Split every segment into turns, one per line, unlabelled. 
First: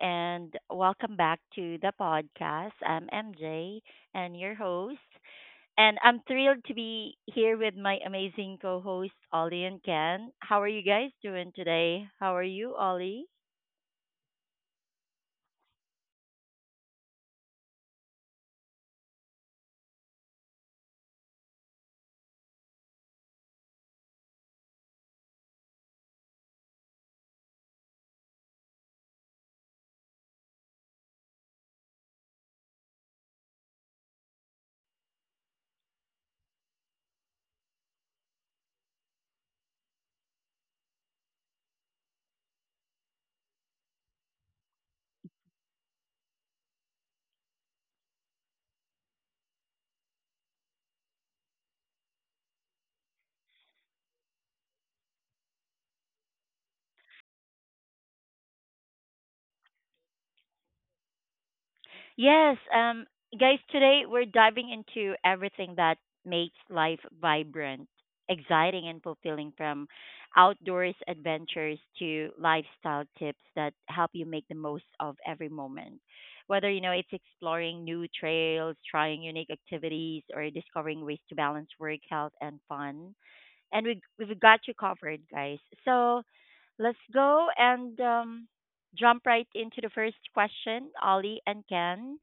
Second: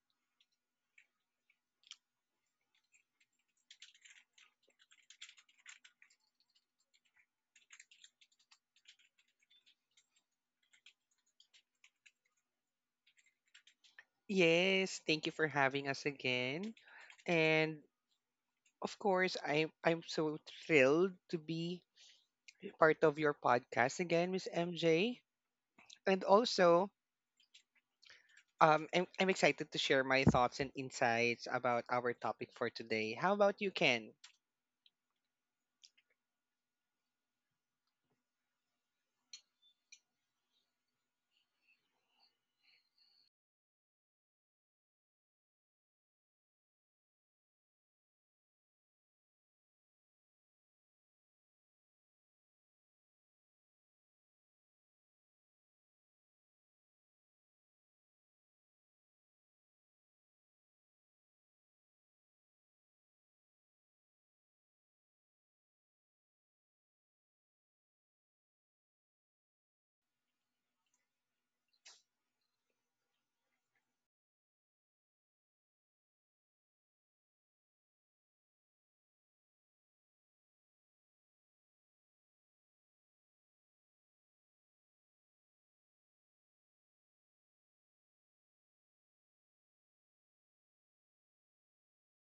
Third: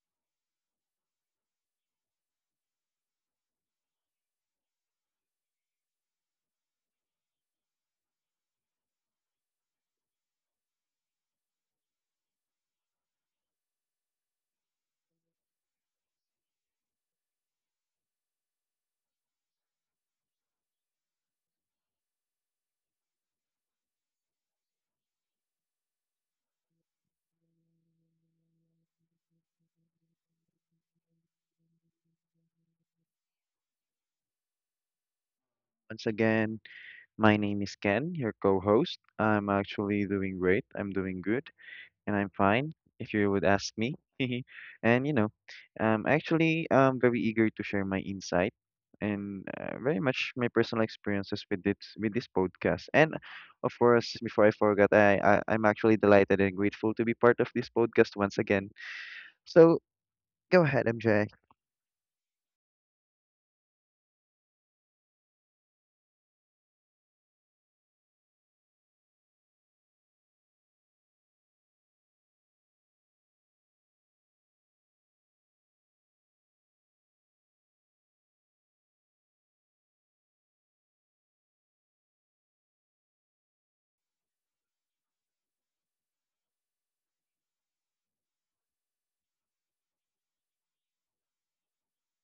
and welcome back to the podcast. I'm MJ and your host, and I'm thrilled to be here with my amazing co hosts, Ollie and Ken. How are you guys doing today? How are you, Ollie?
Yes, thank you for having us again. And of course, I'm so thrilled to be part of your podcast again, Miss MJ. And also, I'm excited to share my thoughts and insights about our topic for today. How about you, Ken?
Once again, my name is Ken, your co host. I'm actually doing great. I'm doing good and I'm fine, if you would ask me. and, you know, Actually, I'm very eager to share my insight and very much my personal experiences with this podcast. And of course, before I forget, I'm actually delighted and grateful to be part of this podcast once again. So go ahead, MJ.
Yes, um, guys, today we're diving into everything that makes life vibrant, exciting, and fulfilling from outdoors adventures to lifestyle tips that help you make the most of every moment. Whether you know it's exploring new trails, trying unique activities, or discovering ways to balance work, health, and fun, and we've got you covered, guys. So let's go and jump right into the first question, Ollie and Ken.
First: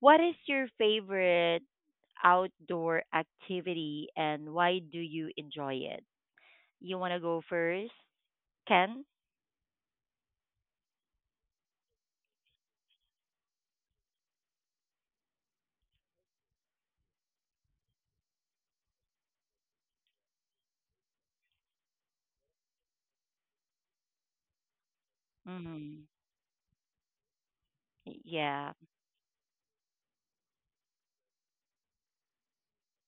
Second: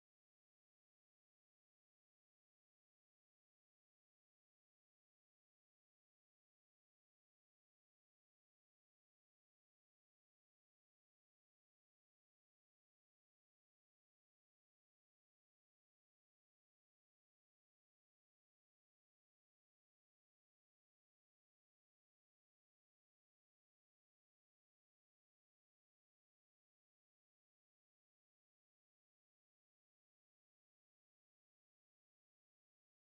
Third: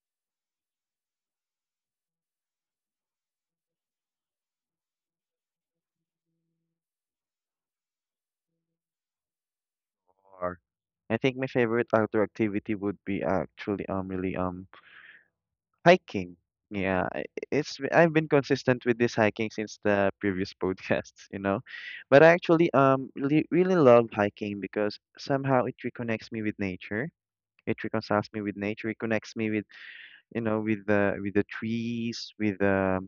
What is your favorite outdoor activity and why do you enjoy it? You want to go first, Ken?
Or I think my favorite outdoor activity would be actually really hiking. Yeah, I- it's I've been consistent with this hiking since the previous podcasts, you know. But I actually really, really love hiking because somehow it
Mm.
reconnects me with nature. It reconciles me with
Yeah.
nature. It connects me with, you know, with the trees, with the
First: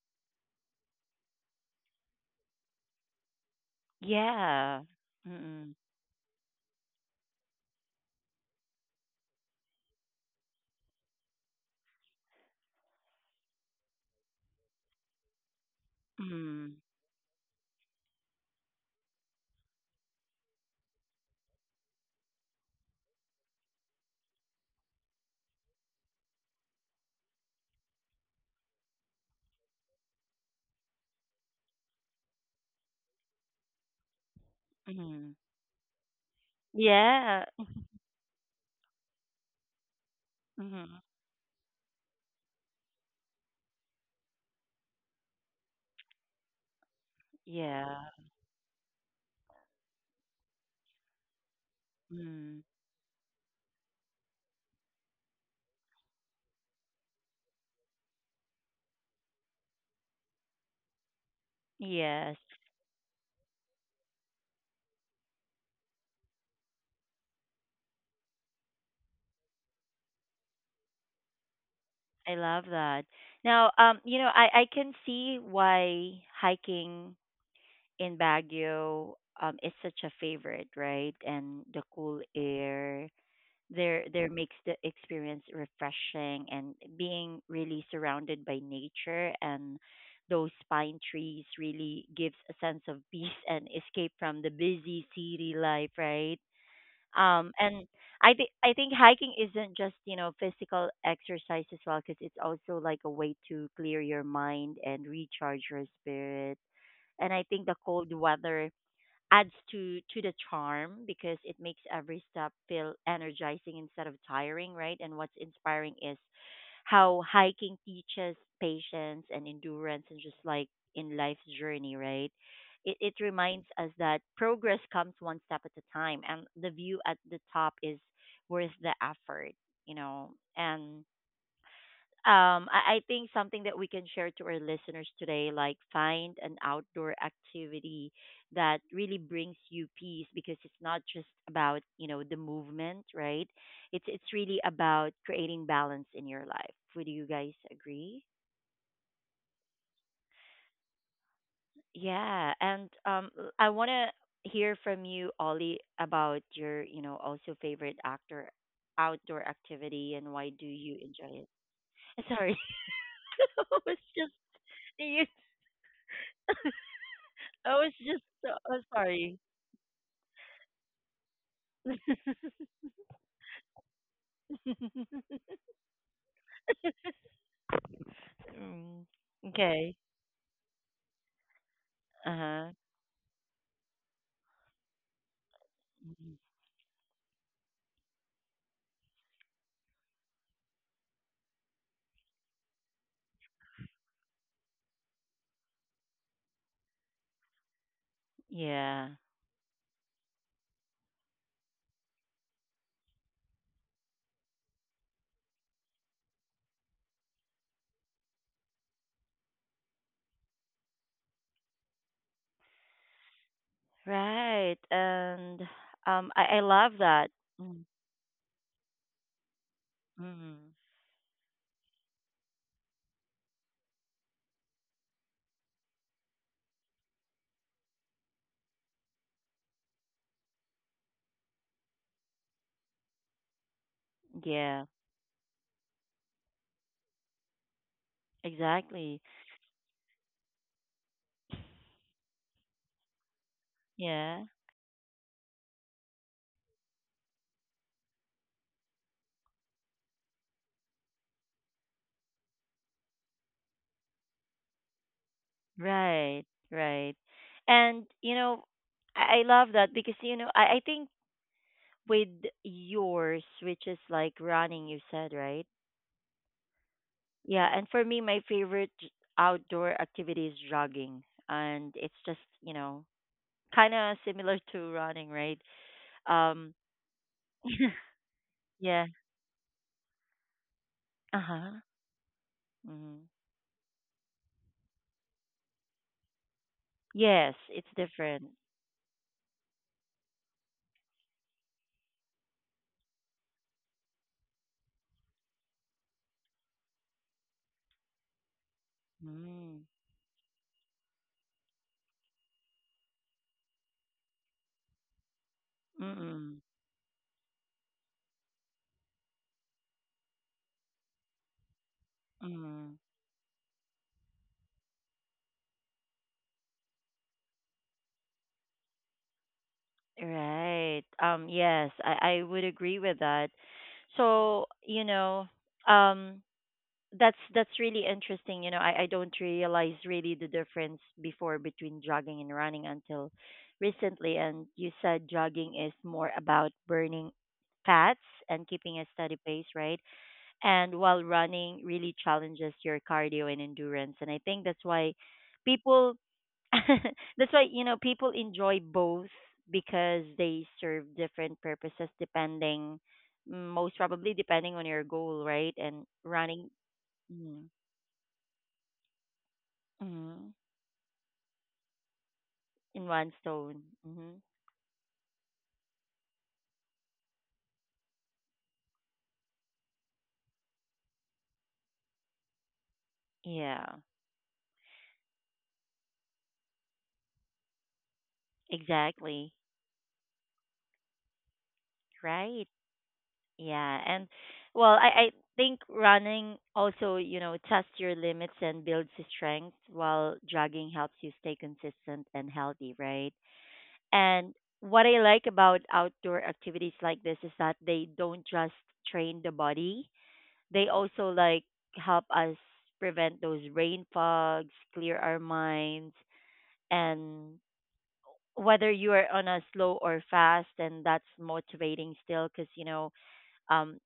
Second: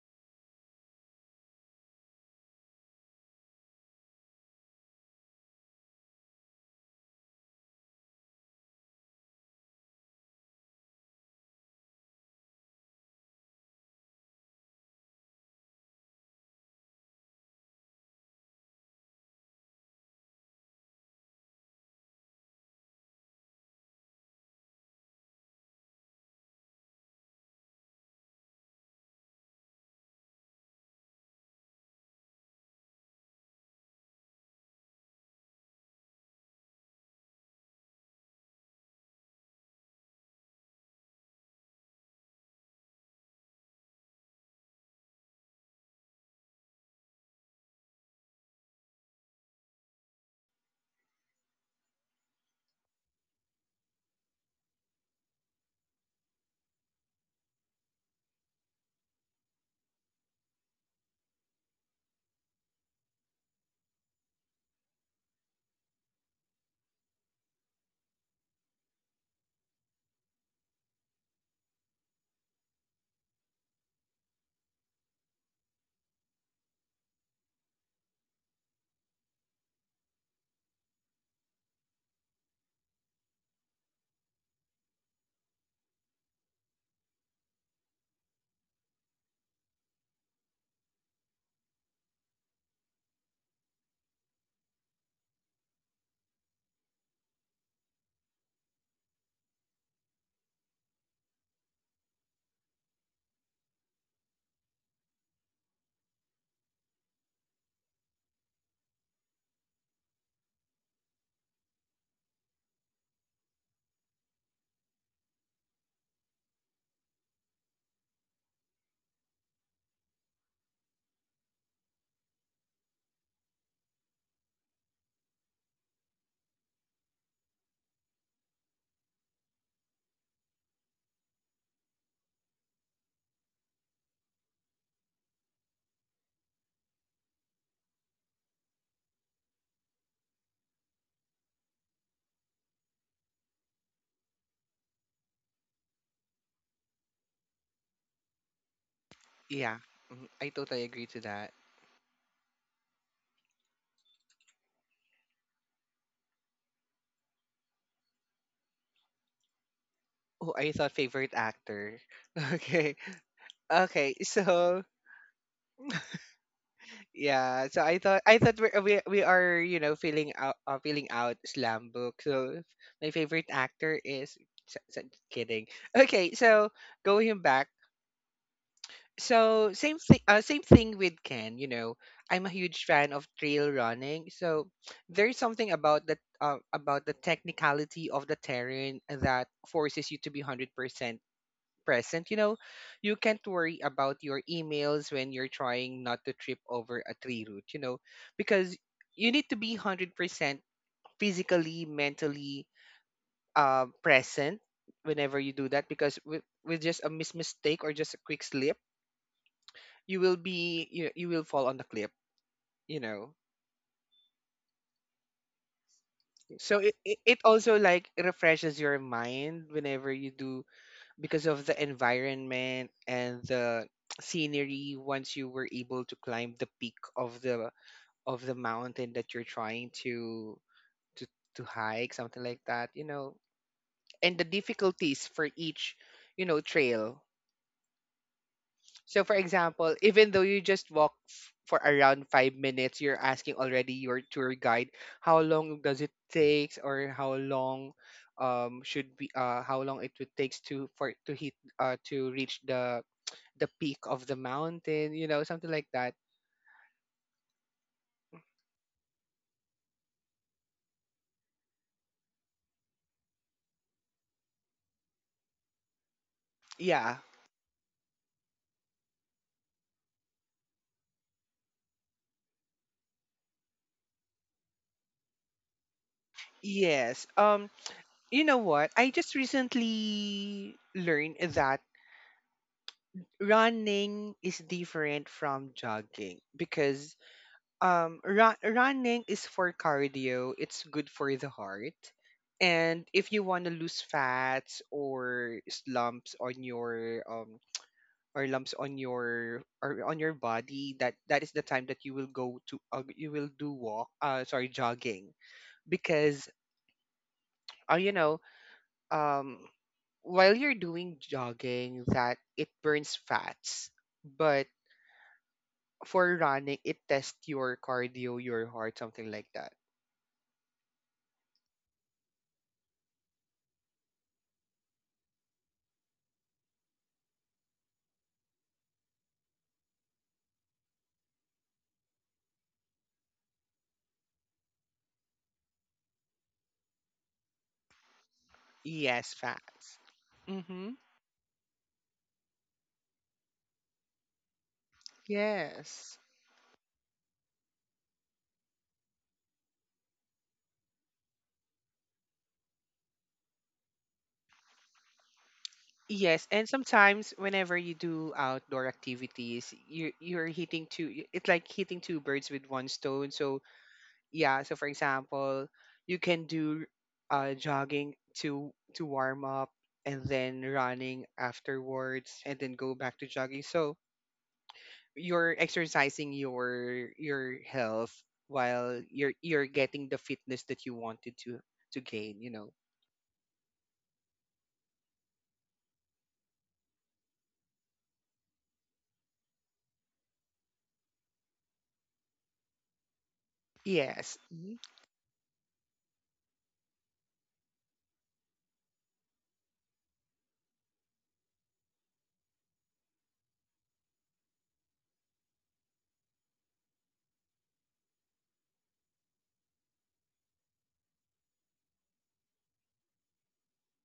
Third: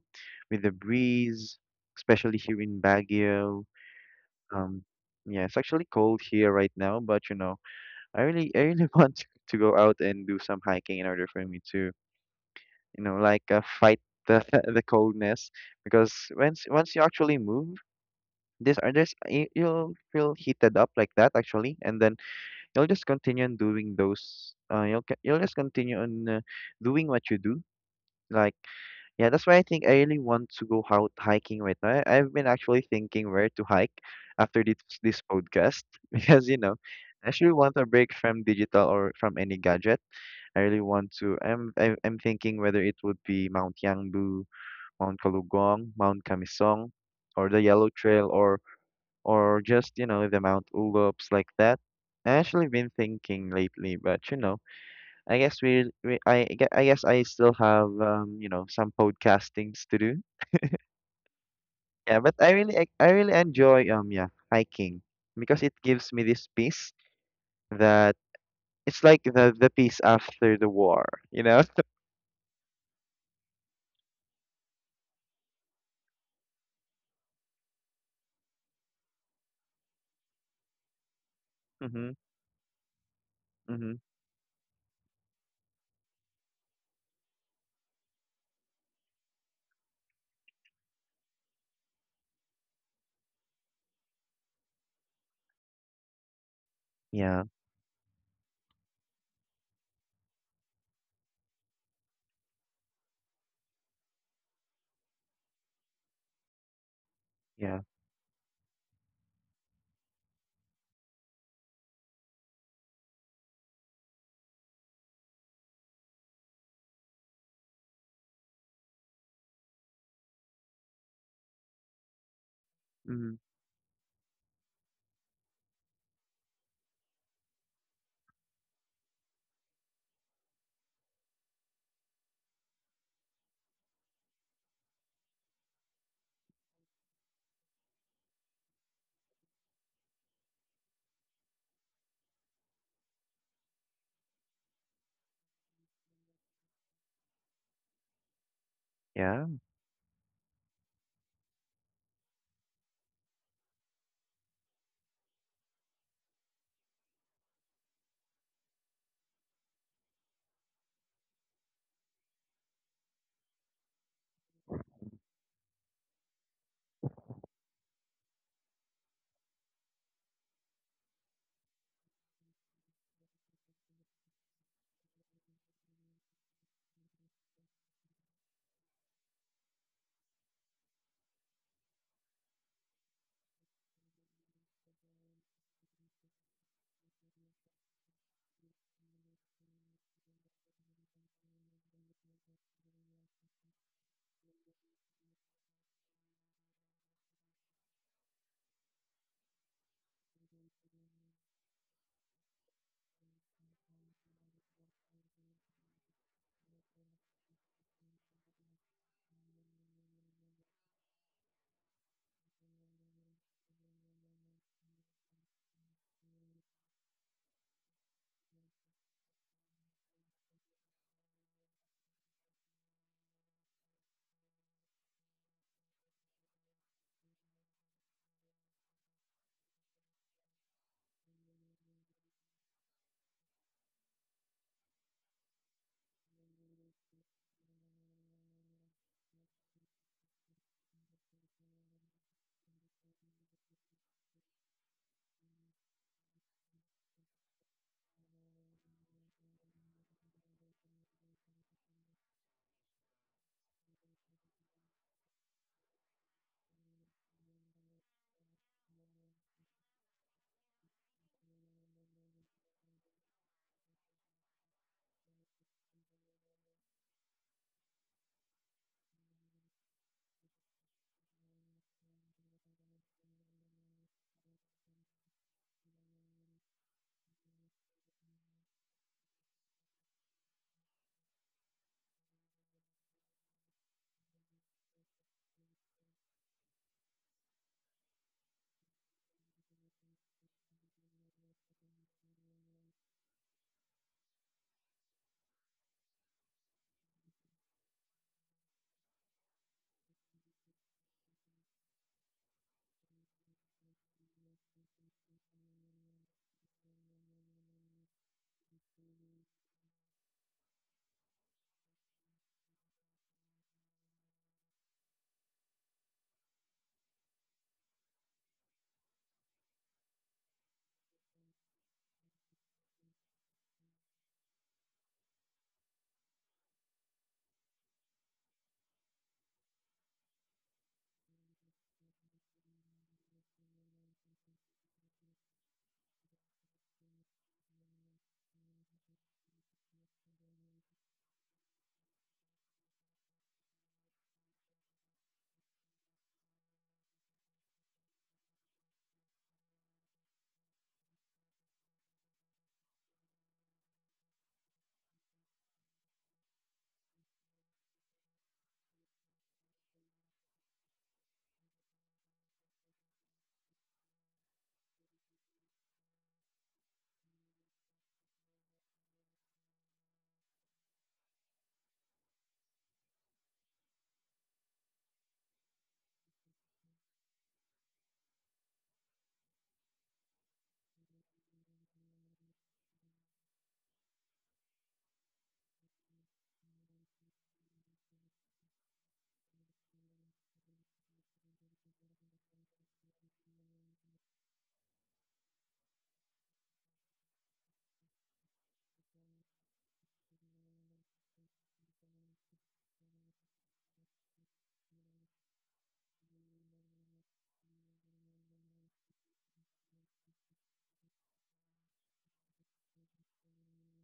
with the breeze, especially here in Baguio.
Yeah.
Um, yeah, it's
Mm.
actually cold here right now, but you know, I really want to go out and do some hiking in order for me to, you know, like fight the the coldness because once
Mm.
once you actually move, you'll feel heated up like that actually, and then you'll just continue on doing those. You'll just continue on doing what you do. Like yeah, that's why I think I really want to go out hiking right now. I've been actually thinking where to hike after this
Mm.
podcast because you know. I
Yeah.
actually want a break from digital or from any gadget. I really
Mm.
want to. I'm thinking whether it would be Mount Yangbu, Mount Kalugong, Mount Kamisong, or the Yellow
Yeah.
Trail, or just, you know, the Mount Ulups like that. I
Mm.
actually been thinking lately, but you know, I guess I guess I still have you know some podcastings to do. Yeah, but
Yes.
I really enjoy yeah hiking because it gives me this peace that it's like the peace after the war, you know.
I love that. Now, you know, I can see why hiking in Baguio is such a favorite, right? And the
Mhm.
cool air
Mhm.
there makes the experience refreshing, and being really surrounded by nature and those pine trees really gives a sense of peace and escape from the busy city life, right?
Yeah.
And I think hiking isn't just, you know, physical exercise as well, because it's also like a way to clear your mind and recharge your spirit. And I think the
Yeah.
cold weather adds to the charm because it makes every step feel energizing instead of tiring, right? And what's inspiring is how hiking teaches patience and endurance, and just like in life's journey, right, it
Mhm.
reminds us that progress comes one step at a time, and the view at the top is worth the effort, you know. And I think something that we can share to our listeners today, like, find an outdoor activity that really brings you peace, because it's not just about, you know, the movement, right? It's really about creating balance in your life. Would you guys agree?
Yeah.
Yeah, mhm, I totally agree to that.
Yeah, and I want to hear from you, Ollie, about your, you know, also favorite actor outdoor activity and why
Oh,
do
I thought
you
favorite
enjoy it?
actor.
Sorry,
Okay,
I was
okay.
just
So
you.
yeah,
I
so
was
I thought
just
I
so
thought we're,
oh,
we we
sorry.
are you know filling out feeling out slam book. So my favorite actor is s- s- kidding. Okay, so going back.
Mm,
So
okay.
same thing. Same thing with Ken. You know, I'm a
Uh-huh.
huge fan of trail running. So there's something
Mhm.
about the technicality of the terrain that forces you to be 100% present, you know, you can't worry about your emails when you're trying not to trip over a tree root, you know, because
Yeah.
you need to be 100% physically, mentally present whenever you do that because with just a mistake or just a quick slip, you will be, you will fall on the cliff, you know.
Right. And I
So it,
love
it,
that.
it also
Mm,
like refreshes your mind whenever you do
mm.
because of the environment and the scenery once you were able to climb the peak of the mountain that you're trying to to to hike, something like that, you know. And the
Yeah.
difficulties for each you know trail,
Exactly.
so for example even though you just walk for around 5 minutes you're asking already your
Yeah.
tour guide how long does it take, or how long should be how long it would takes to for to hit to reach the peak of the mountain, you know, something like that.
Right. Right. And you know, I love that because you know, I think with yours, which is like running, you said, right?
Yeah.
Yeah, and for me, my favorite outdoor activity is jogging, and it's just, you know, kind of similar to running, right? Um,
Yes, um, you know what?
yeah.
I just recently learned
Uh huh.
that
Mm.
running is different from jogging because
Yes, it's different.
running is for cardio, it's good for the heart. And if you want to lose fats or slumps on your or lumps on your
Mm.
or on your body, that is the time that you will go to you will do walk sorry jogging because
Mm.
uh, you know um, while you're doing jogging that it
Mm.
burns fats, but for running it tests your cardio, your heart, something like that.
Right. Yes, I would agree with that. So you know, um, that's really interesting. You know, I don't realize really the difference before between jogging and running until recently. And you said jogging is more about burning fats and keeping a
Yes,
steady pace,
fats.
right?
Mm-hmm.
And while running really challenges your cardio and endurance. And I think that's why people
Yes.
that's why, you know, people enjoy both because they serve different purposes depending most probably depending on your goal, right? And
Yes, and
running
sometimes
mm.
whenever you do outdoor activities, you're
Mm-hmm.
hitting two. It's like hitting two birds with one
In
stone.
one
So
stone. Mm-hmm.
yeah, so for example you can do jogging to warm up and then running afterwards and then go back to jogging,
Yeah,
so you're exercising your health while
exactly.
you're getting the fitness that you wanted to gain, you
Right.
know.
Yeah. And well, I think running also, you know, test your limits and builds your strength, while jogging helps you stay consistent and healthy, right?
Yes.
And
Mhm.
what I like about outdoor activities like this is that they don't just train the body, they also like help us prevent those brain fogs, clear our minds, and whether you are on a slow or fast, and that's motivating still because, you know, um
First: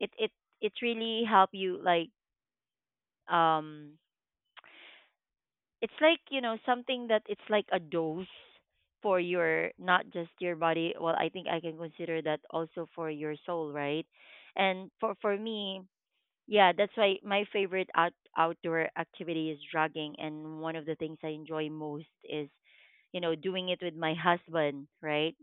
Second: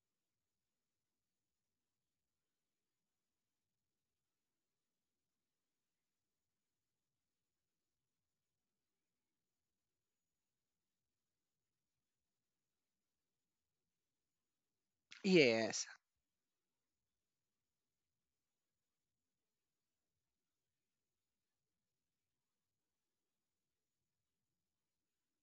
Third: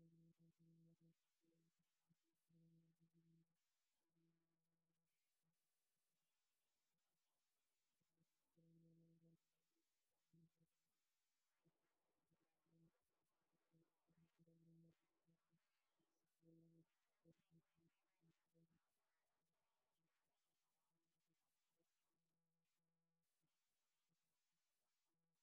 it it it really help you, like, um it's like, you know, something that it's like a dose for your not just your body. Well, I think I can consider that also for your soul, right? And for me,
Yes.
yeah, that's why my favorite outdoor activity is jogging, and one of the things I enjoy most is, you know, doing it with my husband, right?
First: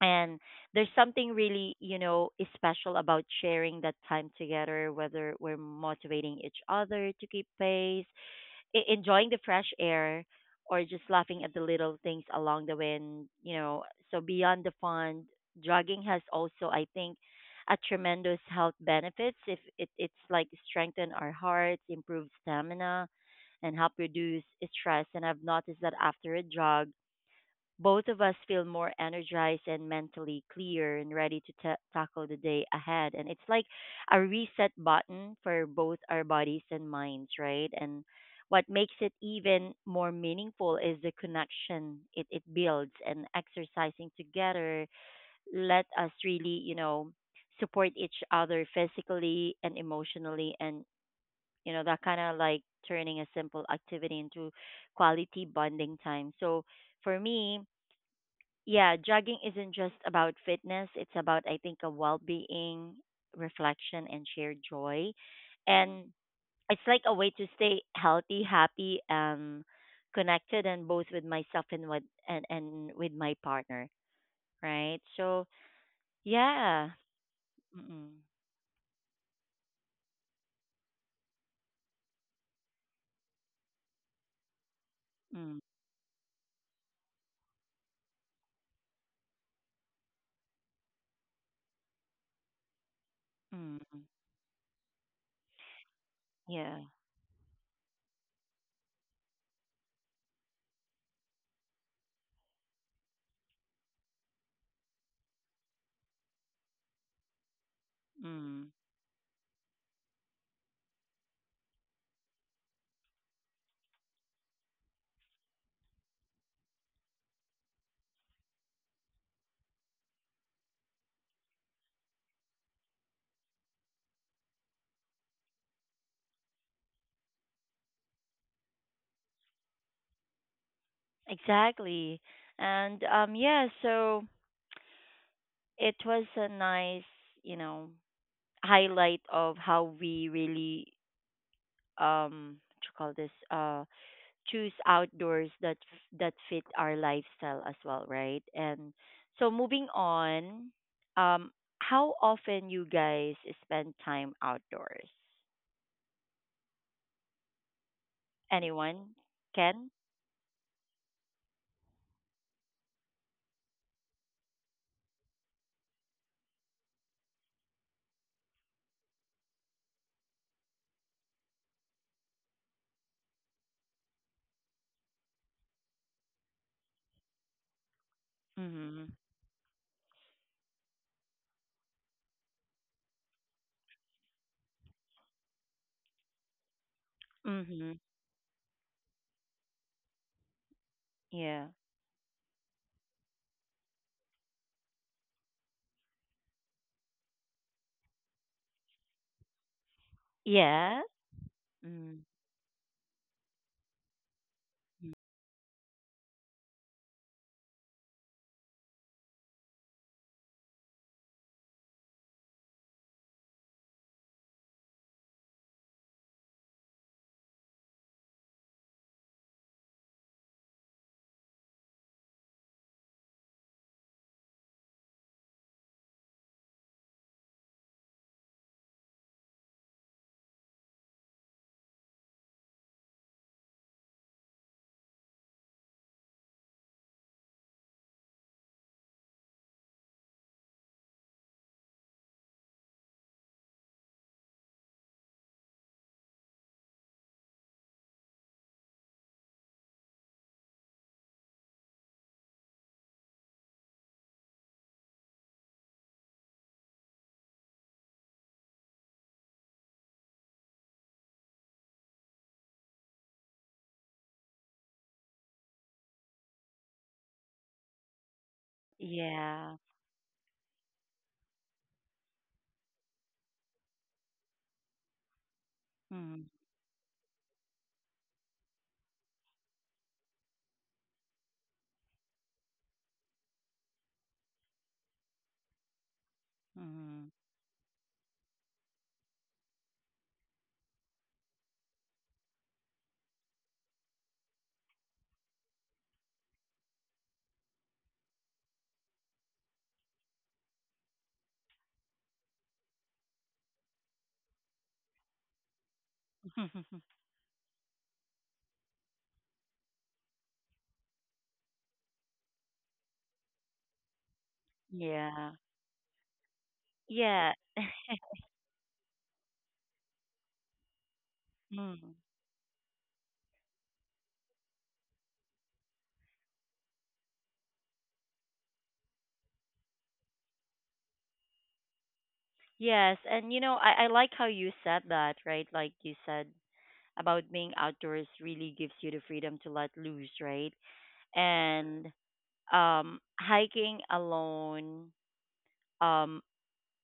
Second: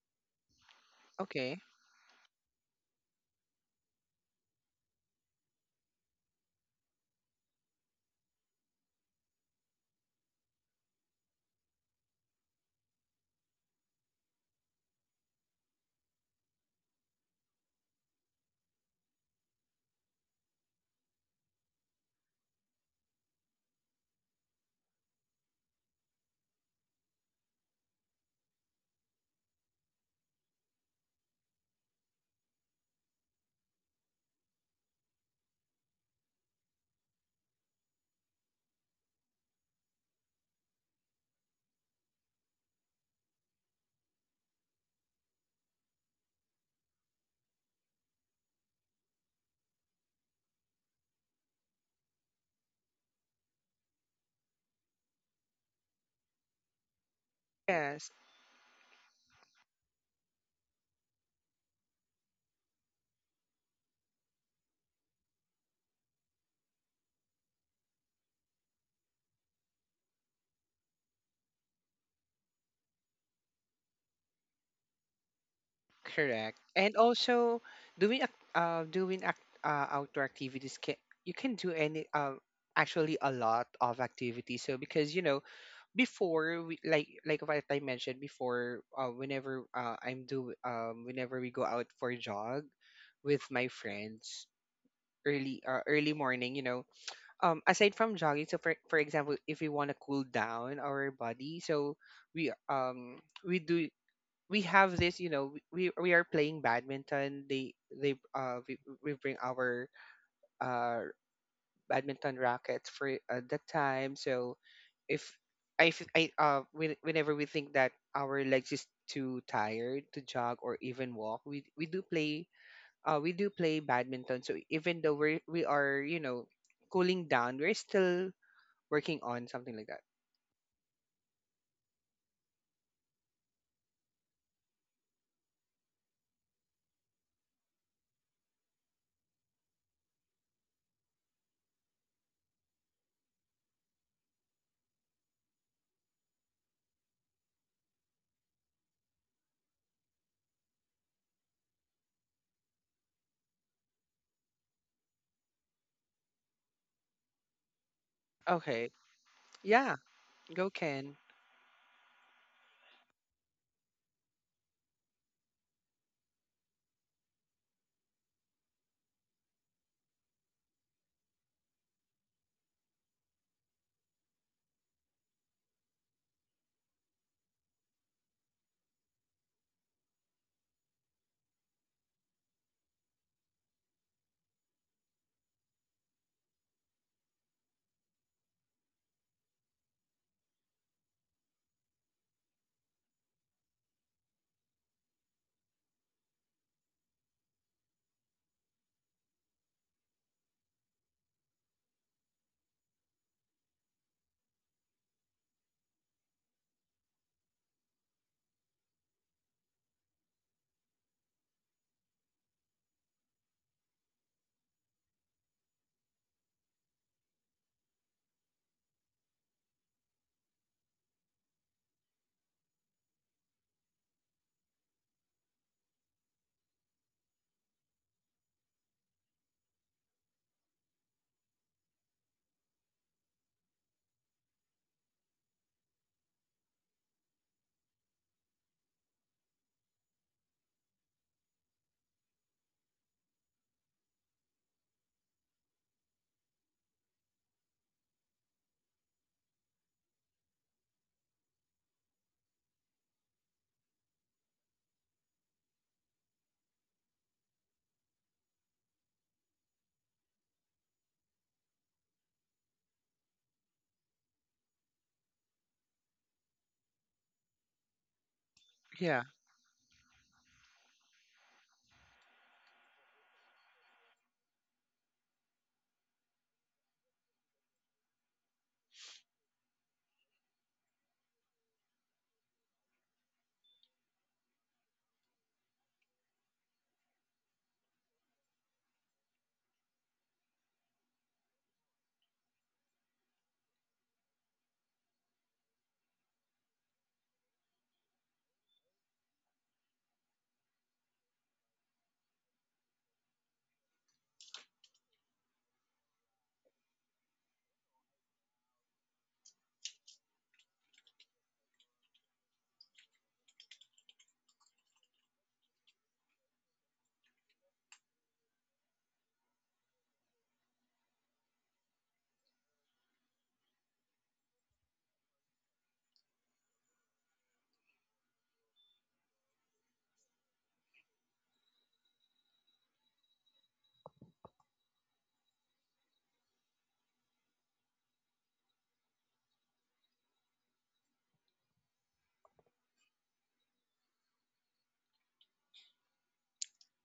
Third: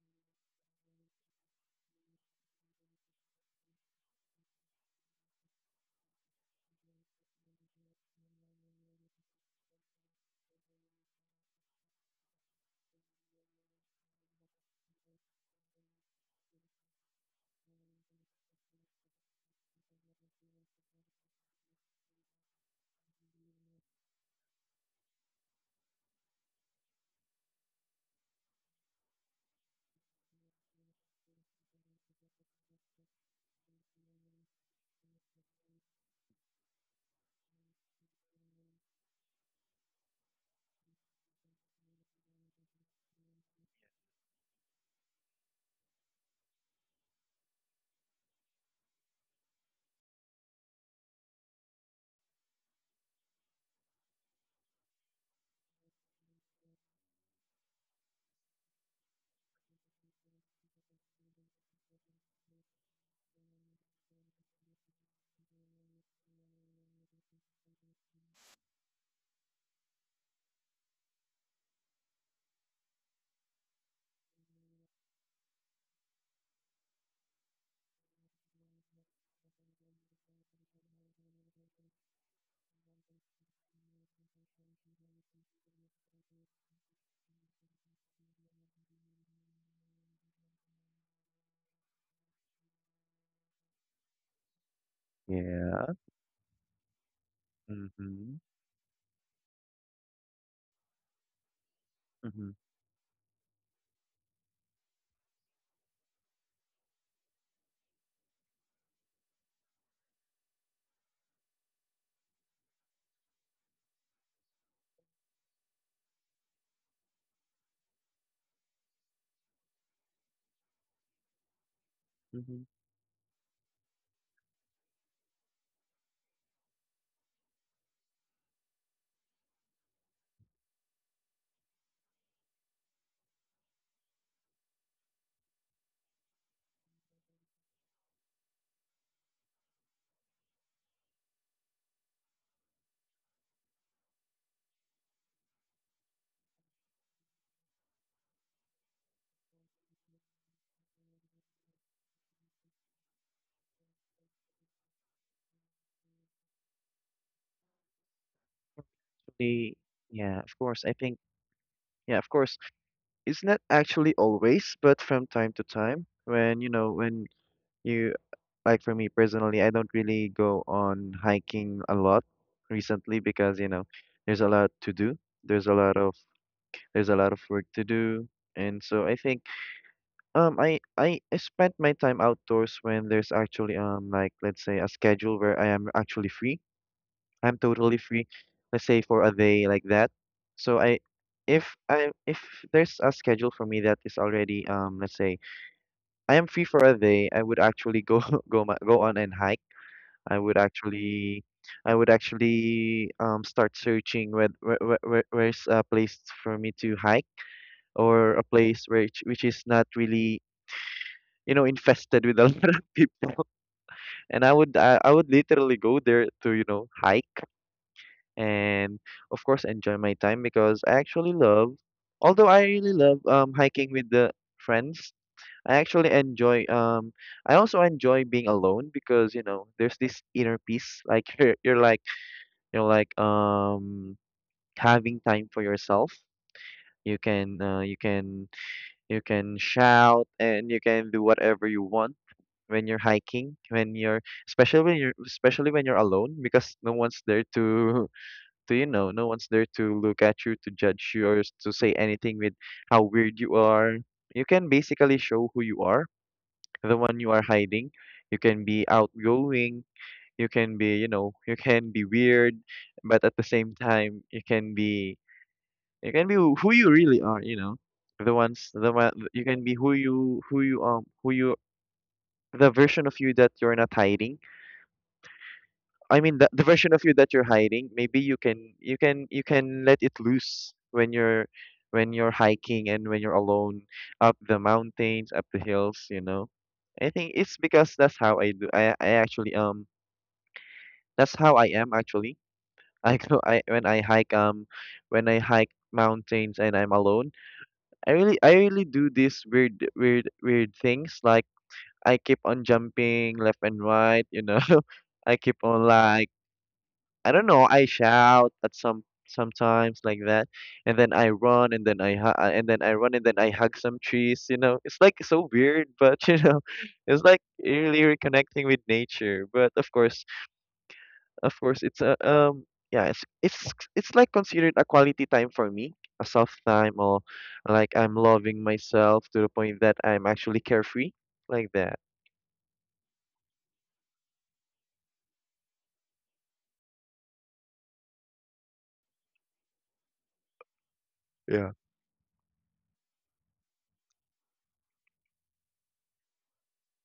And there's something
Okay.
really, you know, is special about sharing that time together, whether we're motivating each other to keep pace, enjoying the fresh air, or just laughing at the little things along the way. And you know, so beyond the fun, jogging has also, I think, a tremendous health benefits. If it's like strengthen our hearts, improve stamina, and help reduce stress. And I've noticed that after a jog, both of us feel more energized and mentally clear and ready to ta tackle the day ahead. And it's like a reset button for both our bodies and minds, right? And what makes it even more meaningful is the connection it builds, and exercising together let us really, you know, support each other physically and emotionally. And you know, that kind of like turning a simple activity into quality bonding time. So for me,
Yes.
yeah, jogging isn't just about fitness. It's about, I think, a well being, reflection, and shared joy. And it's like a way to stay healthy, happy, connected, and both with myself and with and with my partner, right? So
Correct.
yeah,
And also
mm
doing outdoor activities, can you can do any actually a lot of activities. So because you know
mm,
before we like what I mentioned before whenever I'm do whenever we go out for a jog with my
mm, mm.
friends,
Yeah.
early morning, you know,
yeah,
aside from
Mhm.
jogging. So, for example, if we want to cool down our body, we
Mhm.
um we do we have this, you know, we are playing badminton. They uh
mm,
we, we bring our uh badminton rackets for at that time. So if I, f- I when- whenever we think that our legs is too tired to jog or even walk,
Mhm.
we do play badminton, so even though we are you know cooling down, we're still working on something like that.
exactly. And yeah, so it was a nice, you know, highlight of how we really what you call this choose outdoors that that fit our lifestyle as well, right? And so moving on, um how often you guys spend time outdoors?
Okay.
Anyone?
Actually,
Ken?
Yeah,
yeah, of
go
course. I
Ken.
think, yeah, of course. It's not actually always, but from time to time, when you know, when you like, for me personally, I don't really go on hiking a lot recently because you know, there's a lot to do. There's a lot of work to do, and so
Mhm.
I think I spent my time outdoors when there's actually like let's say a schedule where I am actually free. I'm totally
Mhm.
free, let's say for a day like that. So
Yeah.
I if there's a schedule for me that is already let's say I am free for a day, I would actually go go on and hike. I would
Yeah.
actually
Mm.
start searching where's a place for me to hike or a place which is not really, you know, infested with a lot of people, and I would I would literally go there to, you know, hike and of course enjoy my time because I actually love, although I really love hiking with the friends, I actually enjoy I also enjoy being alone because you know there's this inner peace, like you're like having time for yourself. You can you can shout and you can do whatever you want when you're hiking, when you're especially when you're alone because no one's there to, you know, no one's there to look at you, to judge you, or to say anything with how weird you are. You can basically show who you are, the one you are hiding. You can be outgoing. You can be, you know, you can be weird, but at the same time, you can be who you really are. You know, the ones, the one,
Yeah,
you can be
Yeah.
who you, who you, who you, the version of you that you're not hiding. I mean,
Mm.
the version of you that you're hiding, maybe you can let it loose when you're hiking and when you're alone up the mountains, up the hills, you know. I think
Mm.
it's because that's how I do. I actually that's how I am actually. I go I When I hike when I hike mountains and I'm alone, I really do these weird things like I keep on jumping left and right, you know. I keep on like I don't know, I shout at sometimes like that, and then I run and then I run and then I hug some trees, you know. It's like so
Yeah.
weird, but you know, it's like
Yeah.
really reconnecting with nature. But of course, it's
Mm.
a yeah, it's like considered a quality time for me, a soft time, or like I'm loving myself to the point that I'm actually carefree like that.
Yes, and you know, I like how you said that, right? Like you said, about being outdoors really gives you the freedom to let loose, right?
Yeah.
And hiking alone, um,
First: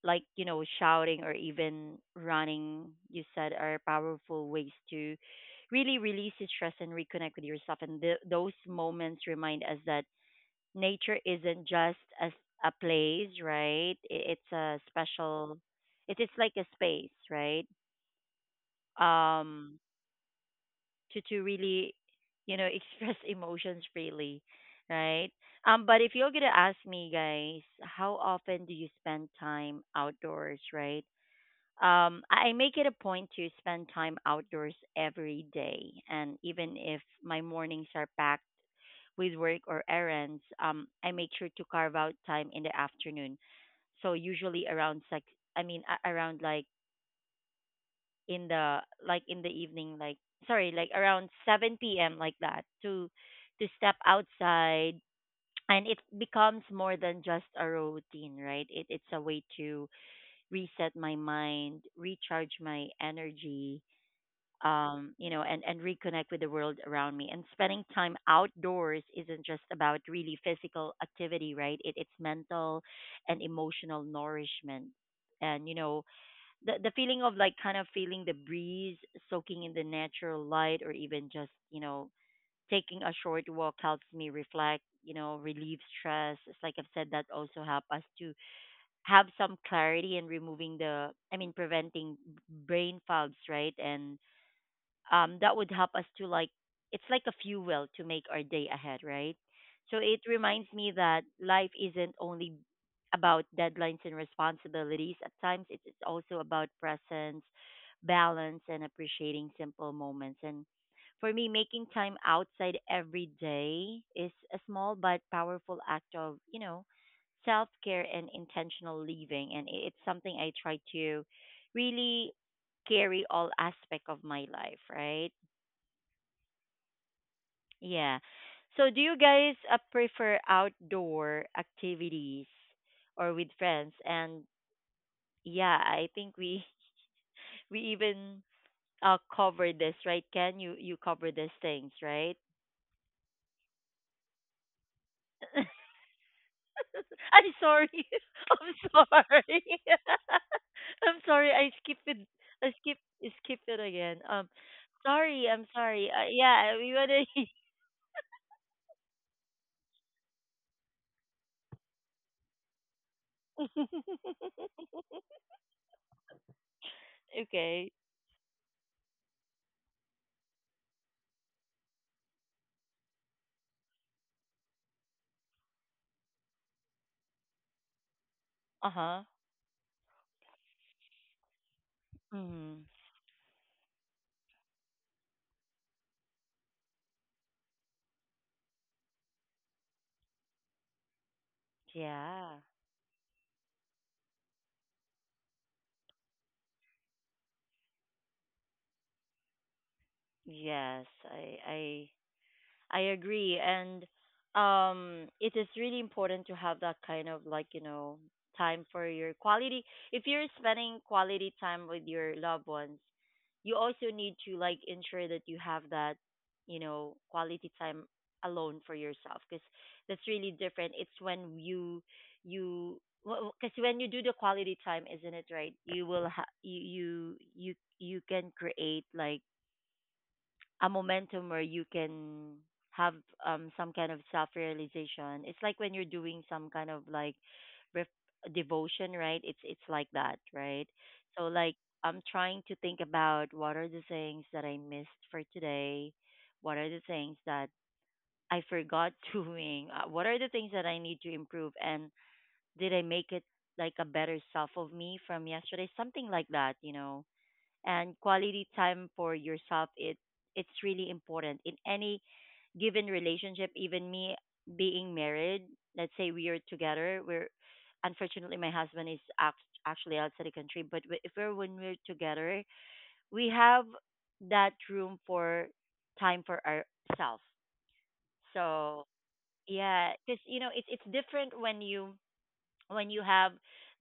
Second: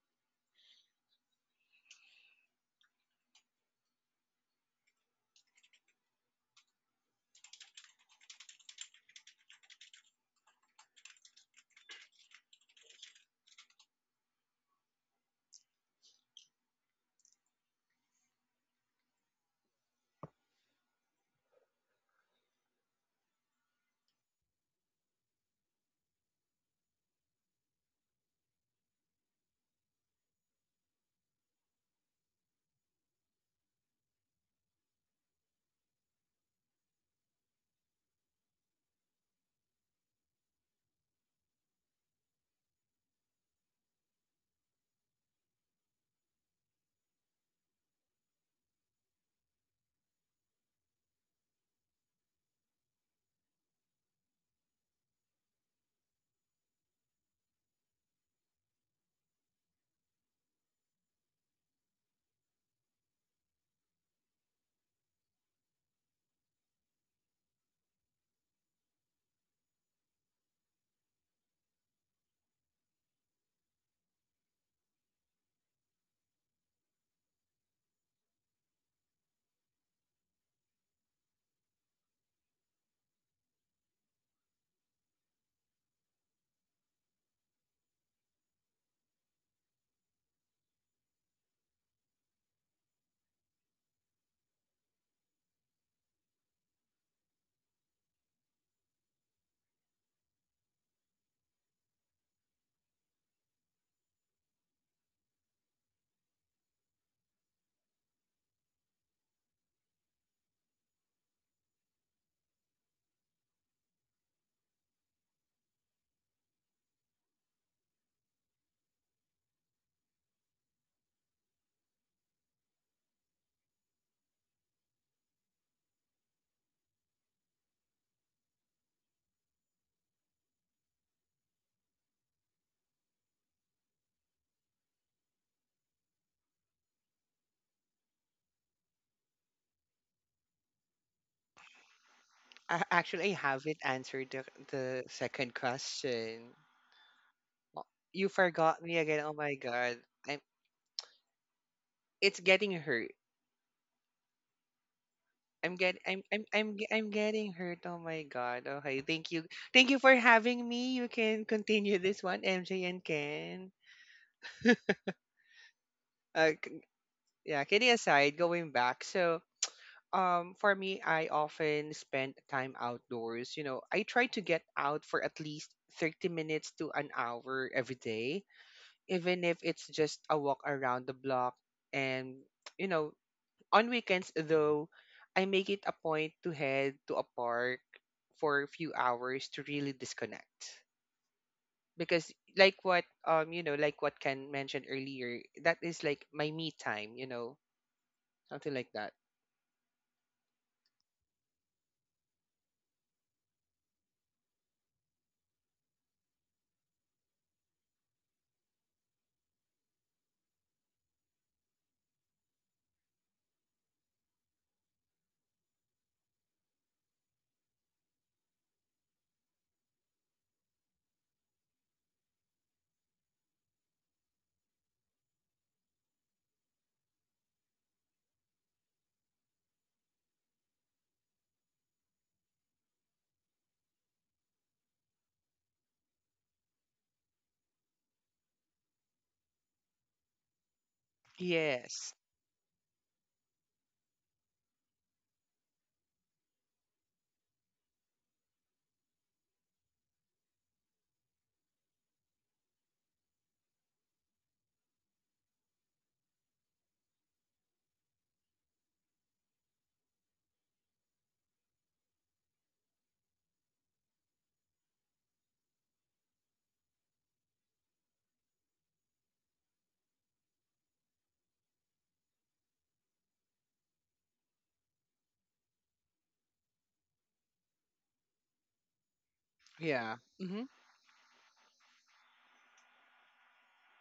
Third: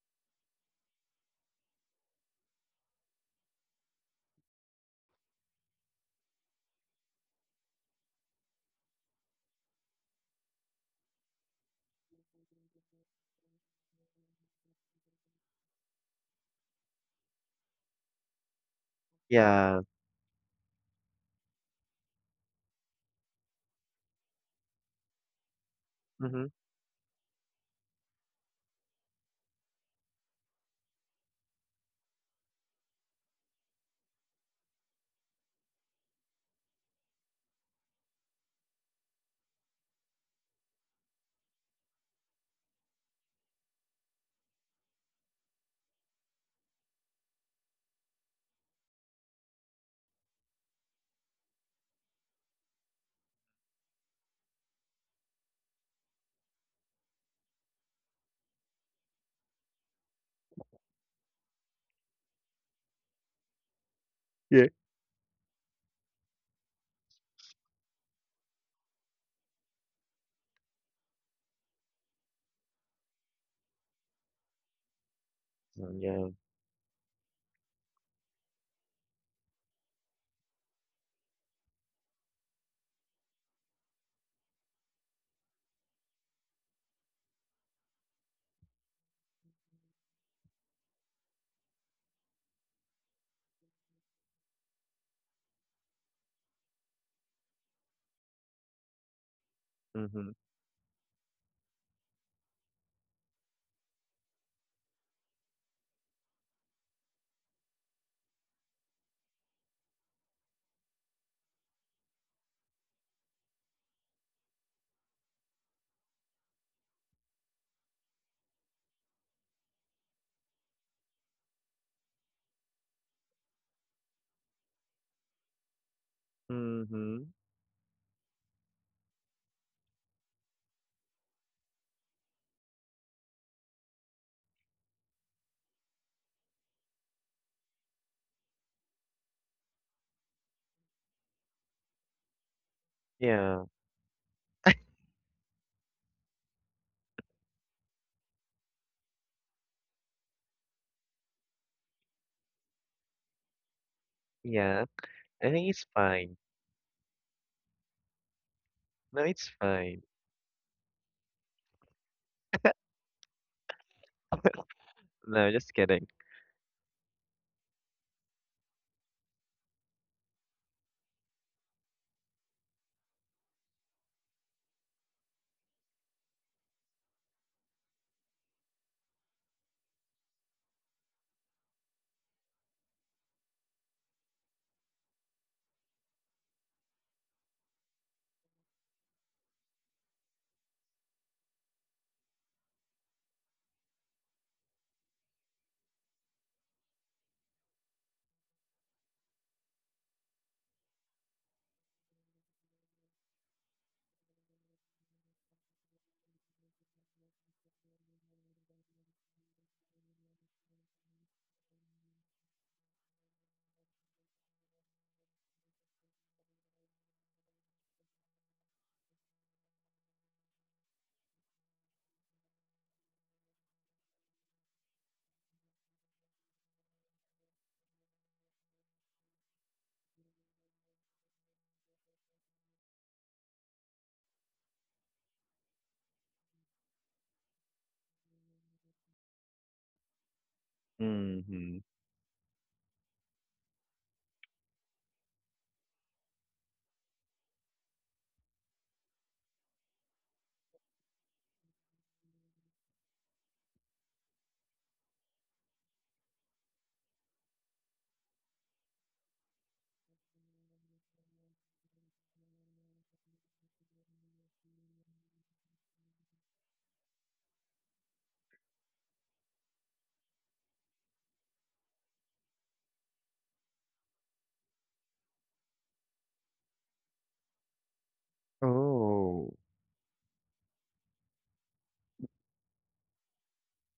like, you know, shouting or even running, you said, are powerful ways to really release the stress and reconnect with yourself. And those moments remind us that nature isn't just a place, right? It's a special, it's like a space, right? Um,
Yeah.
to really, you know, express emotions freely, right? But if you're
Mhm.
gonna ask me, guys, how often do you spend time outdoors, right? I make it a point to spend time outdoors every day, and even if my mornings are packed with work or errands, I make sure to carve out time in the afternoon. So usually around six, I mean around in the like in the evening, like, sorry, like around 7 p.m. like that, to step outside. And it becomes more than just a routine, right? It's a way to reset my mind, recharge my energy,
Yeah.
you know, and reconnect with the world around me. And spending time outdoors isn't just about really physical activity, right? It's mental and emotional nourishment. And you know,
Yeah.
the feeling of like kind of feeling the breeze, soaking in the natural light, or even just, you know, taking a short walk helps me reflect, you know, relieve stress. It's like I've said that also help us to have some clarity and removing the I mean preventing brain fogs, right? And that would help us to like it's like a fuel to make our day ahead, right? So it
Mhm.
reminds me that life isn't only about deadlines and responsibilities. At times, it is also about presence, balance, and appreciating simple moments. And for me, making time outside every day is a small but powerful act of, you know, self care and intentional living. And it's something I try to really carry all aspect of my life, right?
Mhm.
Yeah. So do you guys prefer outdoor activities or with friends? And yeah, I think we we even cover this, right? Ken, you cover these things, right?
I actually
Yeah.
haven't answered the second question.
I'm
Oh,
sorry.
you
I'm
forgot me again. Oh my
sorry.
god. I'm
I'm sorry. I skipped it.
it's getting hurt.
I skipped it again.
Yeah.
Sorry.
I
I'm
think
I'm
it's
get
sorry.
fine.
Yeah,
I'm ge-
we
I'm
wanna.
getting hurt. Oh my god. Okay,
No,
thank you.
it's
Thank you
fine.
for having me. You can continue this one, MJ and Ken.
No, just kidding.
Uh c- yeah, kidding
okay.
aside, going back. So for me I often spend time outdoors. You know, I try to get out for at least 30 minutes to an hour every day,
Uh huh.
even if it's just a walk around the block. And,
Mm-hmm.
you know, on weekends, though, I make it a point to head to a park for a few hours to really disconnect. Because,
Yeah.
like what Ken mentioned earlier, that is like my me time, you know, something like that.
Yes. I agree, and it is really important to have that kind of like, you know, time for your quality. If you're spending quality time with your loved ones, you also need to like ensure that you have that you know quality time alone for yourself, because that's really different. It's when you because when you do the quality time, isn't it right? You will you can create like a momentum where you can have some kind of self realization. It's like when you're doing some kind of like ref- devotion, right? It's like that, right? So like,
Mm-hmm.
Yes.
I'm trying to think about what are the things that I missed for today, what are the things that I forgot doing, what are the things that I need to improve, and did I make it like a better self of me from yesterday, something like that and quality time for yourself, it's really important in any given relationship. Even me being married, let's say we are together, we're unfortunately my husband is actually outside the country. But if we're when we're together we have that room for time for ourselves. So
Oh,
yeah,
Yeah.
because you
Hmm.
know it's different when you have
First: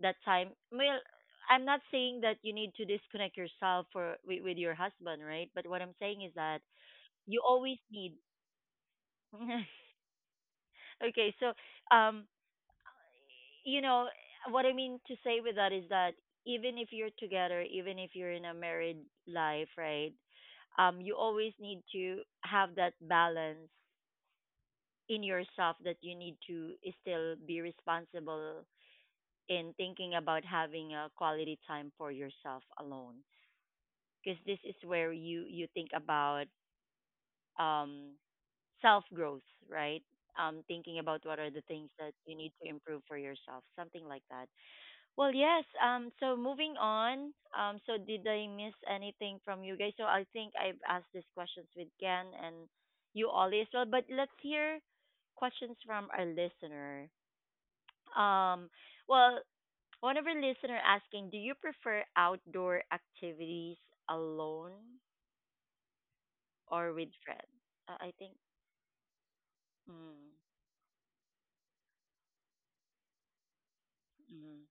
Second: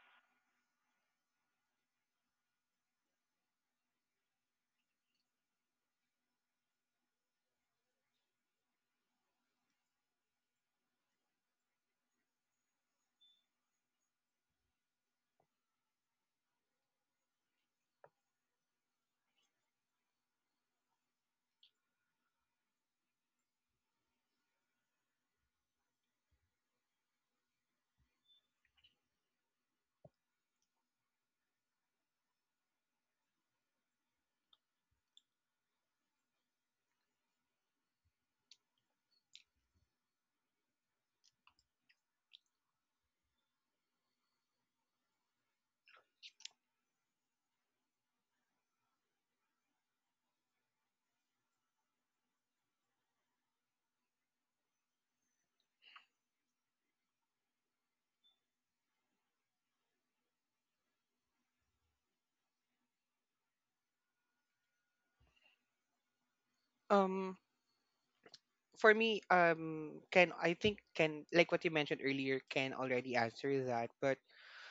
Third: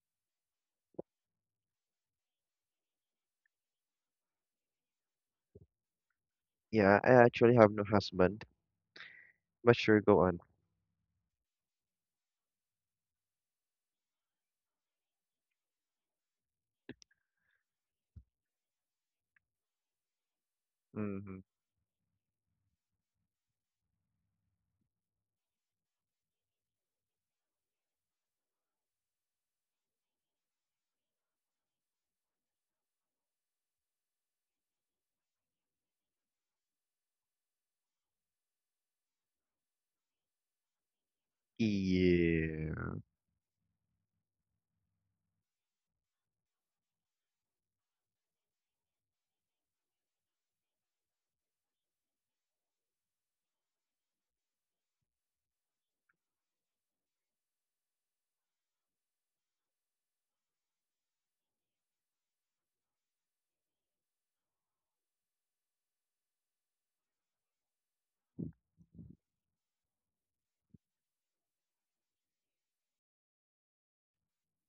that time. Well, I'm not saying that you need to disconnect yourself for with your husband, right? But what I'm saying is that
yeah, I
you
actually have
always
no
need.
husband, but sure, go on.
Okay, so um you know what I mean to say with that is that even if you're together, even if you're in a married life, right, you
Mm-hmm.
always need to have that balance in yourself, that you need to still be responsible in thinking about having a quality time for yourself alone. Because this is where you think about um self growth, right? Thinking about what are the things that you need to
Yeah.
improve for yourself, something like that. Well, yes, so moving on. So did I miss anything from you guys? So I think I've asked these questions with Ken and you all as well, but let's hear questions from our listener. um well, one of our listener asking, do you prefer outdoor activities alone or with
Um,
friends? I think,
for me, Ken,
mm,
I think Ken, like what you mentioned earlier, Ken already answered that. But
mm,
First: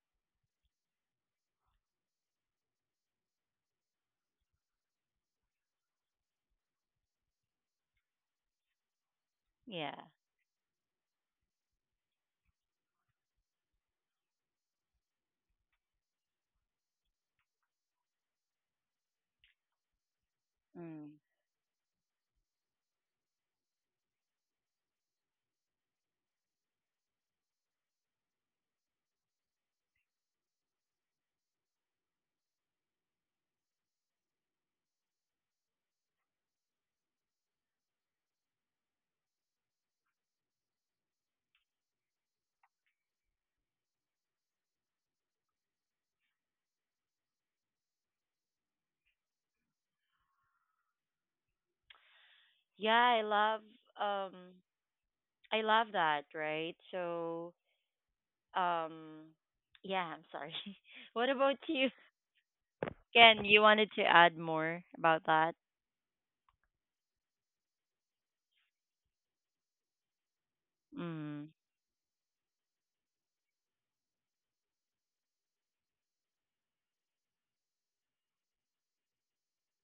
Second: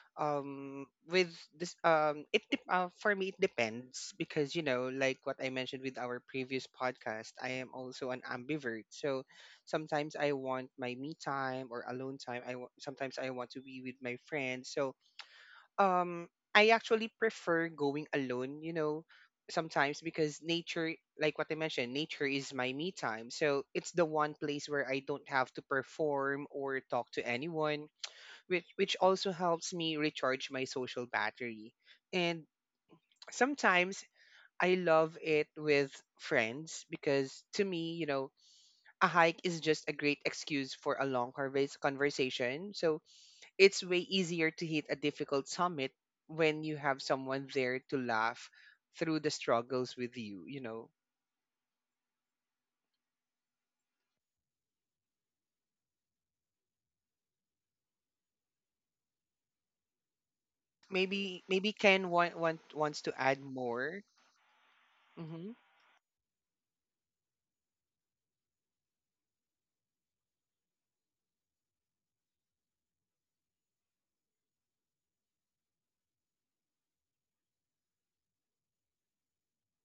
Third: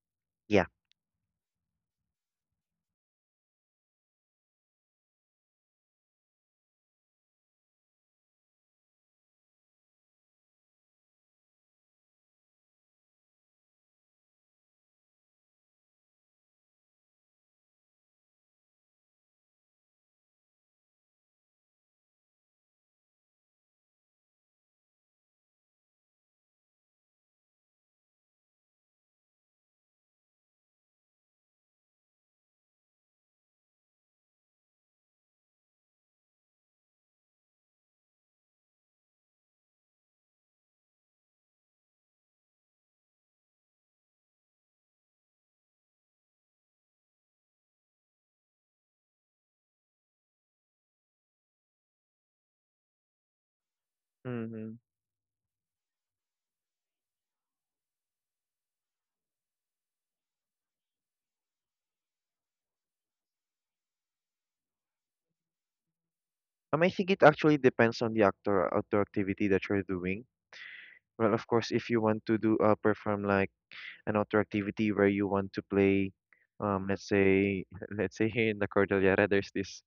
Yeah.
with this for me it depends because you know like what I mentioned with our previous podcast, I am also an ambivert. So
yeah,
sometimes I want my me time or alone time, sometimes I want to be with my friends. So um I actually prefer going alone, you know, sometimes because nature,
mm.
like what I mentioned, nature is my me time. So it's the one place where I don't have to perform or talk to anyone, which also helps me recharge my social battery. And sometimes I love it with friends because to me, you know, a hike is just a great excuse for a long conversation. So it's way easier to hit a difficult summit when you have someone there to laugh through the struggles with you, you know.
Yeah. Um,
Mm-hmm.
I love that, right? So, um, yeah. I'm sorry. What
Maybe
about
maybe
you,
Ken wants to add
Ken? You wanted to
more.
add more about
Hmm.
that?
I think it actually depends on the outdoor activity that you're doing. Well, of
Mm.
course, if you want to do perform like an outdoor activity where you want to play, let's say let's say here in the Cordillera, there's this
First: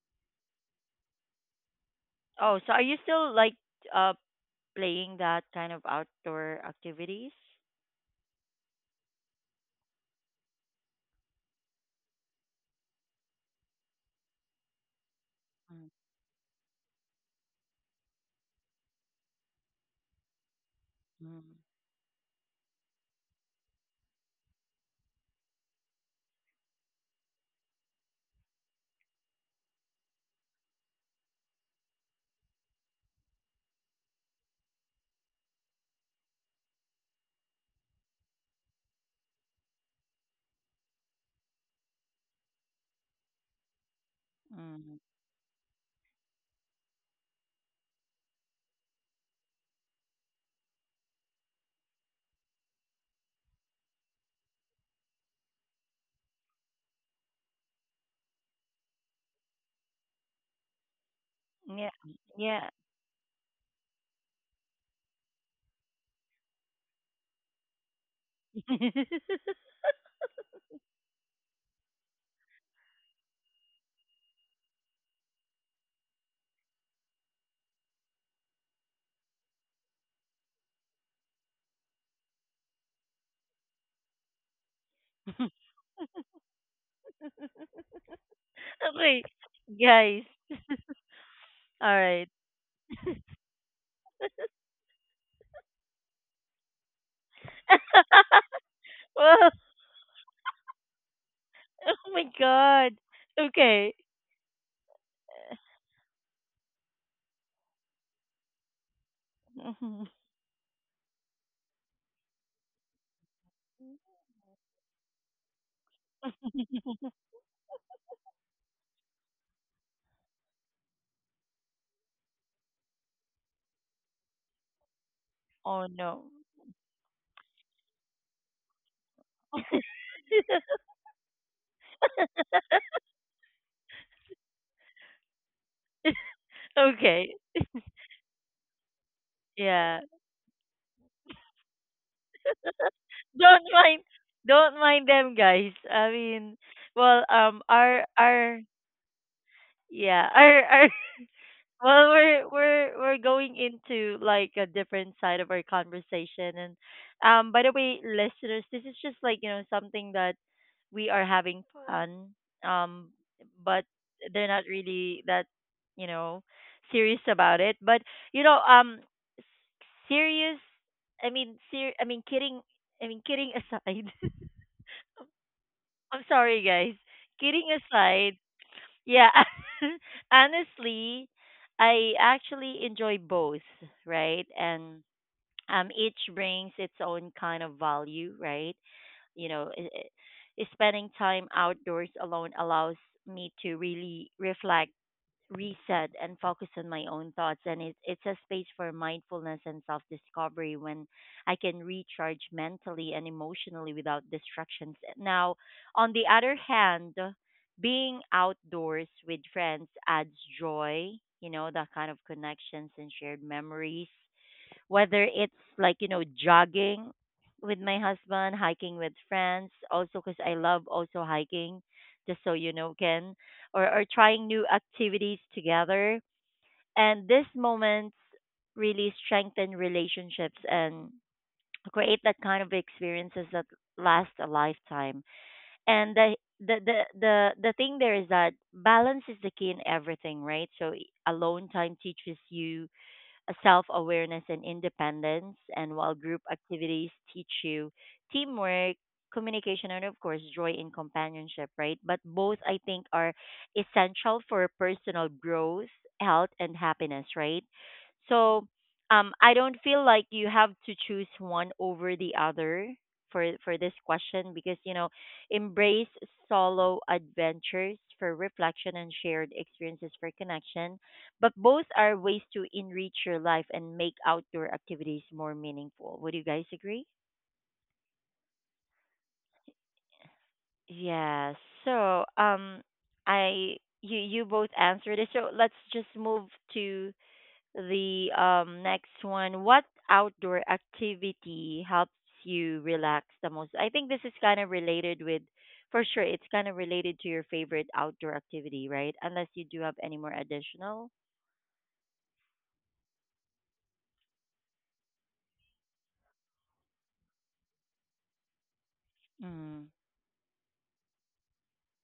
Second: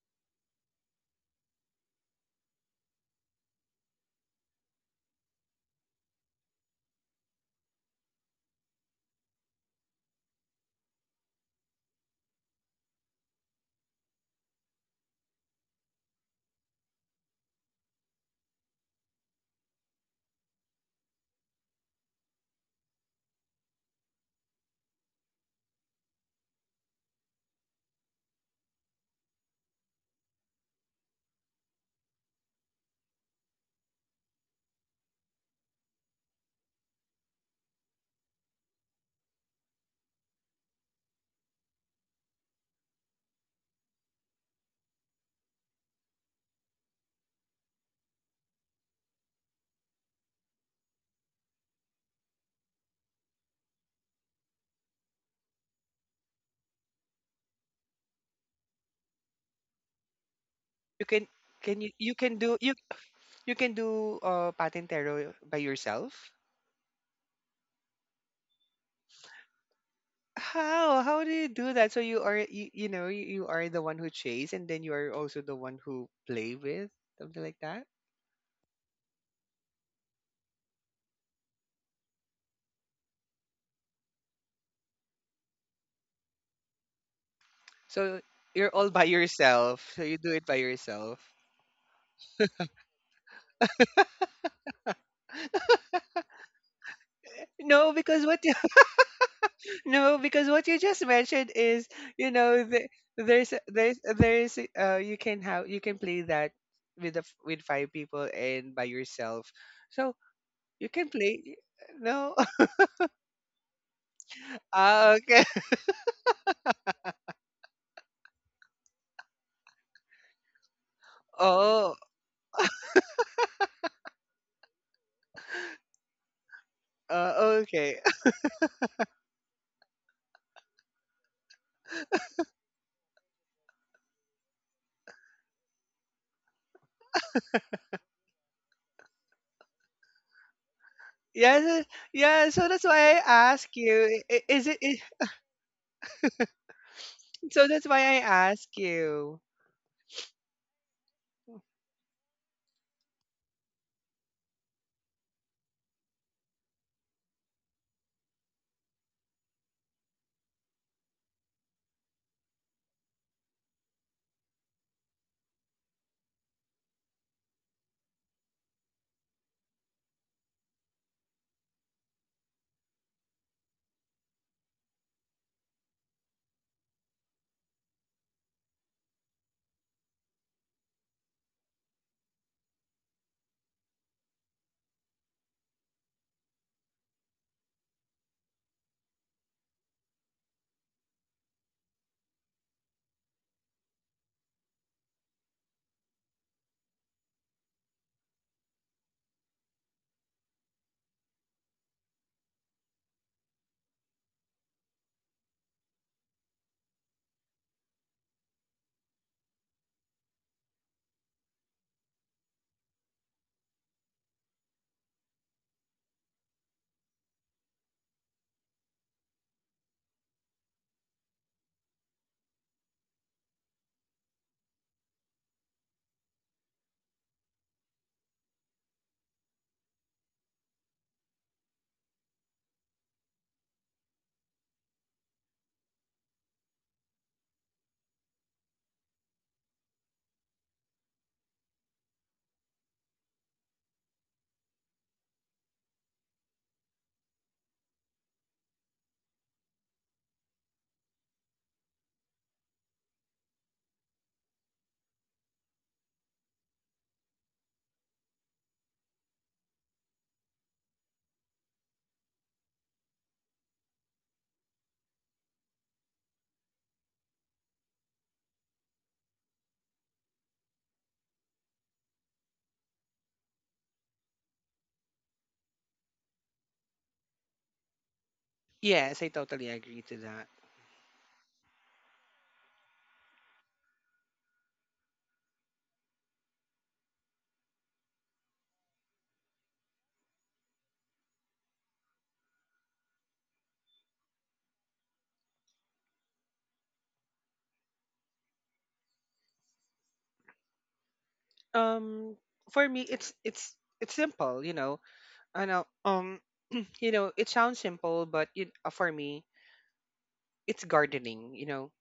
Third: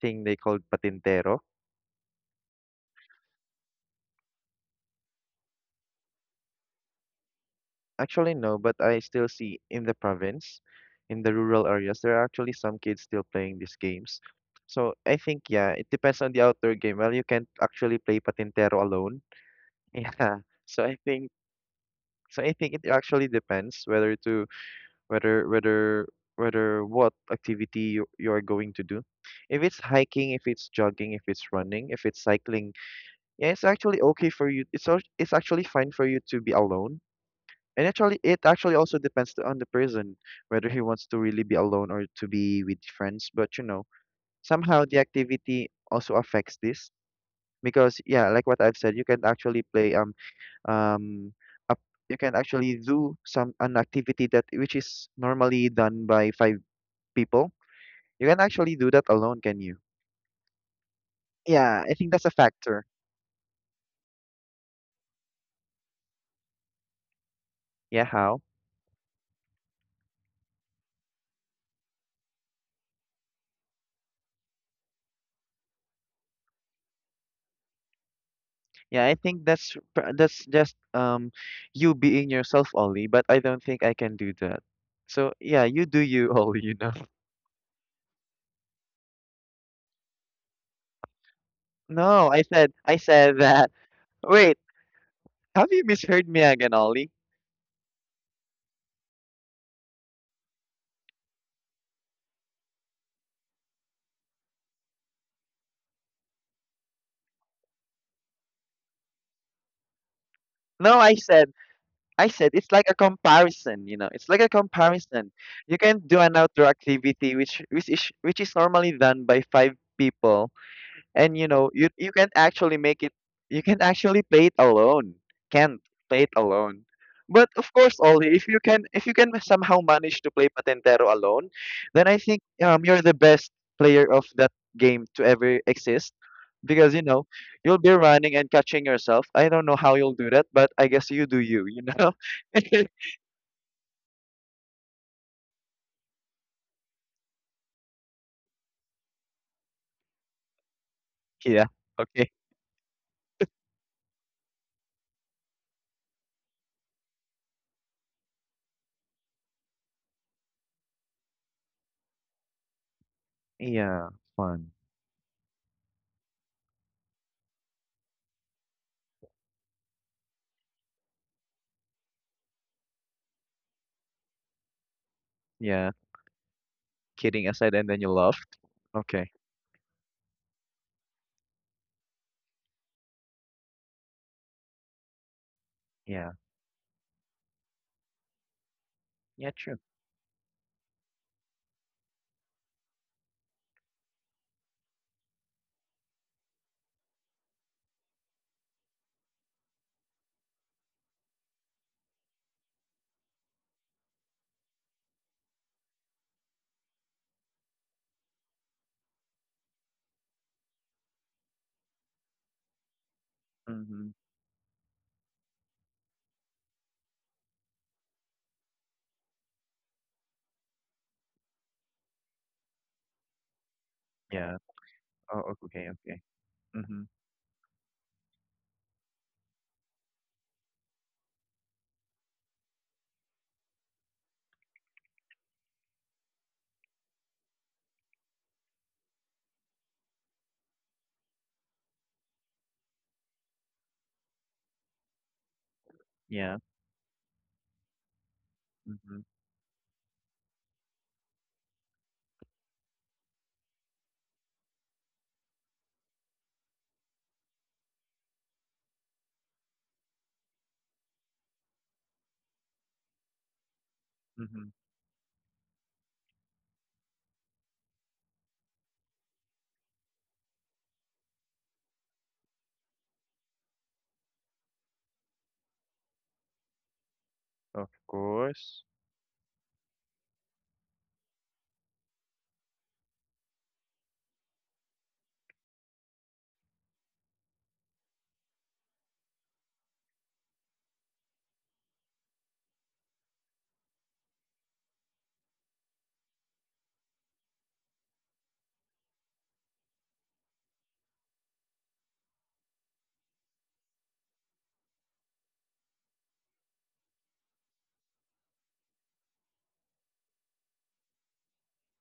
thing they called patintero.
Oh, so are you still like uh playing that kind of outdoor activities?
Actually, no, but I still see in the province, in the rural areas, there are actually some kids still playing these games. So I think, yeah, it
Mm,
depends on the outdoor game. Well, you can't actually play Patintero alone. Yeah. So I think,
mm,
so I think it actually depends whether to, whether, whether, whether what activity you are going to do. If it's hiking, if it's jogging, if it's running, if it's cycling, yeah, it's actually okay for you. It's actually fine for you to be alone, and actually, it actually also depends on the person whether he wants to really be alone or to be with friends. But you know, somehow
mm.
the activity also affects this because yeah, like what I've said, you can actually play um up you can actually do some an activity that which is normally done by five people. You can actually do that alone, can you?
You can
Yeah,
Yeah.
you
I think
you
that's a
can do
Yeah.
you
factor.
You can do patintero by yourself?
Yeah, how?
How? How do you do that? So you are you, you know, you are the one who chase and then you are also the one who play with, something like that.
Yeah, I think that's that's just you being yourself, Ollie, but I don't think I can do that. So
Okay,
yeah, you do you, Ollie, you know.
So you're all by yourself. So you
guys.
do it by yourself.
All right.
No, I said that. Wait, have you misheard me again, Ollie?
No, because what you —
Well,
no, because what you just mentioned is,
oh my
you know,
god. Okay.
there's you can have you can play that with the, with five people and by yourself.
Mhm.
So you
No,
can play —
I
no.
said it's like a comparison, you know. It's like a
Ah,
comparison.
okay.
You can do an outdoor activity which which is normally done by five people, and you know
Oh.
you can't actually make it. You can't actually play it alone. can't
Oh no.
play it alone But
Oh,
of course,
okay.
Ollie, if you can somehow manage to play Patentero alone, then I think you're the best player of that game to ever exist because you know
Okay.
you'll be running and catching yourself. I don't know how
Yeah.
you'll do that, but I guess you do
Yeah,
you, you
so —
know.
yeah. So that's why I
Don't
ask
mind
you. Is
don't
it?
mind them guys. I mean, well,
So that's why
our
I
our
ask you.
yeah, our
Yeah.
well,
Okay.
we're going into like a different side of our conversation, and by the way, listeners, this is just like something that we are having fun, um, but
Yeah,
they're not
fun.
really that you know serious about it. But you know, s- serious. I mean, I mean, kidding. I mean, kidding aside.
Yeah,
I'm sorry, guys.
kidding
Kidding
aside, and then you
aside.
laughed.
Yeah,
Okay.
honestly, I actually enjoy both, right? And each
Yeah.
brings its own kind of value, right? You
Yeah,
know,
true.
spending time outdoors alone allows me to really reflect, reset and focus on my own thoughts, and it's a space for mindfulness and self-discovery when I can recharge mentally and emotionally without distractions. Now on the other hand, being outdoors with friends adds joy, you know, that kind of connections and shared
Mm-hmm.
memories, whether it's like you know jogging with my husband, hiking with friends also because I love also hiking, just so you know Ken, or trying
Yeah.
new activities
Oh, okay, okay.
together,
Mhm.
and these moments really strengthen relationships and create that kind of experiences that last a lifetime. And the thing there is that balance is the key in everything, right? So alone time teaches you self awareness and independence. And while group
Yeah.
activities teach you teamwork,
Mhm.
communication, and of course, joy in companionship, right? But both, I think, are essential for personal growth, health, and happiness, right? So, I don't feel like you have to choose one over the other for this question,
Mhm.
because you know embrace solo adventures for reflection and shared experiences for connection, but both are ways to enrich your life and make outdoor activities more meaningful. Would you guys agree?
Of course.
Yes, I totally agree to that.
Yeah. So, I you you both answered it. So let's just move to the next one. What outdoor activity helps you relax the most? I think this is kind of related with, for sure, it's kind of related to your favorite outdoor activity, right? Unless you do have any more additional.
Um, for me, it's simple. You know, I know. You know, it sounds simple, but you, for me,
Mm,
it's gardening. You know,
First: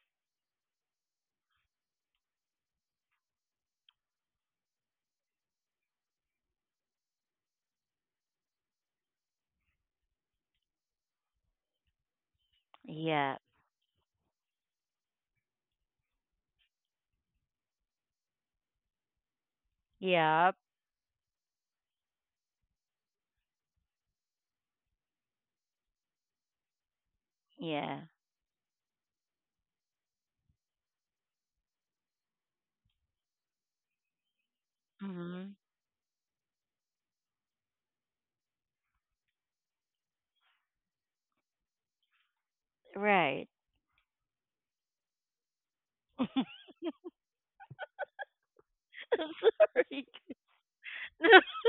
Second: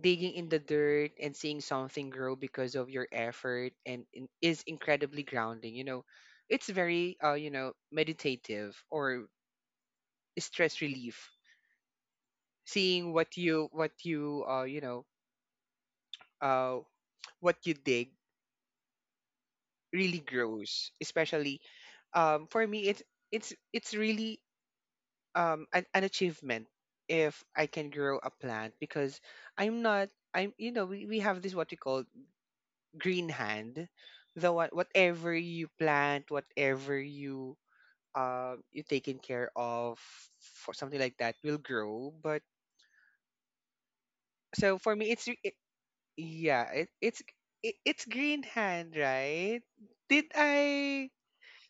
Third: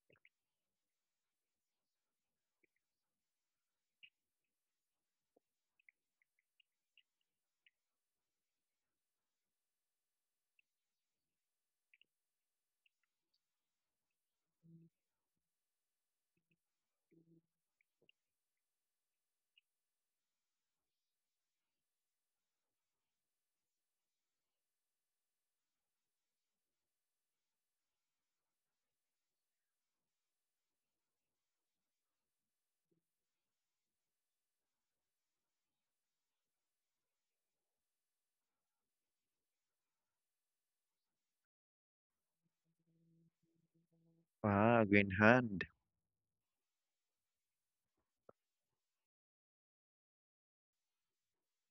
digging in the dirt and seeing something grow because of your effort and is incredibly grounding. You know, it's very you know, meditative or stress relief, seeing
yeah.
what you you know uh what you dig really
Yep.
grows, especially for me it's really an achievement if I can
Yeah.
grow a plant because I'm not I'm you know, we have this what we call green hand. The what whatever
Hmm.
you plant, whatever you you taken care of, for something like that will grow. But
Right.
so
Wow,
for
green
me it's
hand.
yeah, it's green hand,
I'm
right?
sorry.
Did I —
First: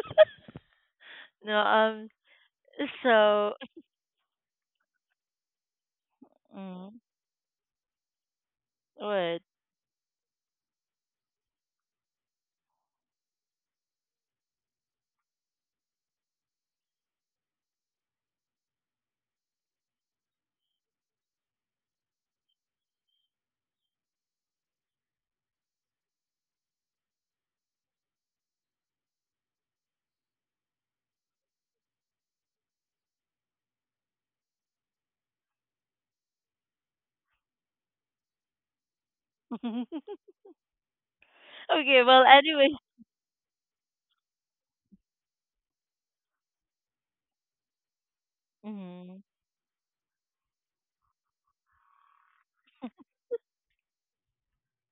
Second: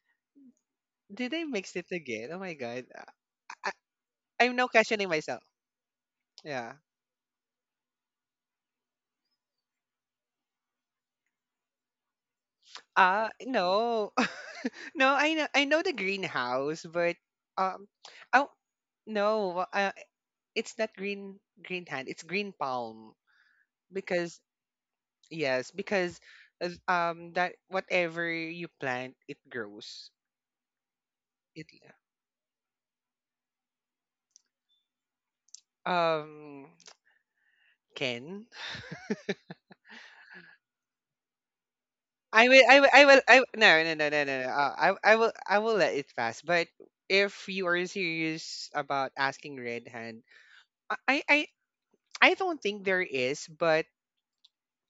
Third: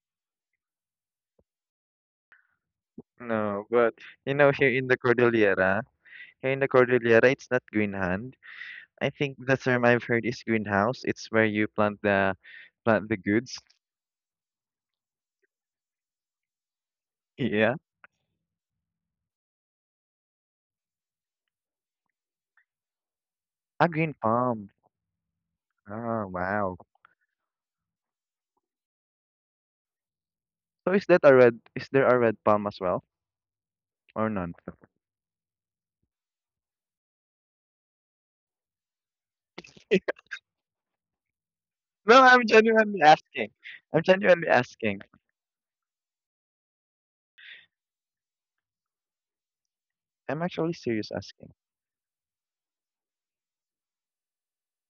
did I
No,
mix it again? Oh my god,
so,
No, but you know,
I'm now
here in the
questioning myself.
Cordillera, here in the
Yeah.
mm,
Cordillera, it's not green hand. I think
what?
the term I've heard is greenhouse. It's where you plant the goods.
No, no. I know the greenhouse, but
Yeah,
um, oh no, it's not green hand. It's green palm
a green
because
palm.
yes, because
Oh, wow.
that whatever you plant, it grows.
So is that a red?
It
Is there a red palm as well, or none?
um. Ken.
Okay,
No,
well,
I'm
I will,
anyway.
I will,
genuinely
I will, I
asking.
no, no,
I'm
no, no, no, no.
genuinely asking.
I will let it pass. But if you are serious about
Mm-hmm.
asking red hand,
I'm actually
I,
serious
I, I
asking.
I don't think there is. But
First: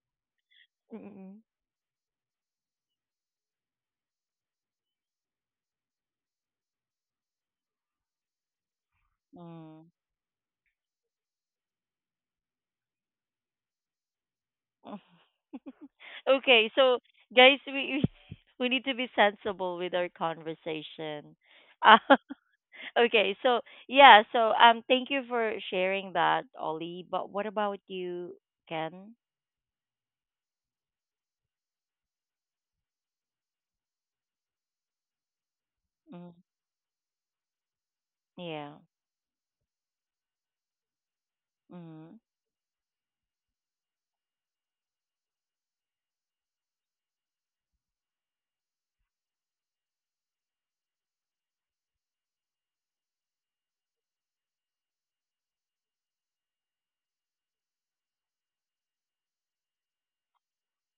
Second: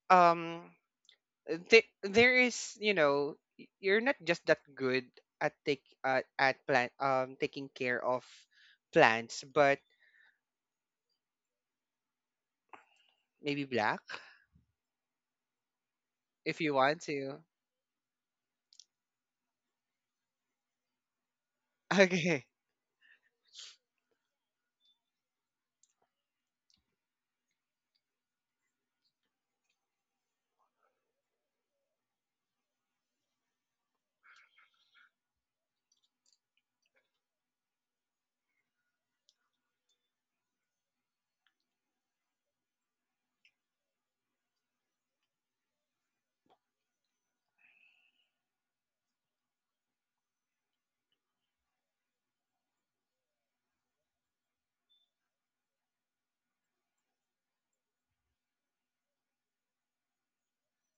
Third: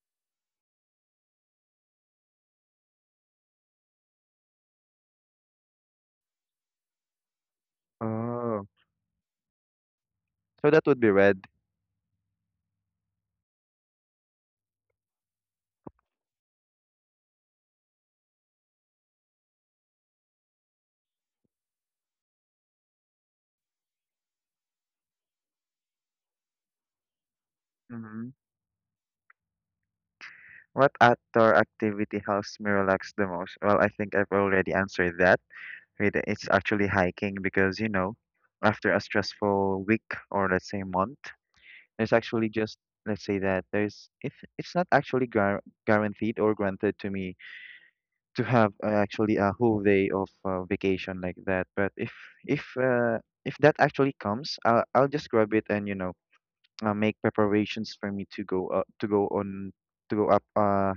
um,
Mm-mm.
there, there is. You know, y- you're not just that good at take, at plant, taking care of
Oh,
plants. But
Mm.
so that would be red.
maybe black, if
Okay,
you
so,
want to.
guys, we we need to be sensible with our conversation. Uh,
Okay.
okay, so, yeah, so, thank you for sharing that, Ollie. But what about
Mm-hmm.
you, Ken?
What outdoor activity helps me relax the most? Well, I think I've already answered that.
Mm,
It's actually hiking because, you know,
yeah.
after a stressful week or let's say month, there's
Mm,
actually just, let's say that if it's not actually gar guaranteed or granted to me to have actually a whole day of vacation like that. But if uh, if that actually comes, I'll just grab it and you know make preparations for me to go on to go up uh,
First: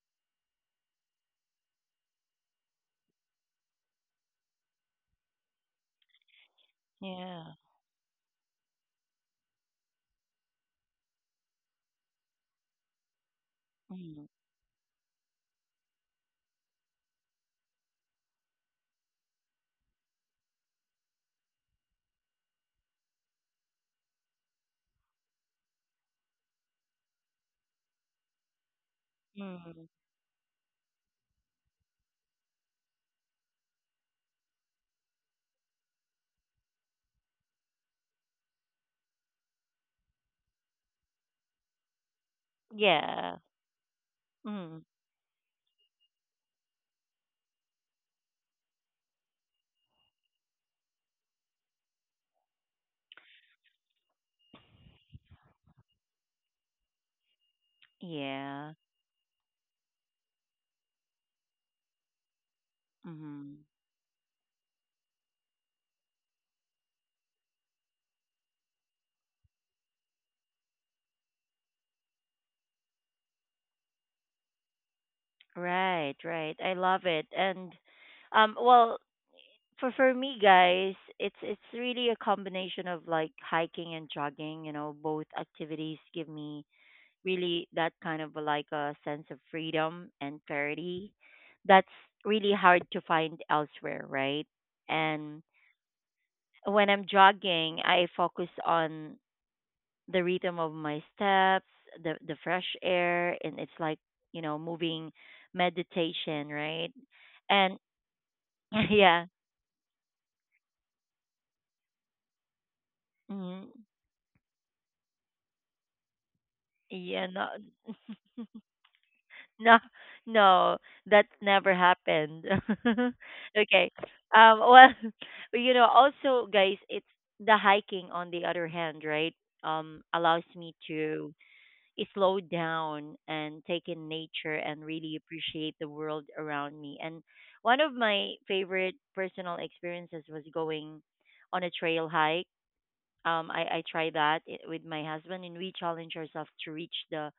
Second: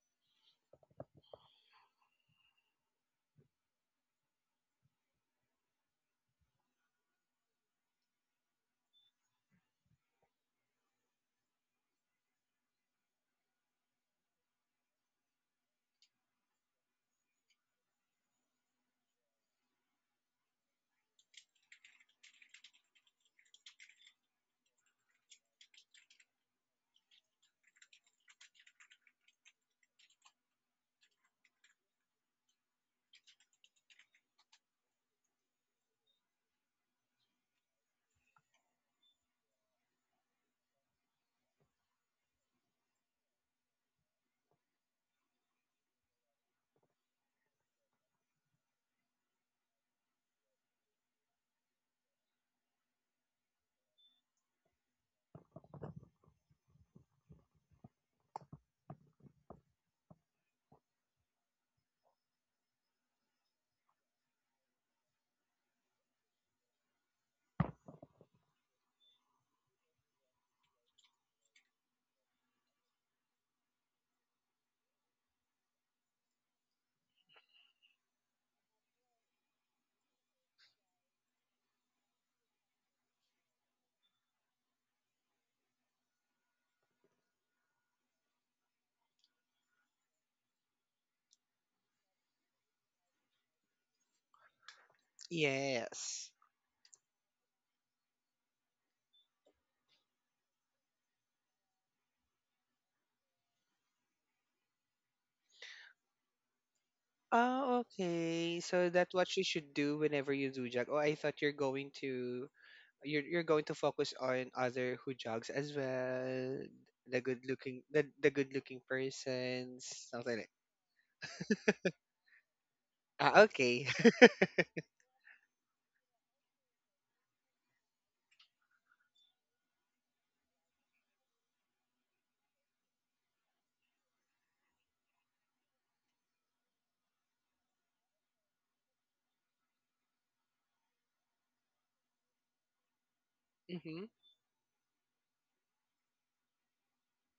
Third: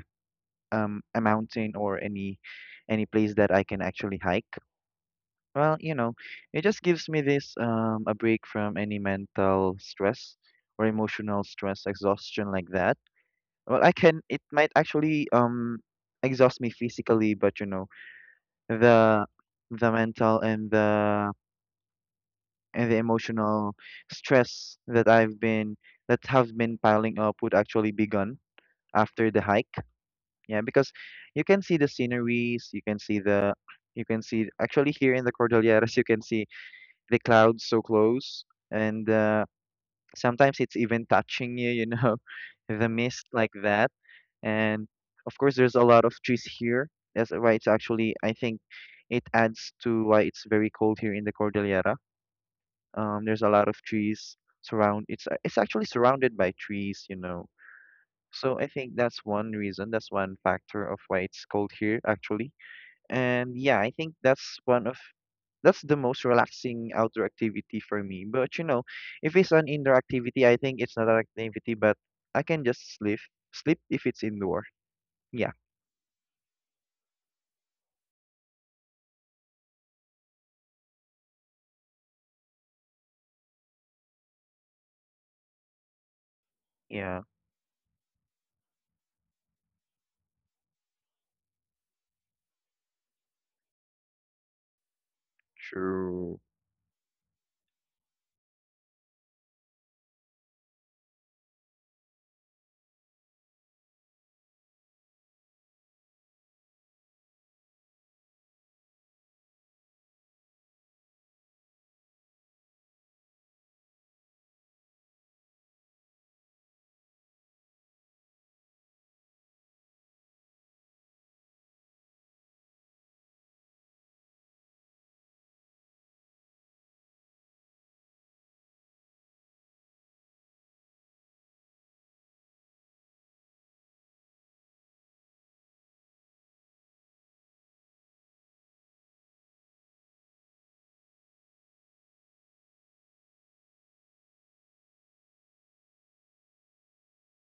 um a mountain or any place that I can actually hike. Well, you know, it just gives me this
yeah.
a break from any mental stress or emotional stress exhaustion like that. Well, I can
Mm,
it might actually exhaust me physically, but you know the the mental and the emotional stress that I've been that have been piling up would actually be gone after the hike.
mm.
Yeah, because you can see the sceneries, you can see the you can see actually here in the Cordilleras you can see the clouds so close and sometimes it's even touching you, you know, the mist
Yeah.
like that.
Mm.
And of course, there's a lot of trees here. That's why it's actually, I think it adds to why it's very cold here in the Cordillera. There's a lot of trees surround. It's actually surrounded by trees, you know. So I
Yeah.
think that's one reason, that's one factor of why it's cold here actually. And
Mm.
yeah, I think that's one of that's the most relaxing outdoor activity for me. But you know, if it's an indoor activity, I think it's not an activity, but I can just sleep if it's indoor. Yeah.
Right, right. I love it. And well, for me guys, it's really a combination of like hiking and jogging, you know, both activities give me
Yeah,
really that kind of like a sense of freedom and clarity that's really hard to find elsewhere, right? And
Yes.
true.
when I'm jogging, I focus on the rhythm of my steps, the fresh air, and it's like you know moving meditation, right? And
Oh, okay. So that's
yeah,
what you should do whenever you do jog. Oh, I thought you're going to — you're going
mm,
to focus on other who jogs as well,
yeah, no,
the good looking
no,
persons, something like.
no, that's never happened.
Ah, okay.
Okay, well, you know, also guys, it's the hiking on the other hand, right? Allows me to slow down and take in nature and really appreciate the world around me. And one of my favorite personal experiences was going on a trail hike. I
Mm-hmm.
tried that with my husband, and we challenged ourselves to reach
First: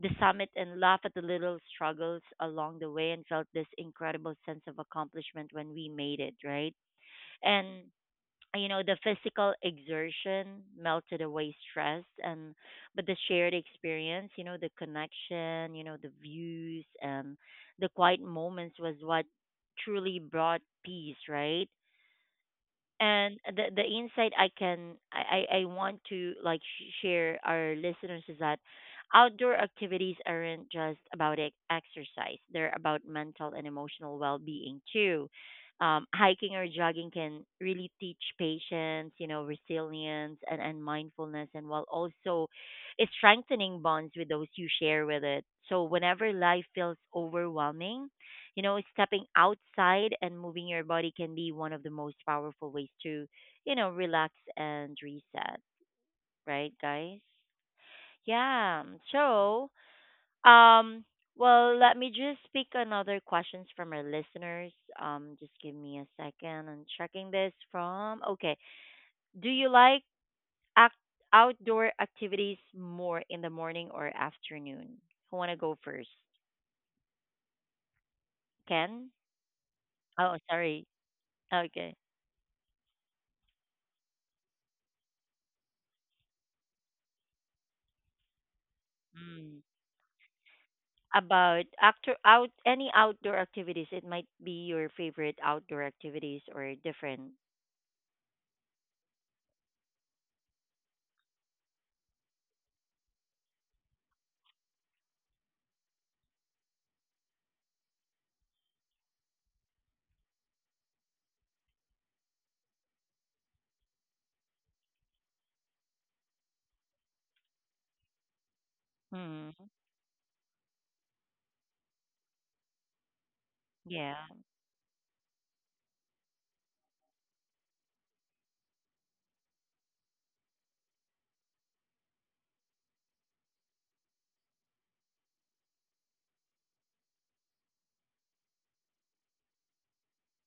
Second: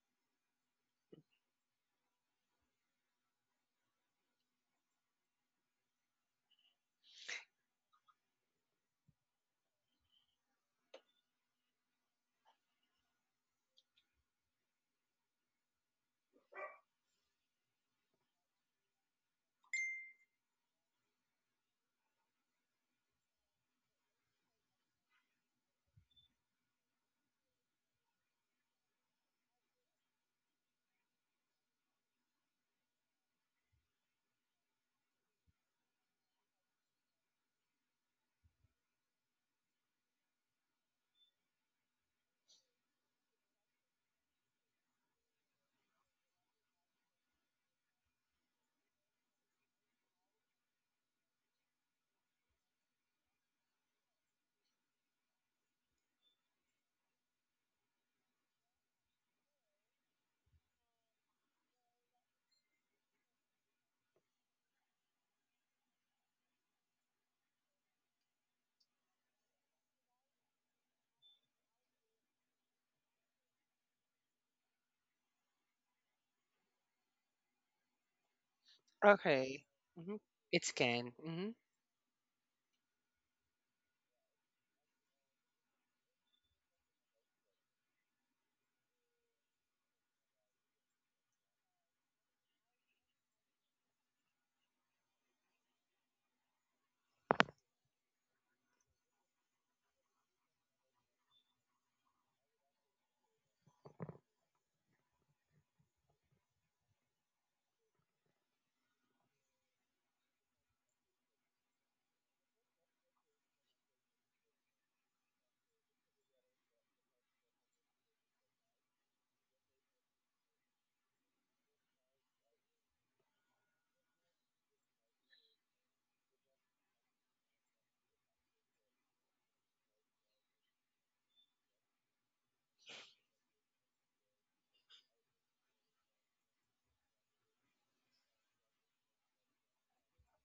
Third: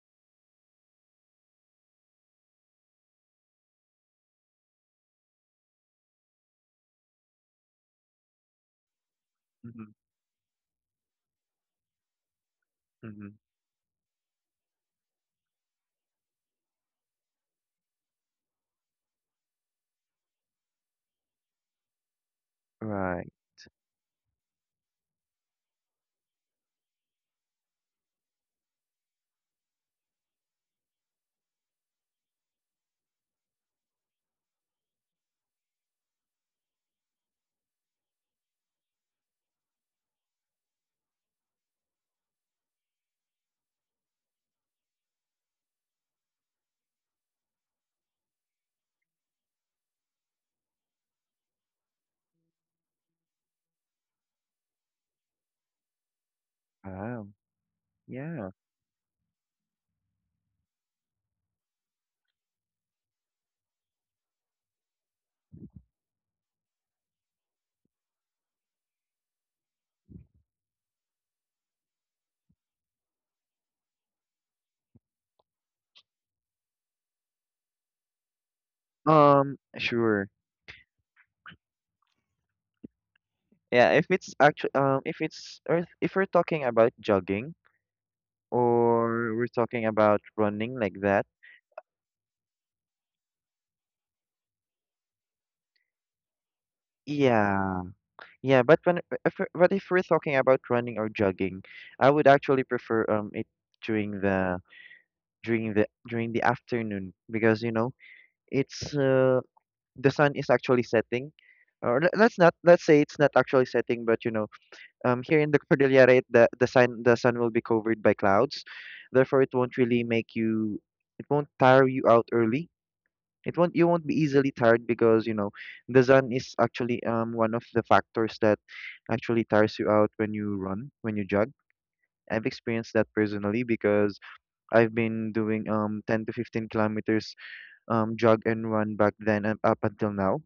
the summit and laugh at the little struggles along the way and felt this incredible sense of accomplishment when we made it, right? And you know the physical
Hmm.
exertion melted away stress and but the
Hmm.
shared experience, you know, the connection, you know, the views and the quiet moments was what truly brought peace, right?
Right.
And the insight I can I want to like share our listeners is that outdoor activities aren't just about exercise; they're about mental and emotional well-being too. Hiking or jogging can really teach patience, you know, resilience and mindfulness, and while also it's strengthening bonds with those you share with it. So whenever life feels overwhelming, you know, stepping outside and moving your body can be one of the most powerful ways to, you know, relax and reset, right, guys?
Wow. Yeah.
Yeah. So, um, well, let me just pick another questions from our listeners. Just give me a second. I'm checking this from. Okay. Do you like act outdoor activities more in the morning or afternoon? Who wanna go first? Ken?
Okay. Mm-hmm.
Sure.
Oh,
It's
sorry.
can. Mm-hmm.
Okay.
Yeah, if it's actually if it's or if we're talking about jogging or we're
Mm.
talking about running like that,
About actor out any outdoor activities. It might be your favorite outdoor activities or different.
yeah. Yeah, but when if we're talking about running or jogging, I would actually prefer it during the during the afternoon because you know it's the sun is actually setting, or let's not let's say it's not actually setting, but you know here in the Cordillera it, the sun will be covered by clouds, therefore
Mm.
it won't really make you it won't tire you out early it won't you won't be
Yeah.
easily tired because you know the sun is actually one of the factors that actually tires you out when you run, when you jog. I've experienced that personally because I've been doing 10 to 15 kilometers jog and run back then and up until now.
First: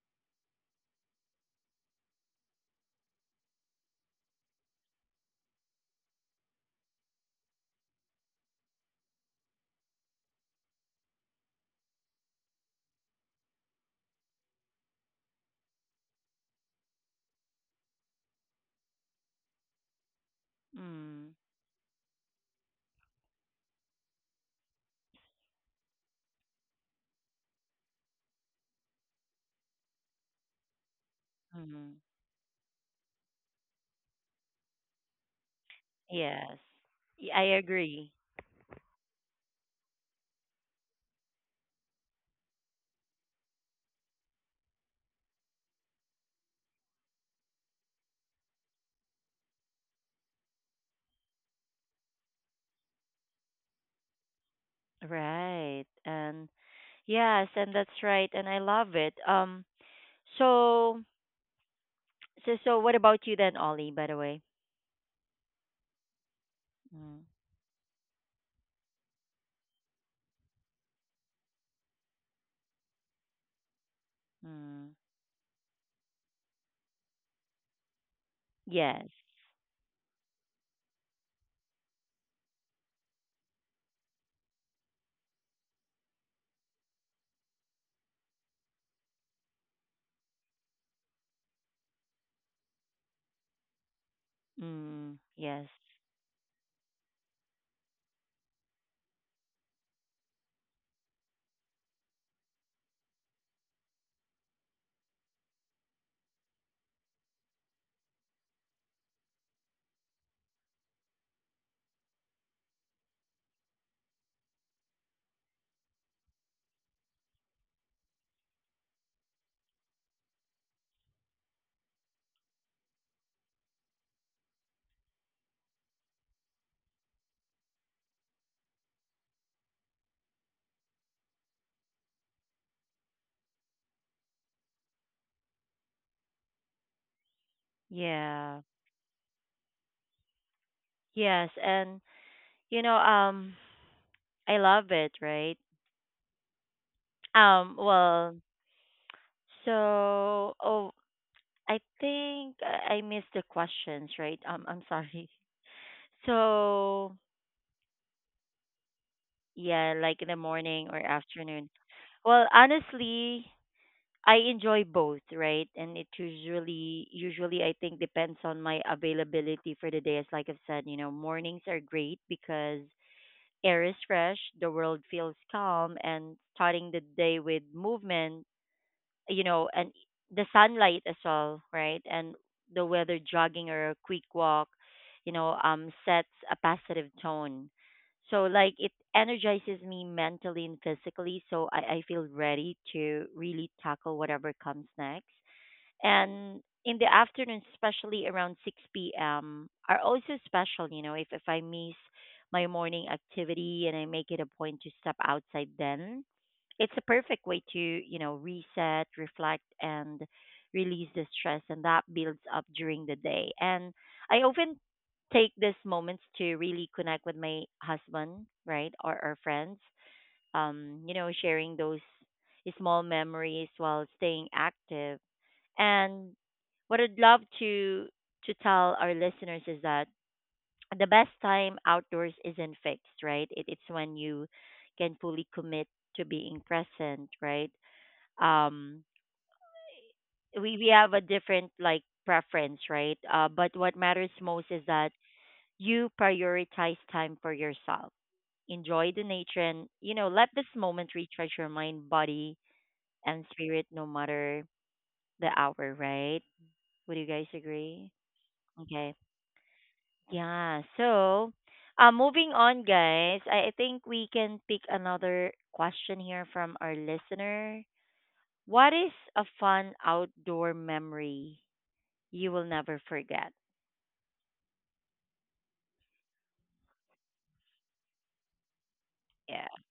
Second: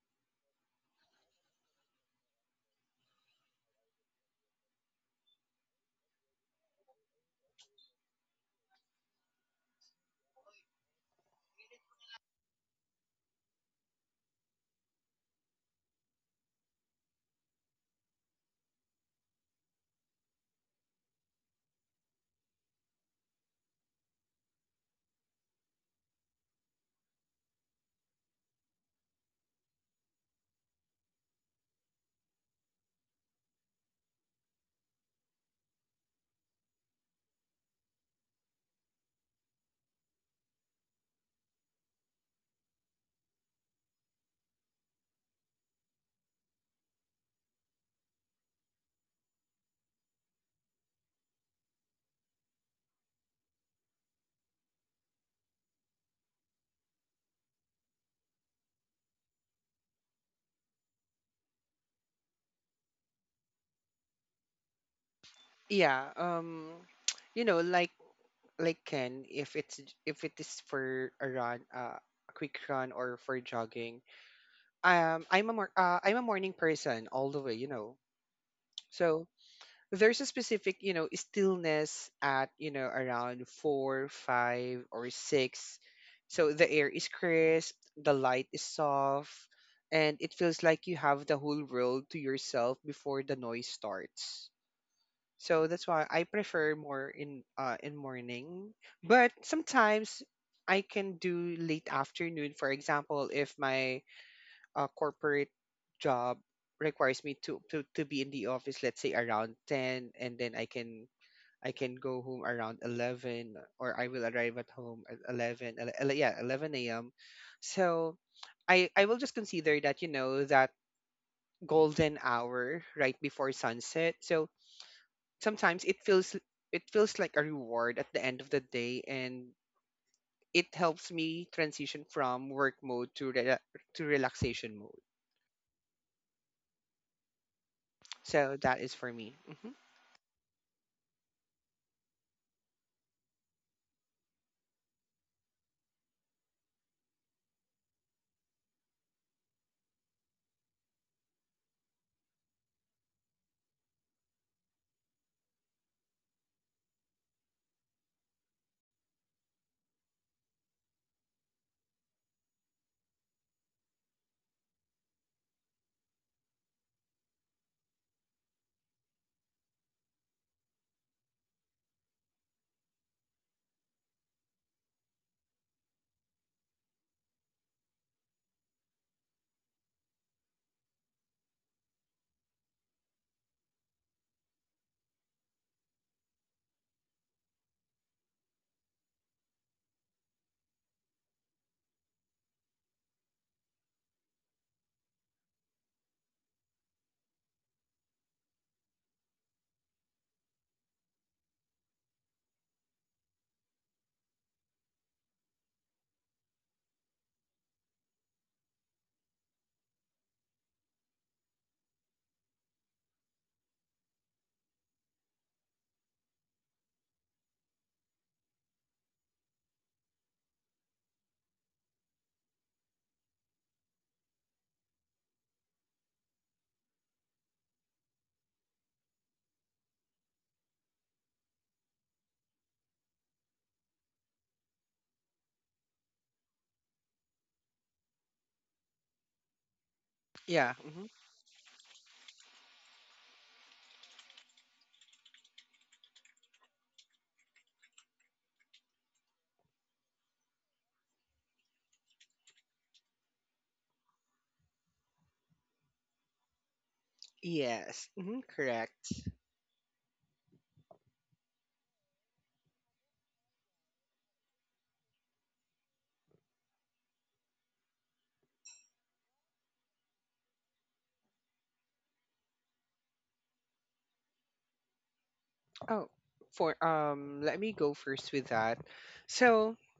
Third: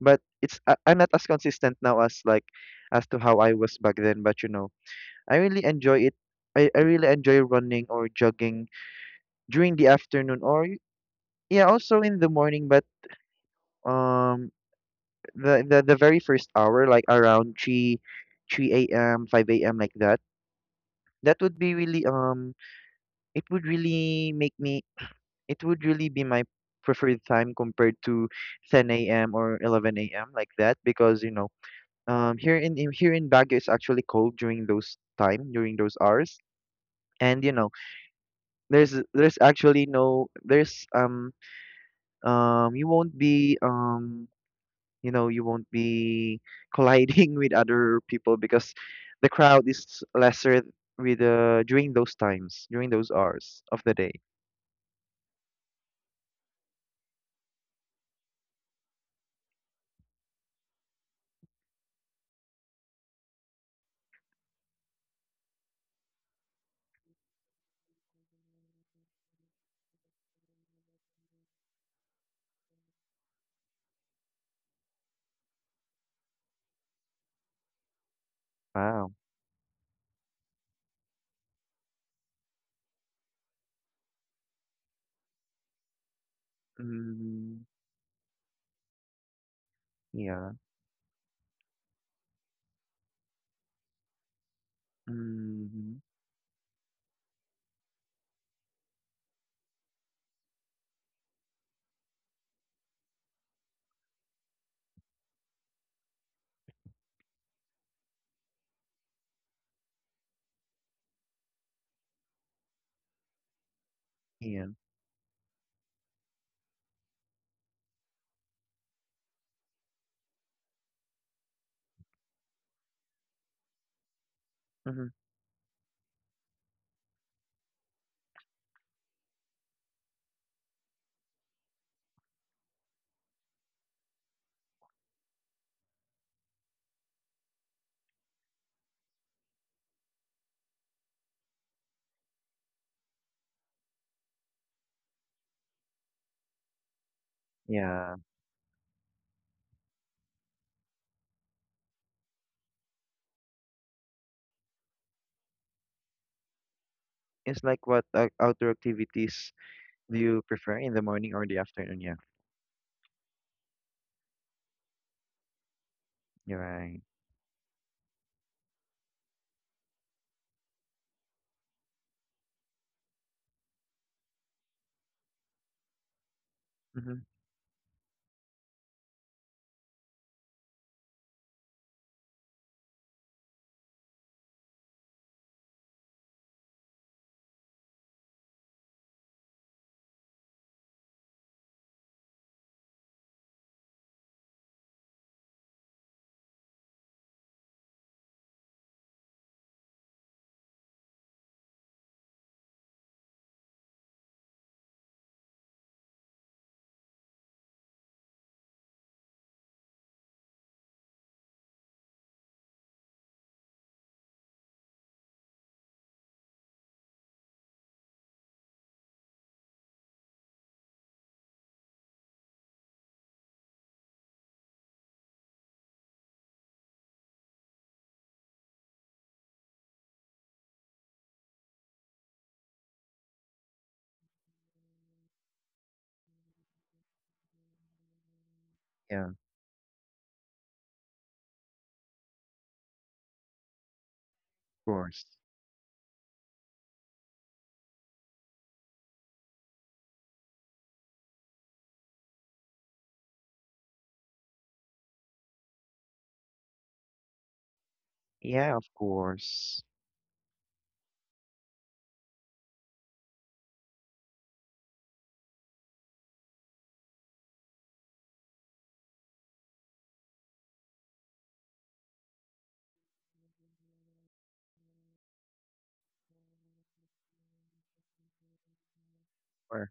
But it's I'm not as consistent now as like as to how I was back then, but you know, I really enjoy it. I really enjoy running or jogging during the afternoon or yeah, also in the morning, but um the very first hour, like around three a.m., five a.m. like that.
Mm.
That would be really it would really make me it would really be my preferred time compared to ten a.m. or 11 a.m. like that because you know
Mm.
here in here in Baguio it's actually cold during those time during those hours
Yes. I
and you know
agree.
there's actually there's you won't be you know you won't be colliding with other people because the crowd is lesser with during those times during those hours of the day.
Right. And yes, and that's right. And I love it. So so what about you then, Ollie, by the way?
Yeah. Um.
Mm.
You know, like Ken, if it's if it is for a run, a quick run or for jogging,
Mm.
I'm a I'm a morning person all the way, you know.
Yes.
Wow.
So there's a specific, you know, stillness at you know around 4, 5, or 6. So the air is
Mm,
crisp, the light is soft, and it
yeah.
feels like you have the whole world to yourself before the noise starts.
Mm.
So
Yes.
that's
Mm,
why I prefer more in morning. But sometimes I can do late afternoon. For example, if my corporate job requires me to, to be in the office, let's say around 10, and then I can — I can go home around 11, or I will arrive
yeah.
at home at 11. Yeah, 11 a.m. So I will just consider that you know that golden hour right before sunset. So
Hmm.
sometimes it feels like a reward at the end of the day, and it helps me transition from work mode to to relaxation mode. So
Yeah.
that is for me. Hmm.
Yes, and you know, I love it, right?
Yeah,
Well, so oh, I think I missed the questions, right? I'm sorry. So,
it's like what outdoor activities
yeah,
do
like in the
you prefer
morning
in
or
the morning or the
afternoon.
afternoon, yeah.
Well, honestly, I enjoy both, right? And it
You're right.
usually I think depends on my availability for the day. As like I've said, you know, mornings are great because air is fresh, the world feels calm, and starting the
Hmm.
day with movement, you know, and the sunlight as well, right? And the weather jogging or a quick walk, you know, sets a positive tone. So like it energizes me mentally and physically, so I feel ready to really tackle whatever comes next, and in the afternoon, especially around 6 p.m., are also special. You know, if I miss my morning activity and I make it a point to step outside then, it's a perfect way to, you know, reset, reflect, and release the stress. And that builds up during the day. And I often take these moments to really connect with my husband, right, or friends, you know, sharing those small memories while staying active, and what I'd love to tell our listeners is that the best time outdoors isn't fixed, right? It's when you can fully commit to being present, right? Um,
Yeah,
Yeah.
we
Hmm.
have a different like preference, right? But what matters most is
of
that
course.
you prioritize time for yourself, enjoy the nature, and you know let this moment recharge your mind, body, and spirit, no matter the hour, right? Would you guys
Yes.
agree?
Hmm.
Yeah, of
Correct.
Okay.
course.
Yeah. So, moving on, guys. I think we can pick another question here from our listener. What is a fun outdoor memory you will never forget?
Oh, for let me go first with that.
Yeah.
So
Or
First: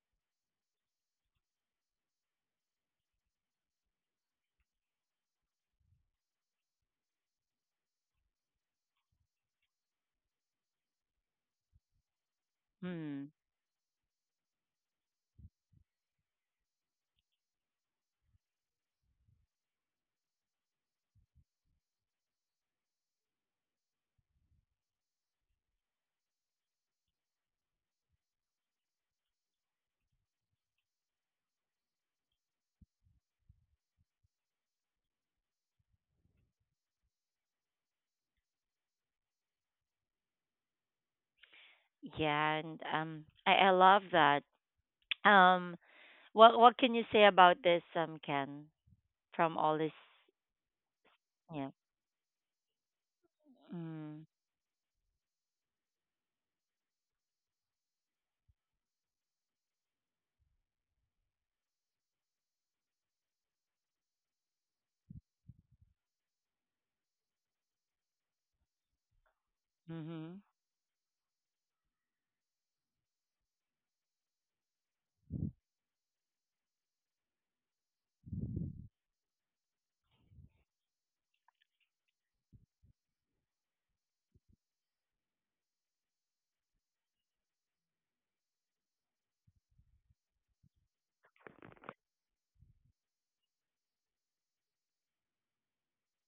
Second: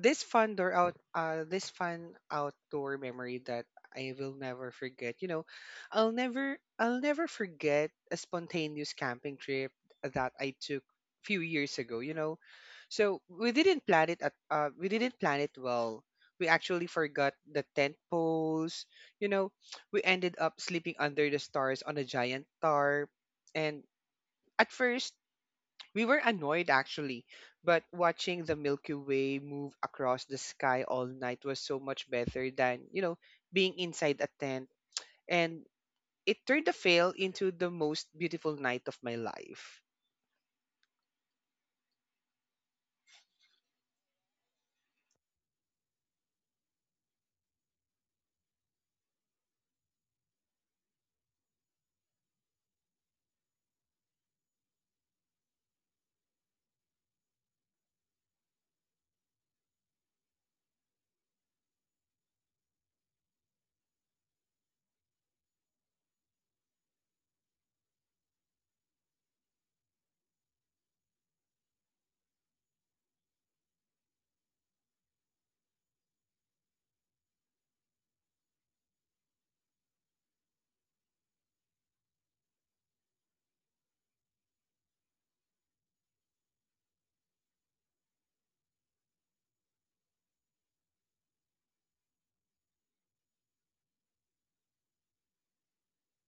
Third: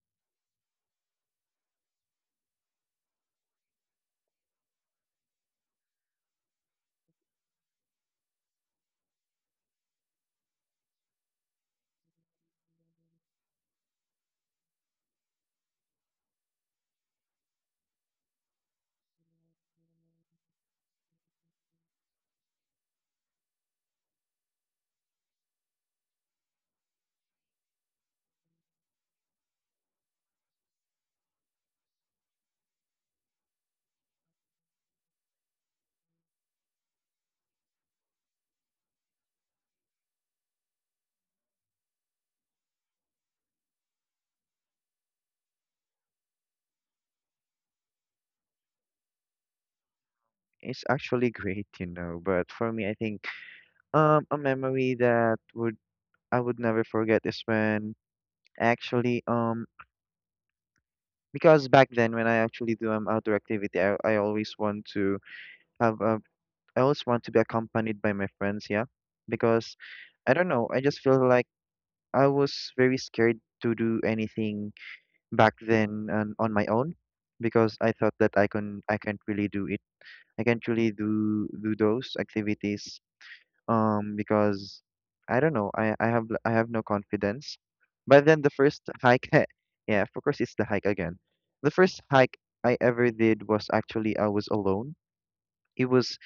this fun outdoor memory that I will never forget. You know, I'll never forget a spontaneous camping trip that I took few years ago, you know. So
Hmm.
we didn't plan it at we didn't plan it well. We actually forgot the tent poles, you know, we ended up sleeping under the stars on a giant tarp, and at first we were annoyed actually, but watching the Milky Way move across the sky all night was so much better than, you know, being inside a tent. And it turned the fail into the most beautiful night of my life.
Yeah, and I love that. Um, what can you say about this, Ken? From all this,
it's actually great
yeah.
you know but for me I think
Mm.
a memory that would I would never forget is when actually because back then when I actually do outdoor activity I always want to have a I always want to be accompanied by my friends, yeah, because I
Mm-hmm.
don't know I just feel like I was very scared to do anything back then on my own because I thought that I can't really do it I can't really do those activities because I don't know I have no confidence but then the first hike yeah of course it's the hike again the first hike I ever did was actually I was alone it was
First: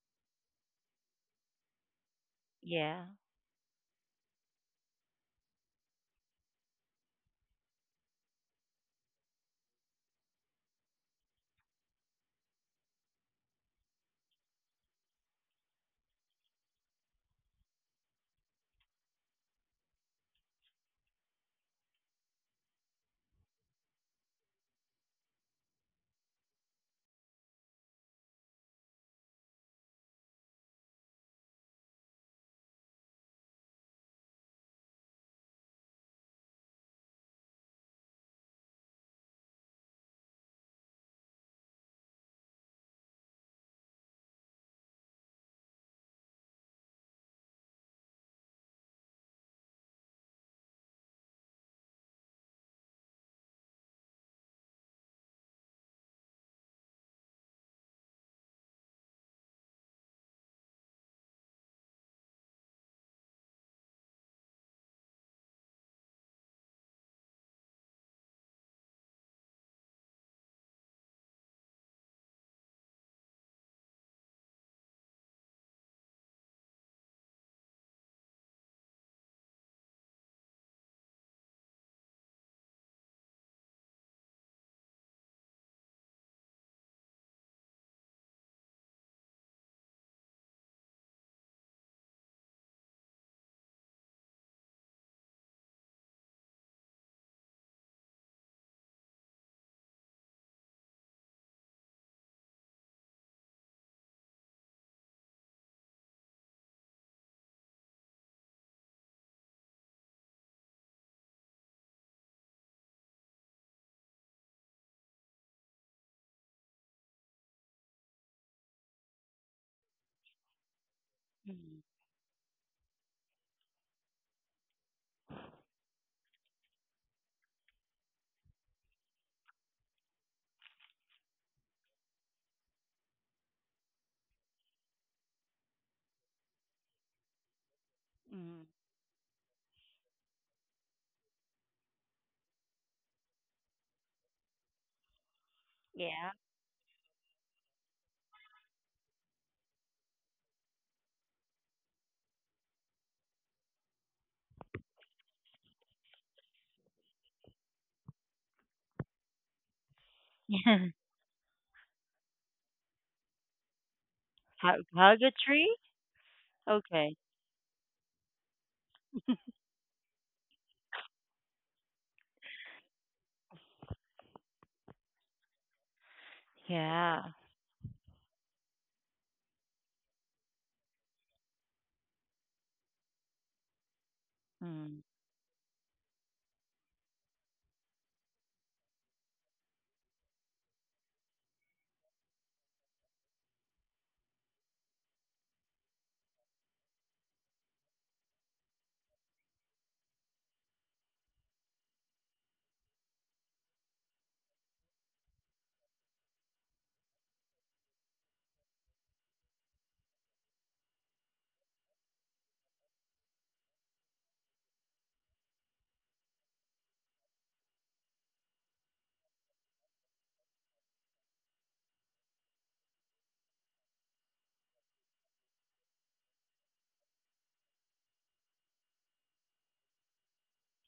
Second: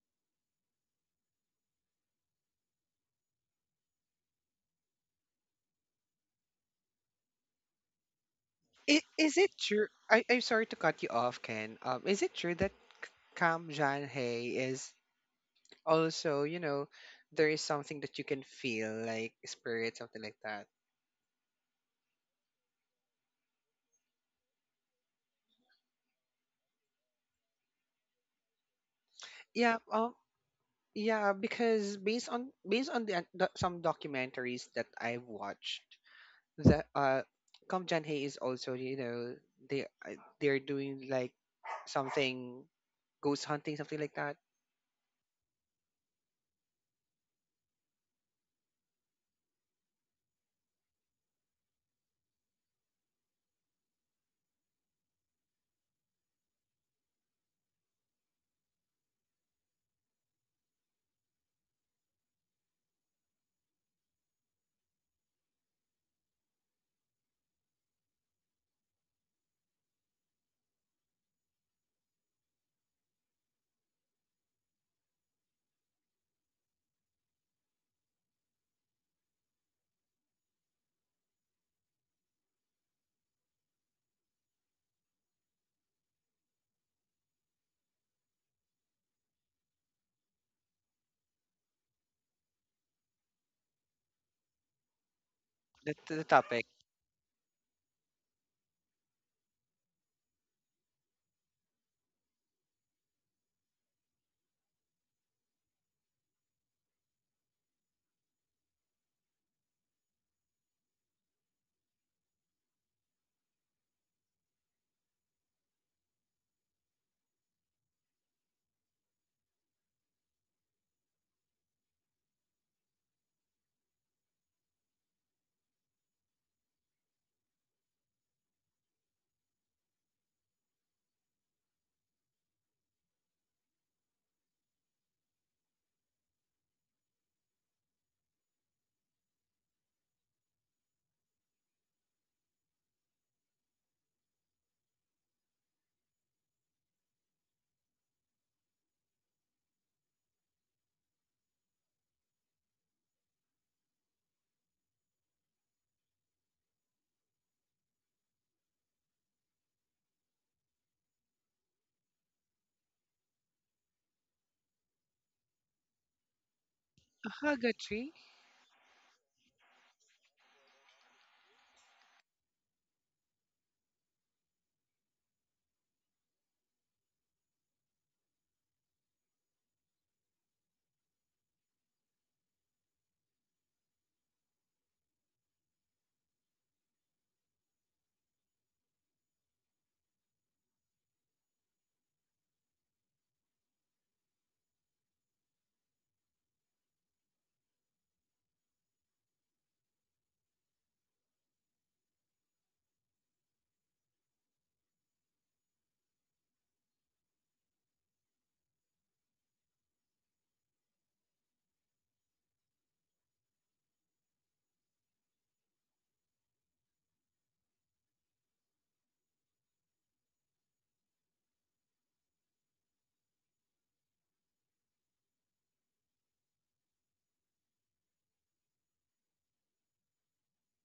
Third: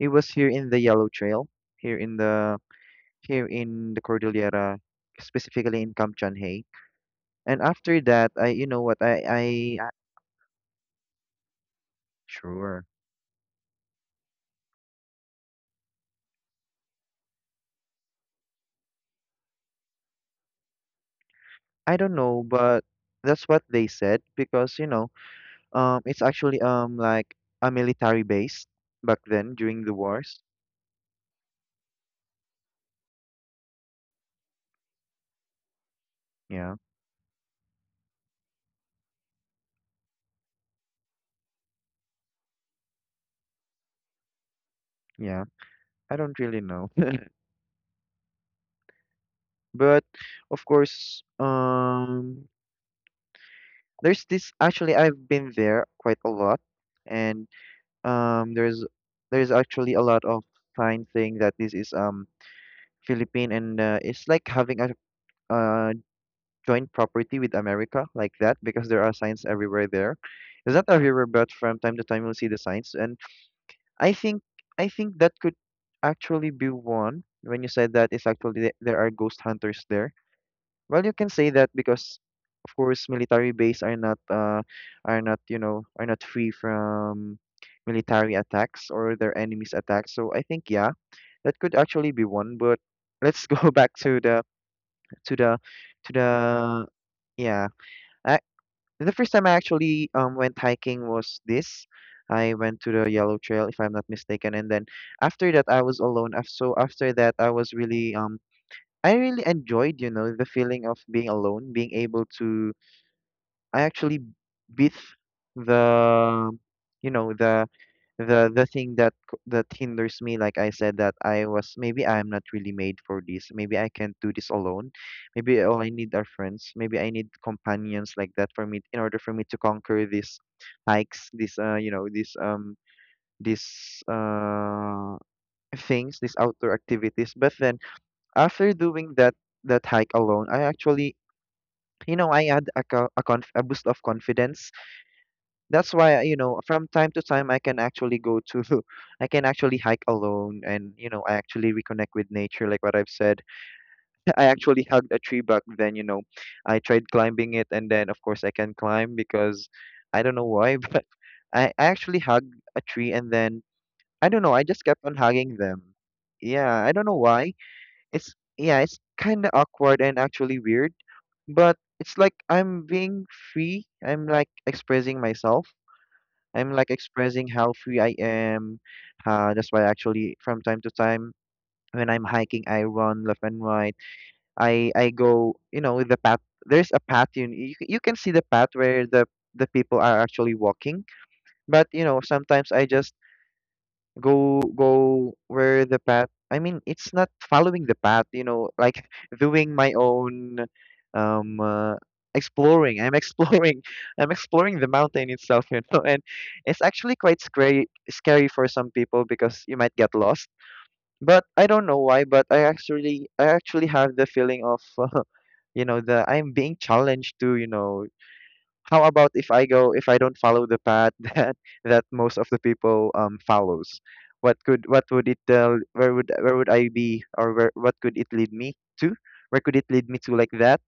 it was here in the Yellow Trail here in the
Yeah.
here in the Cordillera specifically in Kamchanhay and after that I you know what
Is, is
I
it true?
I-
I'm sorry to cut you off, Ken. Is it true that
sure.
Kam Jan Hey is also, you know, there is something that you can feel, like spirit, something like that?
I don't know but that's what they said because you know um, it's actually like a military base back then
Yeah,
during the wars.
yeah, because based on the some documentaries that I've watched,
Yeah,
the Kom Jan Hay is also, you know, they they're doing like something, ghost hunting, something like that.
yeah. I don't really know. But of course, there's this actually I've been there quite a lot, and um, there's there's actually a lot of sign saying that this is Philippine and it's like having a uh joint property with America like that because there are signs everywhere there. It's not everywhere, but from time to time you'll see the signs and I think I think that could actually be one when you said that it's actually there are ghost hunters there. Well, you can say that because of course military base are not you know are not free from military attacks or their enemies attacks. So I think yeah, that could actually be one. But let's go back to the to the
That's
to
the
the
topic.
yeah. The first time I actually went hiking was this. I went to the Yellow Trail, if I'm not mistaken, and then after that I was alone. So after that I was really I really enjoyed, you know, the feeling of being alone, being able to I actually beat the you know the thing that that hinders me, like I said that I was
Mm-hmm.
maybe I'm not really made for this, maybe I can't do this alone, maybe all I need are friends, maybe I need companions like that for me in order for me to conquer these hikes these you know these uh things these outdoor activities. But then
Mm-hmm.
after doing that that hike alone I actually you know I had a boost of confidence. That's why
Yeah.
you know from time to time I can actually go to I can actually hike alone and you know I actually reconnect with nature like what I've said. I actually hugged a tree back then you know I tried climbing it and then of course I can climb because I don't know why but I actually hugged a tree and then I don't know I
Hug,
just kept on
hug a
hugging
tree.
them. Yeah I don't
Okay.
know why.
Hagatri.
It's yeah it's kind of awkward and actually weird but it's like I'm being free, I'm like expressing myself, I'm like
Yeah.
expressing how free I am. That's why actually from time to time when I'm hiking, I run left and right.
Mm.
I go, you know, with the path. There's a path you can see the path where the people are actually walking. But you know, sometimes I just go where the path, I mean, it's not following the path, you know, like doing my own um uh, exploring. I'm exploring I'm exploring the mountain itself you know and it's actually quite scary for some people because you might get lost but I don't know why but I actually have the feeling of you know the I'm being challenged to you know, how about if I go if I don't follow the path that that most of the people follows? What could what would it tell? Where would I be, or where what could it lead me to? Where could it lead me to like that?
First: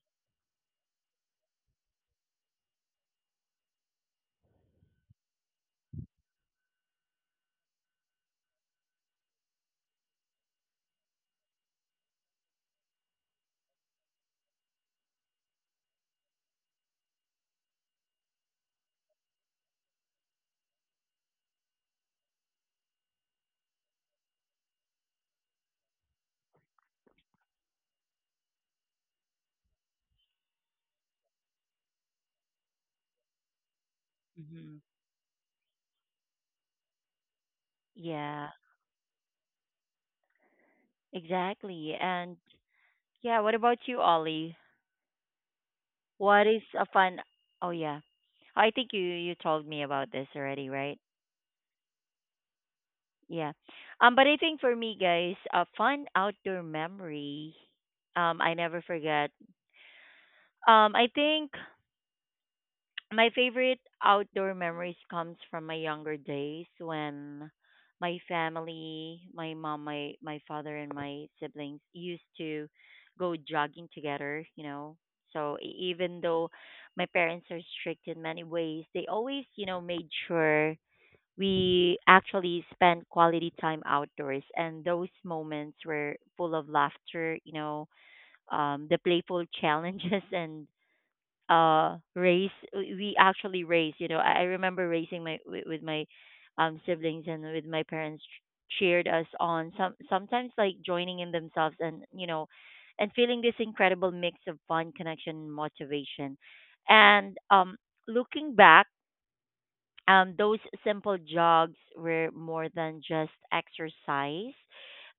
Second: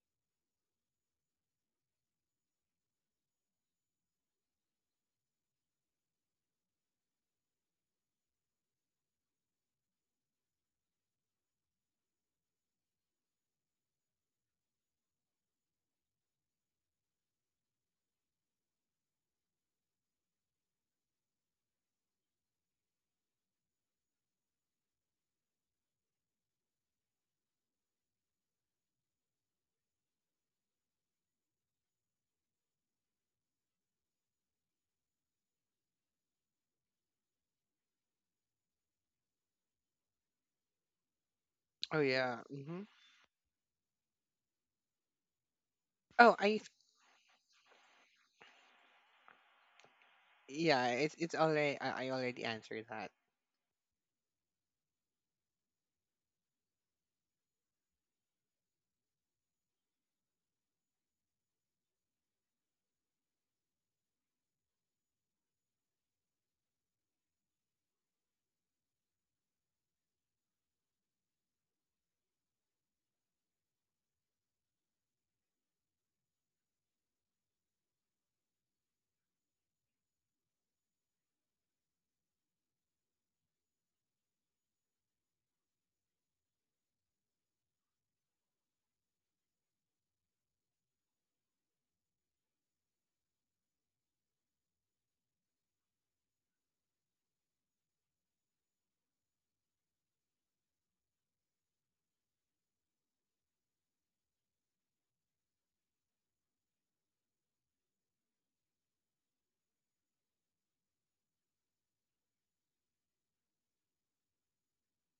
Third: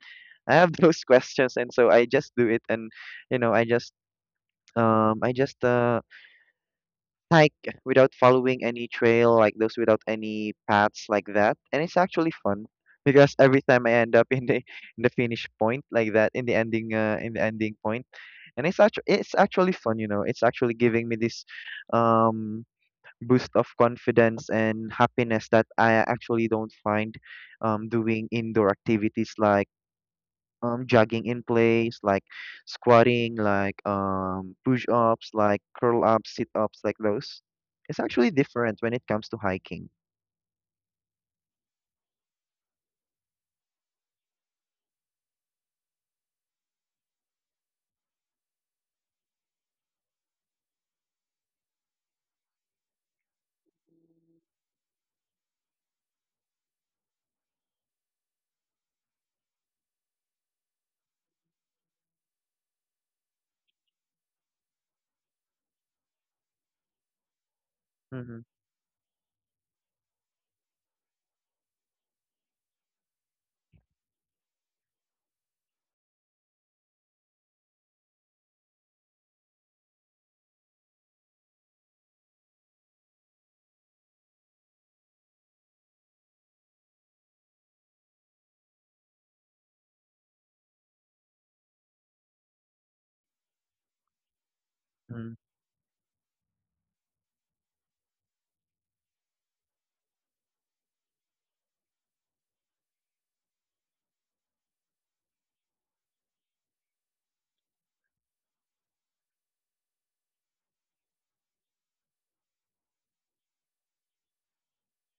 I have those questions, and so I just do it, and you know I just hike without following any trail like those, without any paths like that, and it's actually fun because every time I end up in the finish point like that in the ending point and it's actually fun, you know. It's actually giving me this um boost of confidence and happiness that I actually don't find doing indoor activities like jogging in place, like squatting, like
Hmm.
push-ups, like curl-ups, sit-ups, like those. It's actually
Yeah,
different when it comes to hiking.
exactly.
Oh
And
yeah. Hmm.
yeah, what about you, Ollie?
Oh,
What
I
is a fun? Oh yeah, I think you told me about this already,
yeah.
right?
It's already, I already answered that.
Yeah. But I think for me, guys, a fun outdoor memory. I never forget. I think. My favorite outdoor memories comes from my younger days when my
Mm-hmm.
family, my mom, my father and my siblings used to go jogging together, you know. So even though my parents are strict in many ways, they always, you know, made sure we actually spent quality time outdoors, and those moments were full of laughter, you know, the playful challenges and raise we actually raise, you know, I remember raising
Hmm.
my with my siblings, and with my parents cheered us on, sometimes like joining in themselves, and you know, and feeling this incredible mix of fun, connection and motivation. And looking back, those simple jogs were more than just exercise.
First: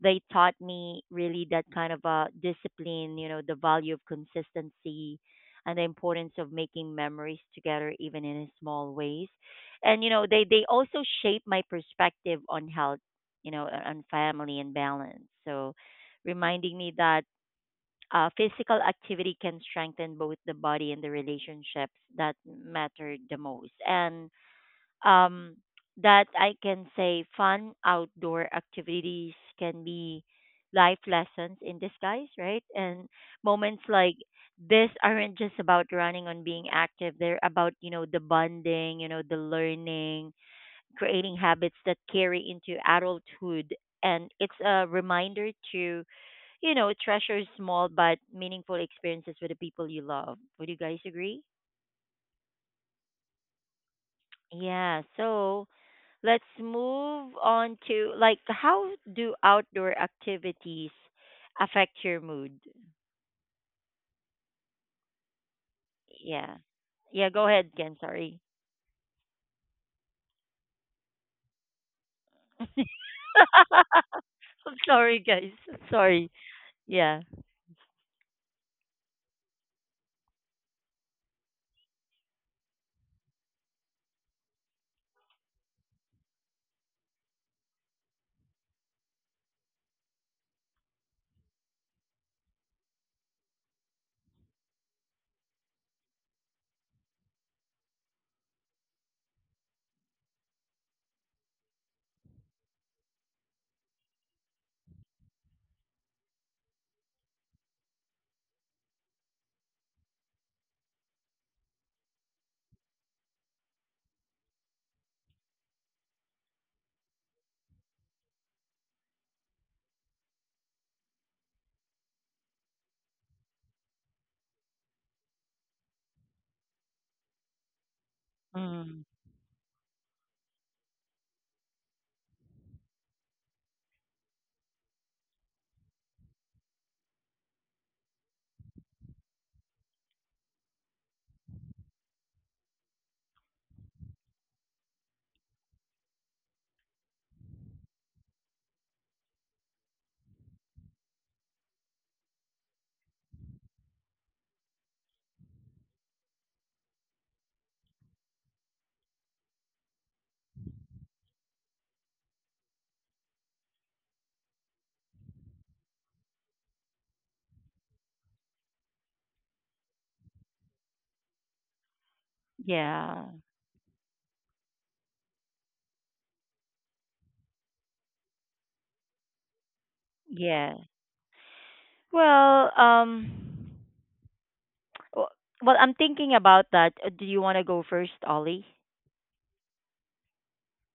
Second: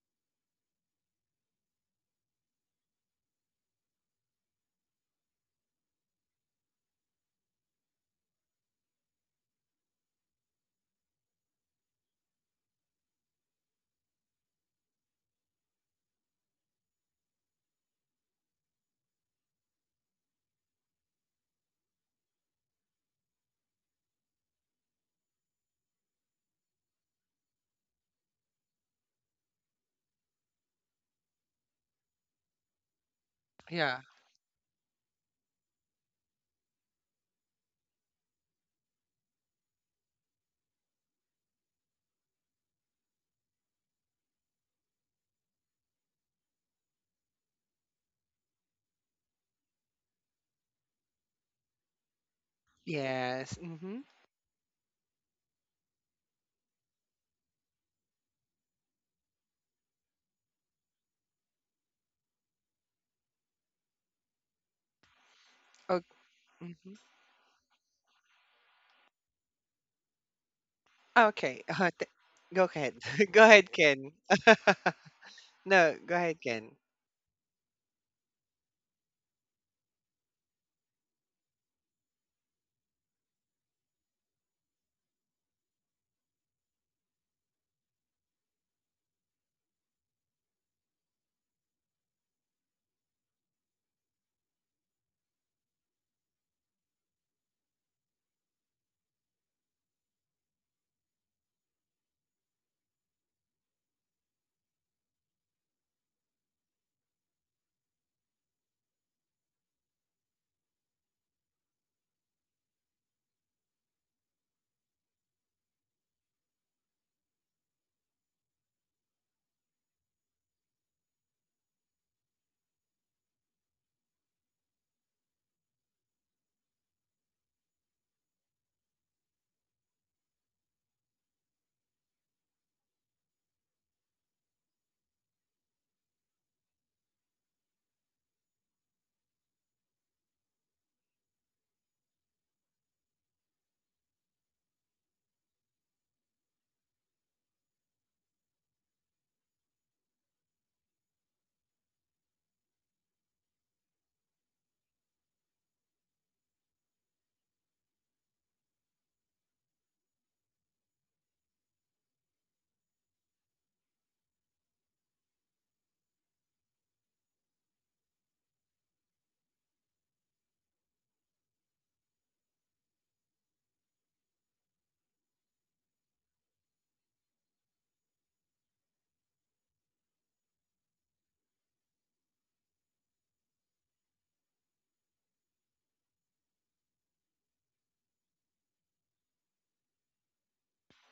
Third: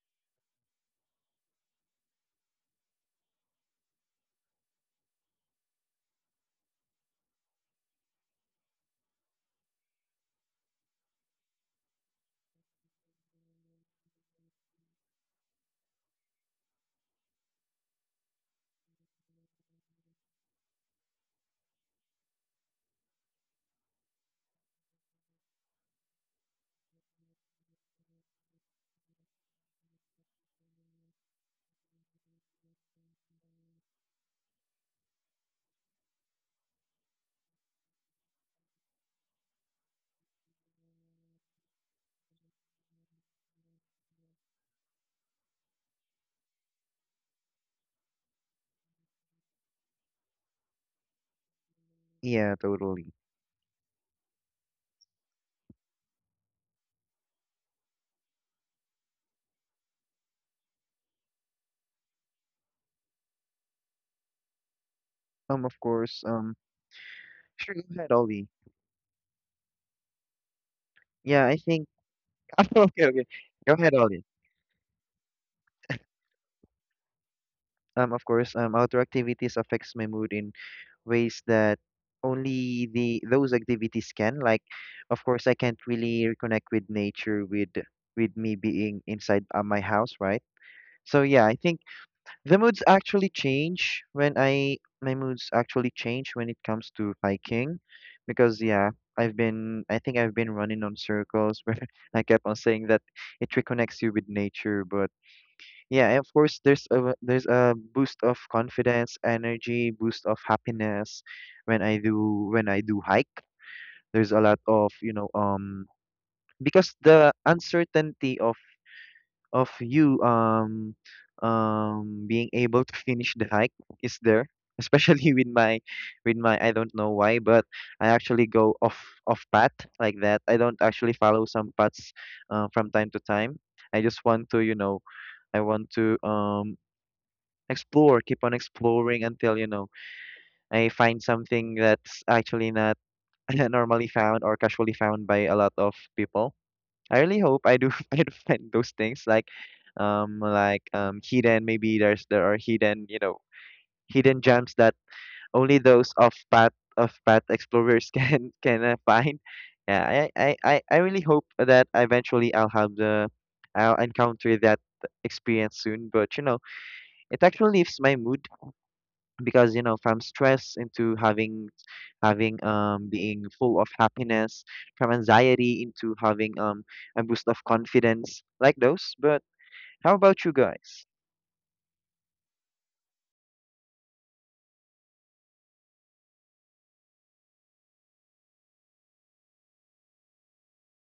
They taught me really that kind of a discipline, you know, the value of consistency and the importance of making memories together, even in small ways. And, you know, they also shaped my perspective on health, you know, on family and balance. So, reminding me that physical activity can strengthen both the body and the relationships that matter the most. And um, that I can say fun outdoor activities can be life lessons in disguise, right? And moments
Yeah.
like this aren't just about running and being active. They're about, you know, the bonding, you know, the learning, creating habits that carry into adulthood. And it's a reminder to, you know, treasure small but meaningful experiences with the people you love. Would you guys agree?
Yeah, totally.
Yes. Mm-hmm.
Yeah, so let's move on to like, how do outdoor activities affect your mood?
Of
Oh,
course.
Yeah.
mm-hmm.
Yeah, go ahead
Sure. Go
again,
ahead,
sorry.
Ollie. Yeah, I
Okay.
think.
Go
I'm
ahead.
Okay, okay.
go ahead,
Go ahead,
Ken.
Ollie.
sorry, guys. I'm
no, go
sorry.
ahead, Ken.
Yeah.
Um, of course, outdoor activities affects my mood in ways that only the those activities can. Like, of course, I can't really reconnect with nature with me being inside my house, right? So yeah, I think the moods actually change when I my moods actually change when it comes to hiking, because yeah, I think I've been running on circles where I kept on saying that it reconnects you with nature, but yeah, and of course, there's a boost of confidence, energy, boost of happiness when I do hike. There's a lot of, because the uncertainty of you being able to finish the hike is there, especially with my I don't know why, but I actually go off
Mm,
off path like that. I don't actually follow some paths from time to time. I just want to, I want to explore, keep on exploring until, you know, I find something that's actually not normally found or casually found by a lot of people. I really hope I do I do find those things like hidden, maybe there are hidden, you know, hidden gems that only those of path explorers can find. Yeah, I really hope that eventually I'll have the I'll encounter that experience soon, but you know, it actually lifts my mood because you know, from stress into having
yeah.
being full of happiness, from anxiety into having a boost of confidence like those. But how about you
Yeah.
guys?
Well, w- well, I'm thinking about that. Do you want to go first, Ollie?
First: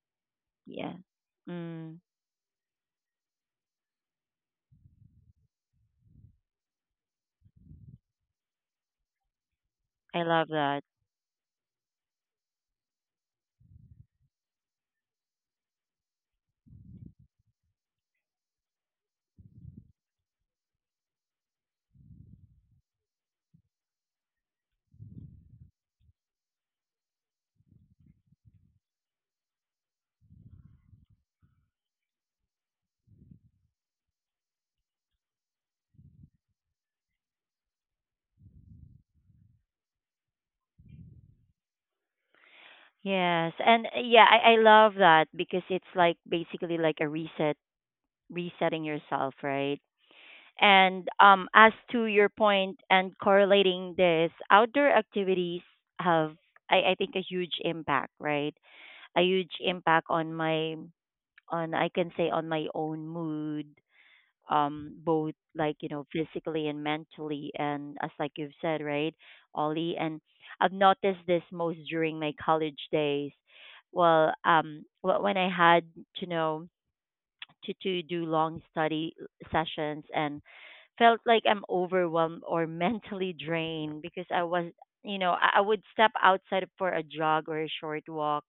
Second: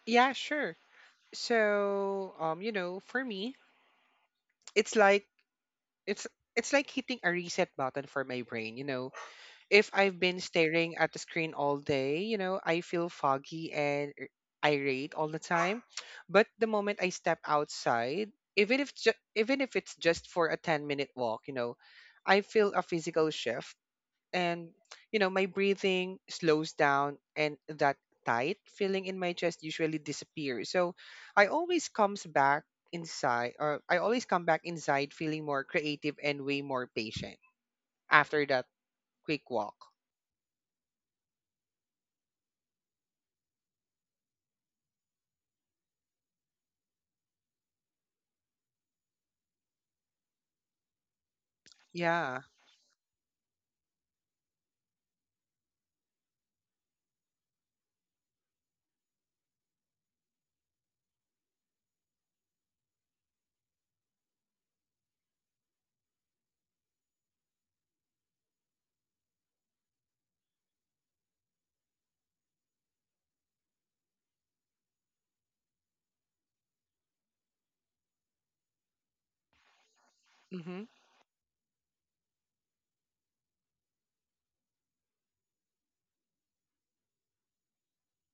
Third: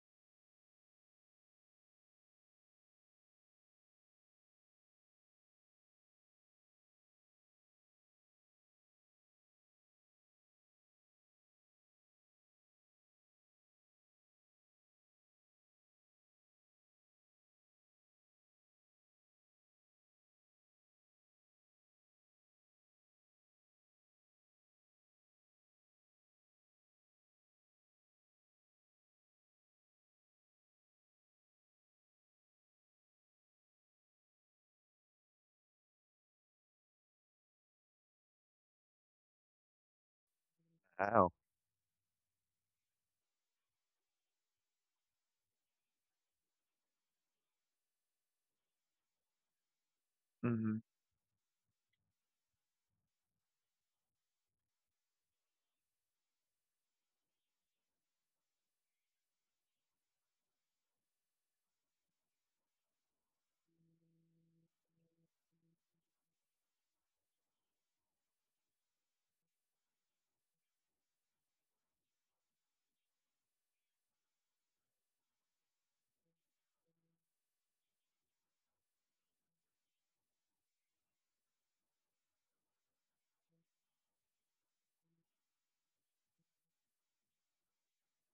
Yeah, sure.
Yeah. Mm,
So, you know, for me, it's like it's it's like hitting a reset button for my brain, you know. If I've
I
been
love that.
staring at the screen all day, you know, I feel foggy and irate all the time. But the moment I step outside, even if ju- even if it's just for a 10-minute walk, you know, I feel a physical shift, and you know my breathing slows down and that tight feeling in my chest usually disappears. So i always comes back I always come back inside feeling more creative and way more patient after that quick walk.
Oh.
Yes, and yeah, I love that because it's like basically like a reset, resetting yourself, right?
Mm-hmm.
And as to your
Yeah.
point and correlating this, outdoor activities have, I think, a huge impact, right? A huge impact on my, on, I can say, on my own mood, both, like you know, physically and mentally, and as like you've said, right, Ollie. And I've noticed this most during my college days, well when I had to know to do long study sessions and
Mm-hmm.
felt like I'm overwhelmed or mentally drained, because I was, you know, I would step outside for a jog or a short walk,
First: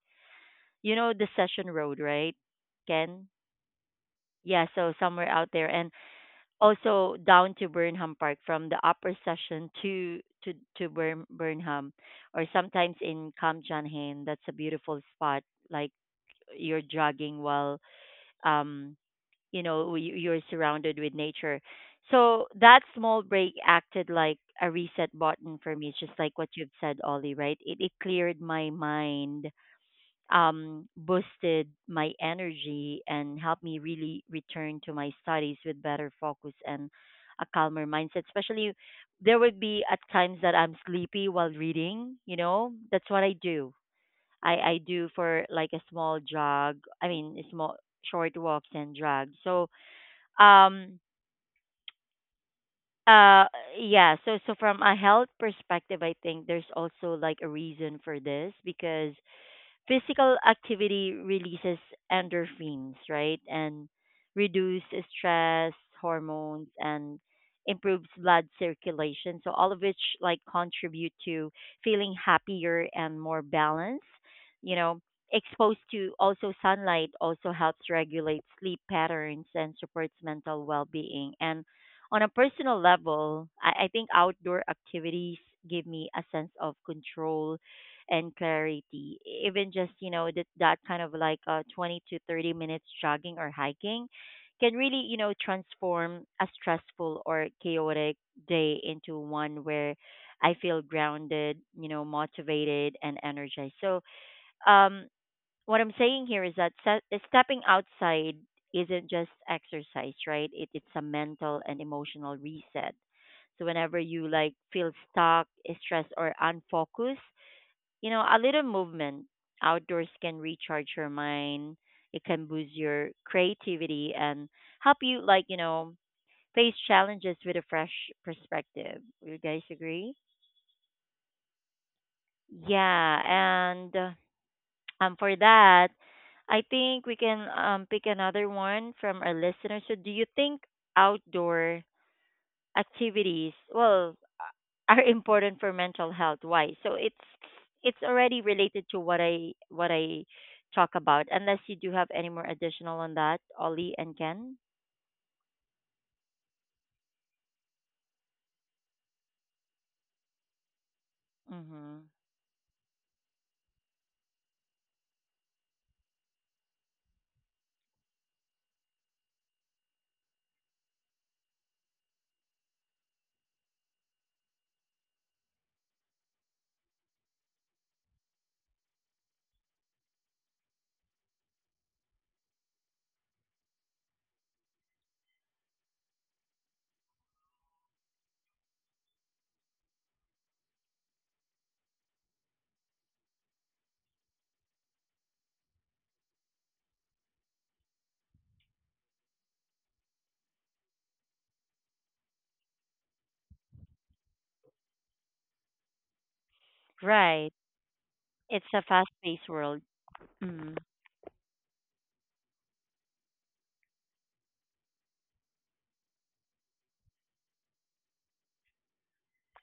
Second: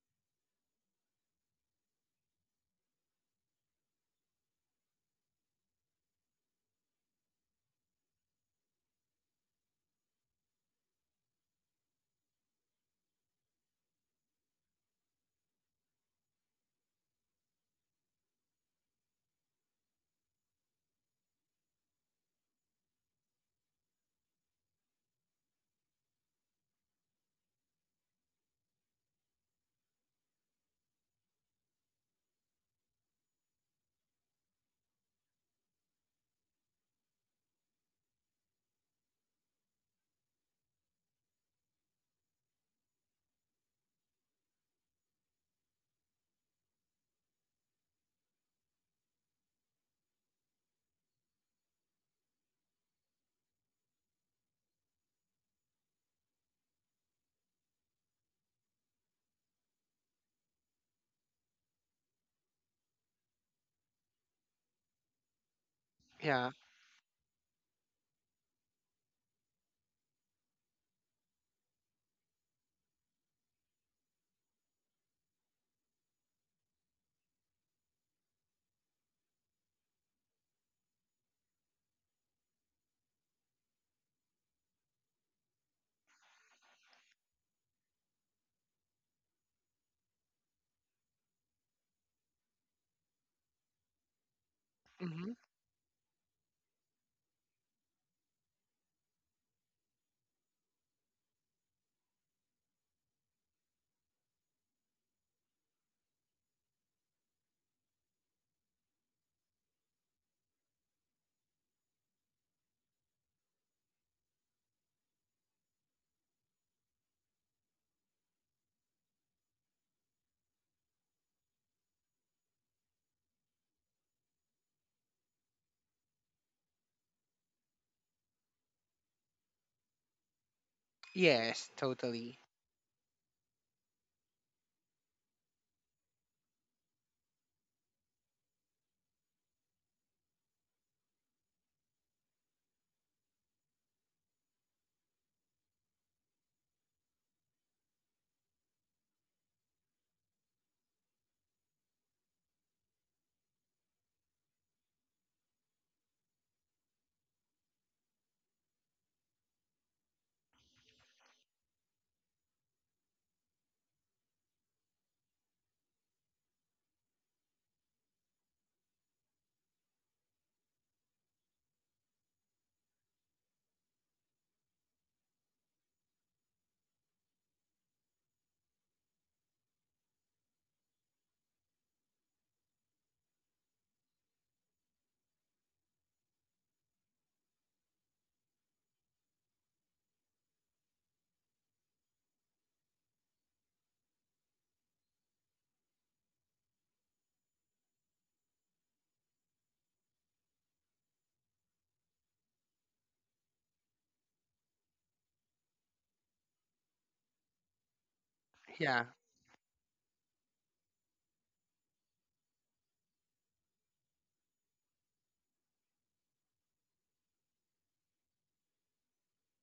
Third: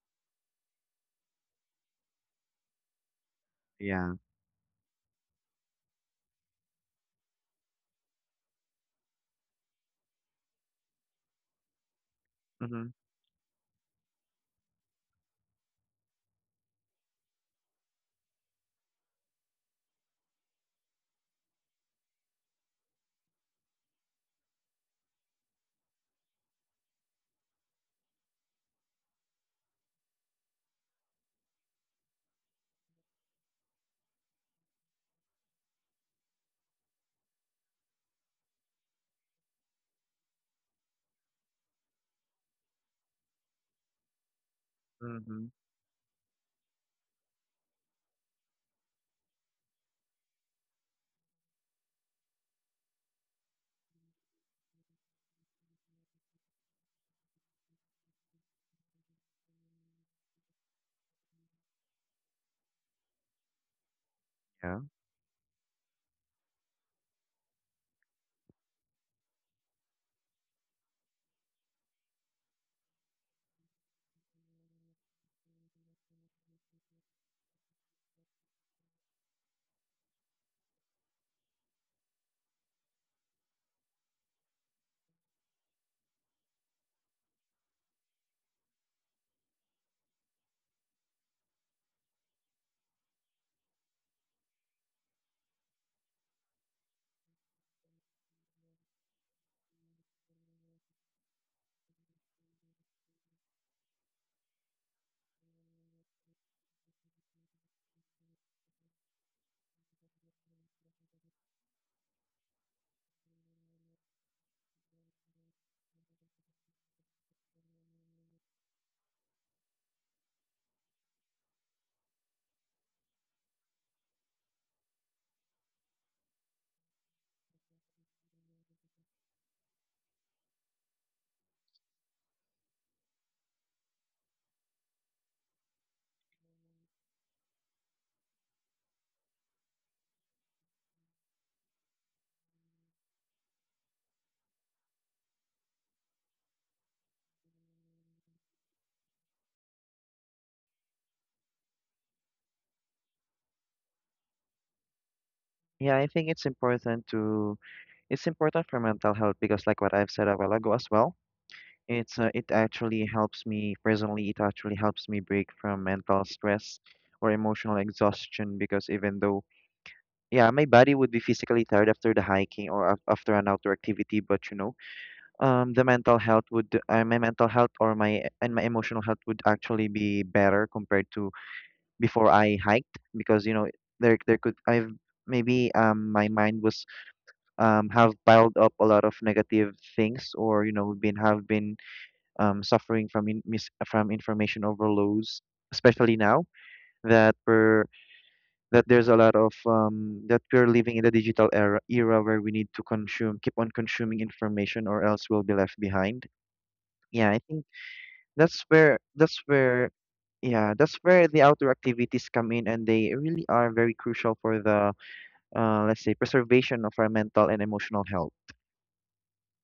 you know, the session road, right, Ken?
Yeah.
Yeah, so somewhere out there. And also down to Burnham Park from the upper session to Burnham, or
Mm-hmm.
sometimes in Kamjanhain, that's a beautiful spot, like, you're jogging while um you know you're surrounded with nature. So that small break acted like a reset button for me, just like what you've said, Ollie. Right, it cleared my mind, boosted my energy and helped me really return to my studies with better focus and a calmer mindset. Especially, there would be at times that I'm sleepy while reading. You know, that's what I do. I do
Mm-hmm.
for like a small jog. I mean, a small short walks and jog. So, um, uh, yeah. So, so from a health perspective, I think there's also like a reason for this, because physical activity releases endorphins, right? And
Yeah.
reduce stress
Yeah.
hormones and improves blood circulation. So all of which like contribute to feeling happier and more balanced. You know, exposed to also sunlight also helps regulate sleep patterns and supports mental well-being. And on a personal level, I think outdoor activities give me a sense of control and clarity. Even just, you know, that kind of like 20 to 30 minutes jogging or hiking can really, you
Mm-hmm.
know, transform a stressful or chaotic day into one where I feel grounded, you know, motivated and energized. So, um, what I'm saying here is that stepping outside isn't just exercise, right? It, it's a mental and emotional reset. So whenever you like feel stuck, stressed, or unfocused, you know, a little movement outdoors can recharge your mind. It can boost your creativity and help you, like, you know, face challenges with a fresh perspective. You guys agree?
Yes, totally.
Yeah. And for that, I think we can pick another one from our listeners. So, do you think outdoor activities, well, are important for mental health? Why? So it's already related to what I talk about, unless you do have any more additional on that, Ollie and Ken.
Yeah, I think it's important to it's important for mental health because like what I've said a while ago as well.
Hmm,
It actually helps me personally, it actually helps me break from mental stress or emotional exhaustion because even though, yeah, my body would be physically tired after the hiking or after an outdoor activity, but you know, the mental health would, my mental health or my and my emotional health would actually be better compared to before I hiked. Because you know, there could I've maybe my mind was have piled up a lot of negative things, or you know, been, have been suffering from in, mis from information overloads, especially now that we're that there's a lot of, that we're living in the digital era where we need to consume, keep on consuming information, or else we'll be left behind. Yeah, I
right.
think that's
It's a
where
Yeah.
fast
that's
paced world.
where yeah,
Mm.
that's where the outdoor activities come in, and they really are very crucial for the let's say preservation of our mental and emotional health.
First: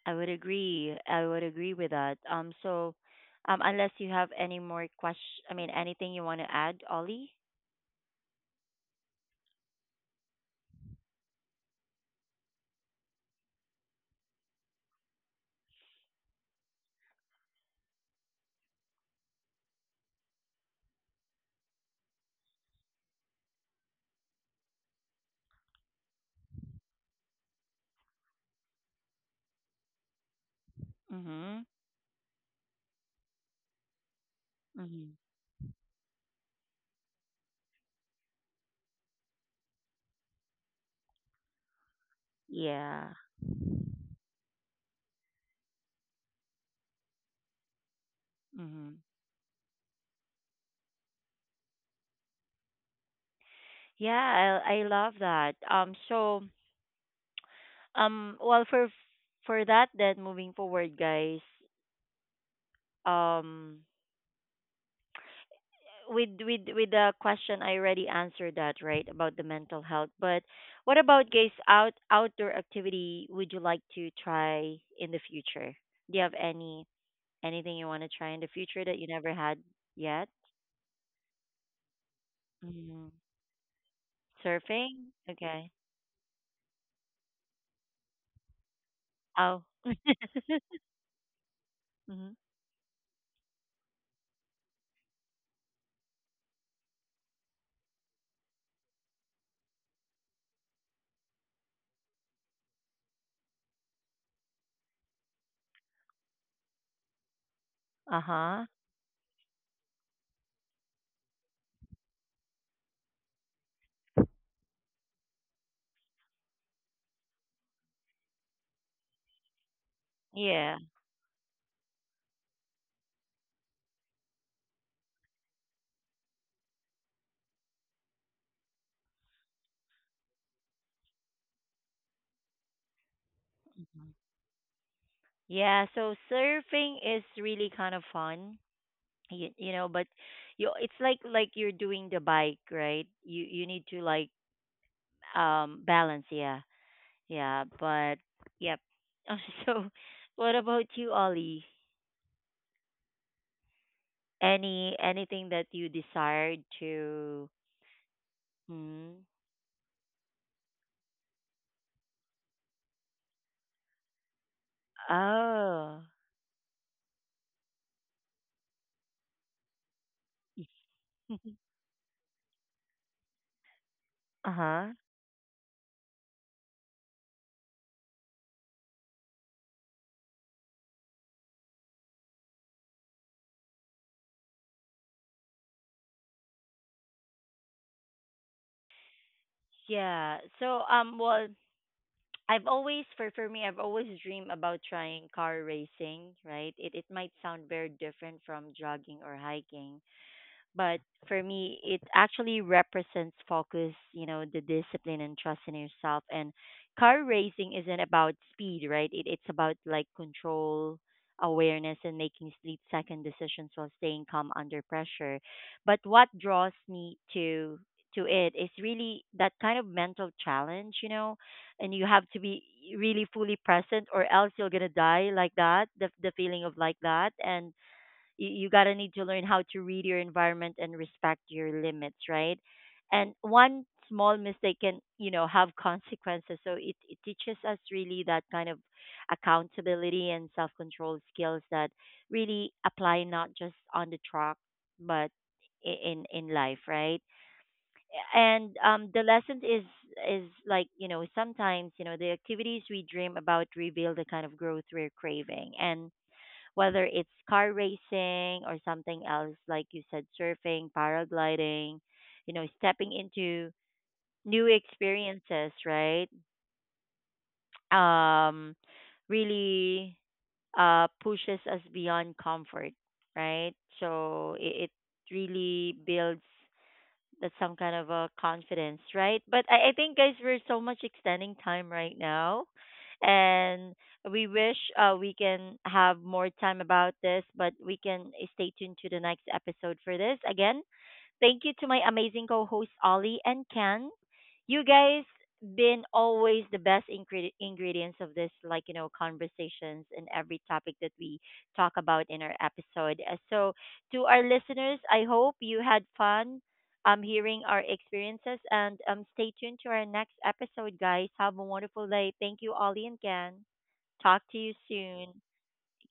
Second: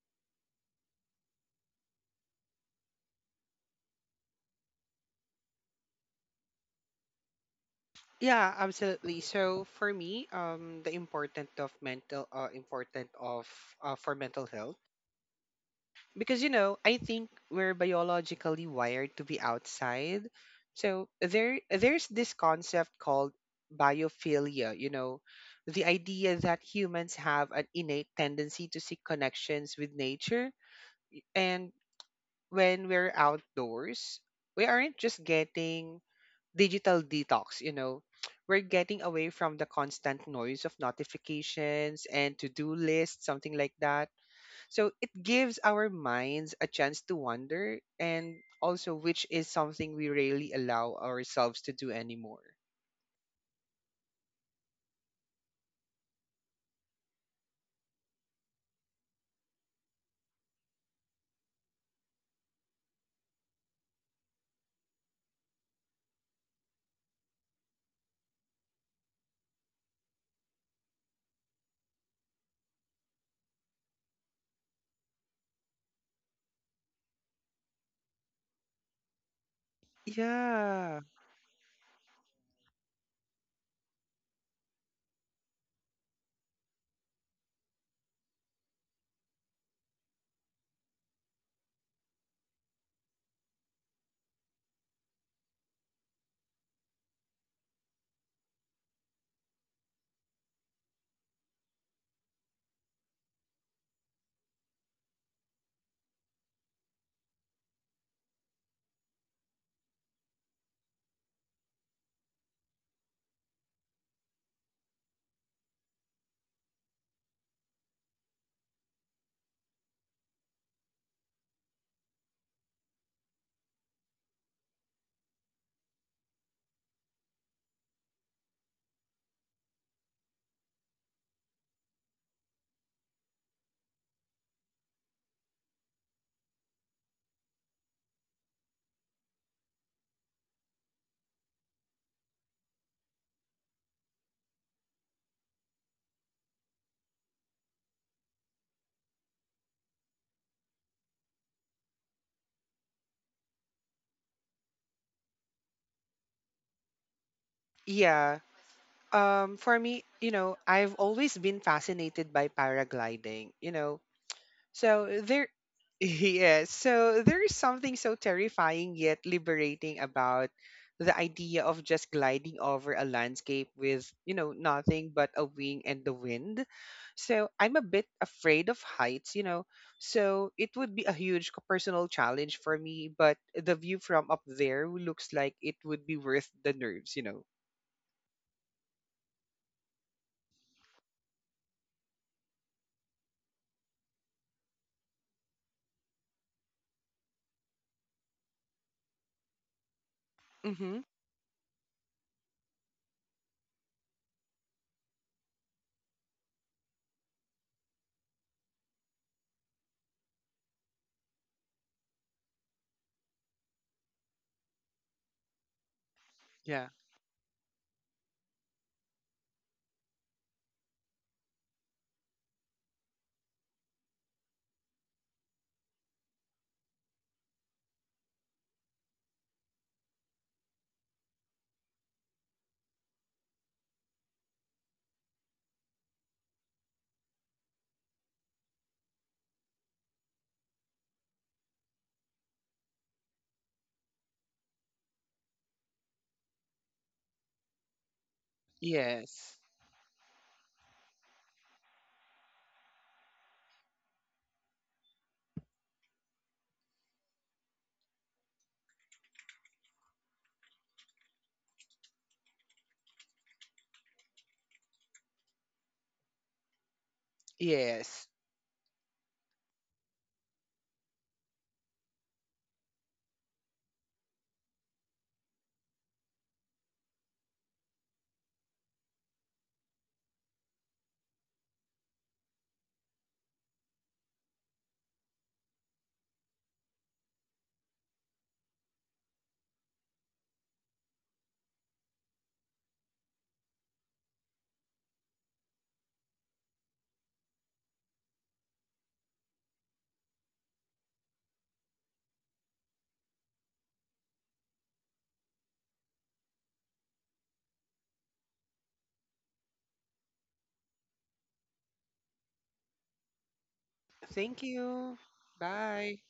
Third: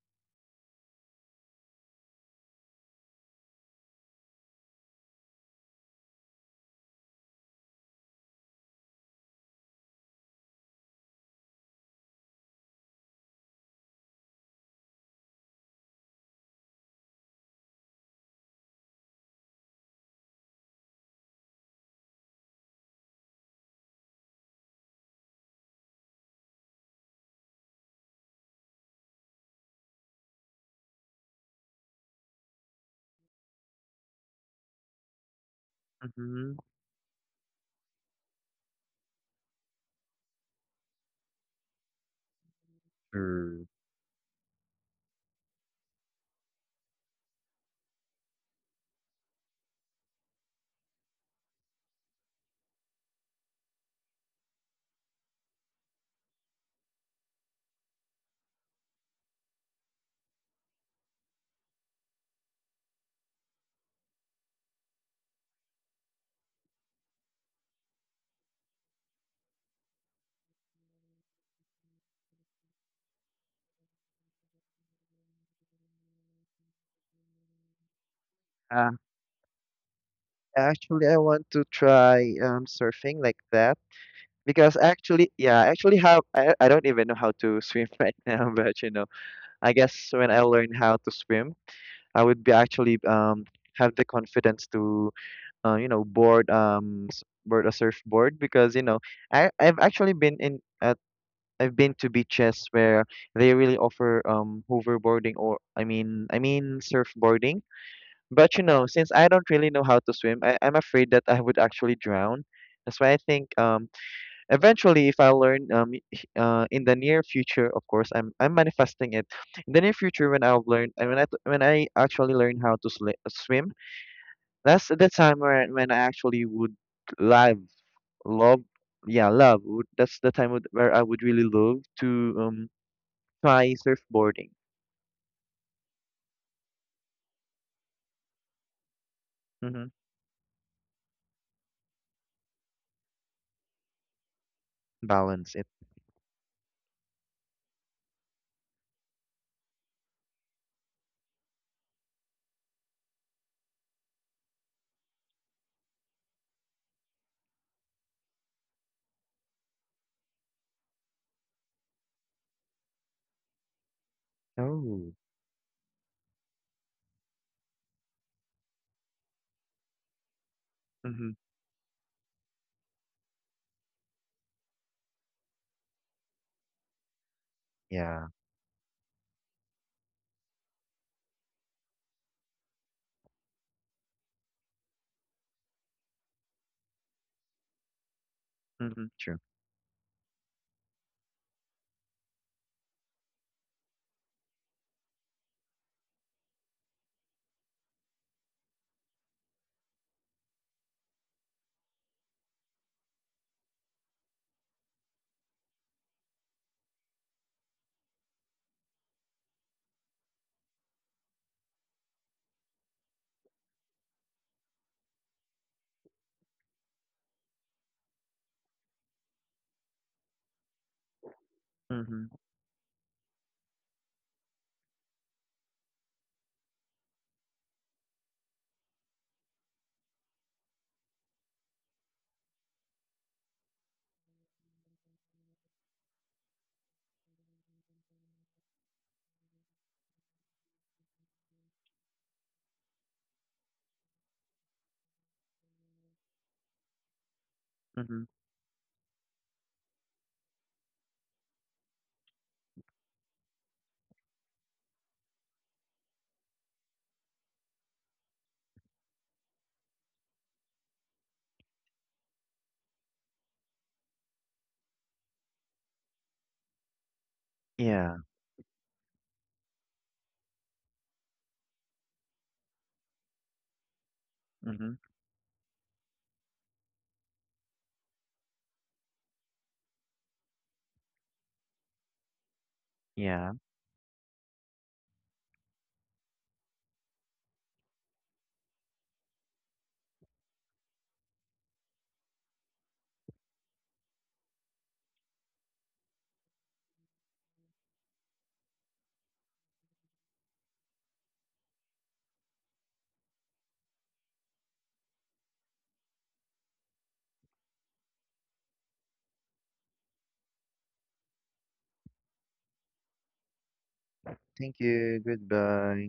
I would agree, I would agree with that. Um, so um, unless you have any more question, I mean anything you want to add, Ollie.
Yeah, absolutely. So for me, the important of mental, important of for mental health, because you know I think we're biologically wired to be outside. So there's this concept called biophilia, you know, the idea that humans have an innate tendency to seek connections with nature.
Mm-hmm.
And when we're outdoors, we aren't
Mm-hmm.
just getting
Hmm.
digital detox, you know, we're getting away from the constant noise of notifications and to-do
Yeah.
lists, something
Mm.
like that. So it gives our minds a chance to wonder, and also
Mm-hmm.
which is something we rarely allow ourselves to do anymore.
Yeah, I love that. Um, so um, well, for that, then moving forward, guys. Um, with the question, I already answered that, right, about the mental health. But what about guys? Out outdoor activity would you like to try in the future? Do you have any anything you want to try in the future
uh,
that you never had yet?
Yeah.
Actually, I want to try
Mm.
surfing like that, because
Surfing?
actually, yeah, I
Okay.
actually have I don't even know how to swim right now, but you know.
Oh.
I guess when I learn how to swim, I
Hmm.
would be actually have the confidence to you know, board board a surfboard, because you know, I I've actually been in at I've been to beaches where they really offer hoverboarding, or I mean surfboarding.
Uh
But you
huh.
know, since I don't really know how to swim, I'm afraid that I would actually drown. That's why I think eventually, if I learn in the near future, of course, I'm manifesting it, in the near future, when I've
Yeah.
learned, and when when I actually learn how to swim, that's the time where when I actually would live love yeah, that's the time where I would really love to try surfboarding.
Yeah, so surfing is really kind of fun. You
Mm-hmm.
know but, you, it's like you're doing the bike, right? You need to like
Balance it.
um, balance. Yeah, yeah. But yep. So what about you, Ollie? Any anything that you desired to?
Yeah.
Hmm.
Um, for me, you know, I've always been fascinated by paragliding. You know,
Oh.
so there,
Oh.
yes, so there is something so terrifying yet liberating about the
Mm-hmm.
idea of just gliding over a landscape with, you know,
Uh-huh.
nothing but a wing and the wind. So I'm a bit
Yeah.
afraid of heights, you know. So it would be a huge personal challenge for me, but the view from up there looks like it would be worth the nerves, you know.
Mm-hmm. True.
Yeah, so um, well, I've always, for me, I've always dreamed about trying car racing, right? It might sound very different from jogging or hiking. But
Mhm.
for me, it actually represents focus, you know, the discipline and trust in yourself. And car racing isn't about speed, right? It, it's about like control, awareness, and making split second decisions while staying calm under pressure. But what draws
Yeah.
me to it is really that kind of mental challenge, you know, and you have
Mm-hmm.
to be really fully present, or else you're gonna die like that, the feeling of like that. And you gotta need to learn how to read your environment and respect your limits, right? And one small mistake can, you know, have consequences. So it teaches us really that kind of accountability and self control skills that really apply not just on the track but in life, right?
Mm-hmm.
And the
Yes.
lesson is like you know sometimes, you know, the activities we dream about reveal the kind of growth we're craving. And whether it's car racing or something else, like you said, surfing, paragliding, you know, stepping into new experiences, right?
Yeah.
Yes.
Um, really pushes us beyond comfort, right? So it
Mm-hmm.
really builds that's some kind of a confidence, right? But I think, guys, we're so much extending time right now,
Yeah,
and we wish we can have more time about this, but we can stay tuned to the next episode for this. Again, thank you to my amazing co-hosts Ollie and Ken. You guys been always the best ingredients of this, like you know, conversations and every topic that we talk about in our episode. So to our listeners, I hope you had fun hearing our experiences and stay tuned to our next episode, guys. Have a wonderful day. Thank you, Ollie and Ken. Talk to
Thank
thank
you
you.
you,
soon.
goodbye.
Bye.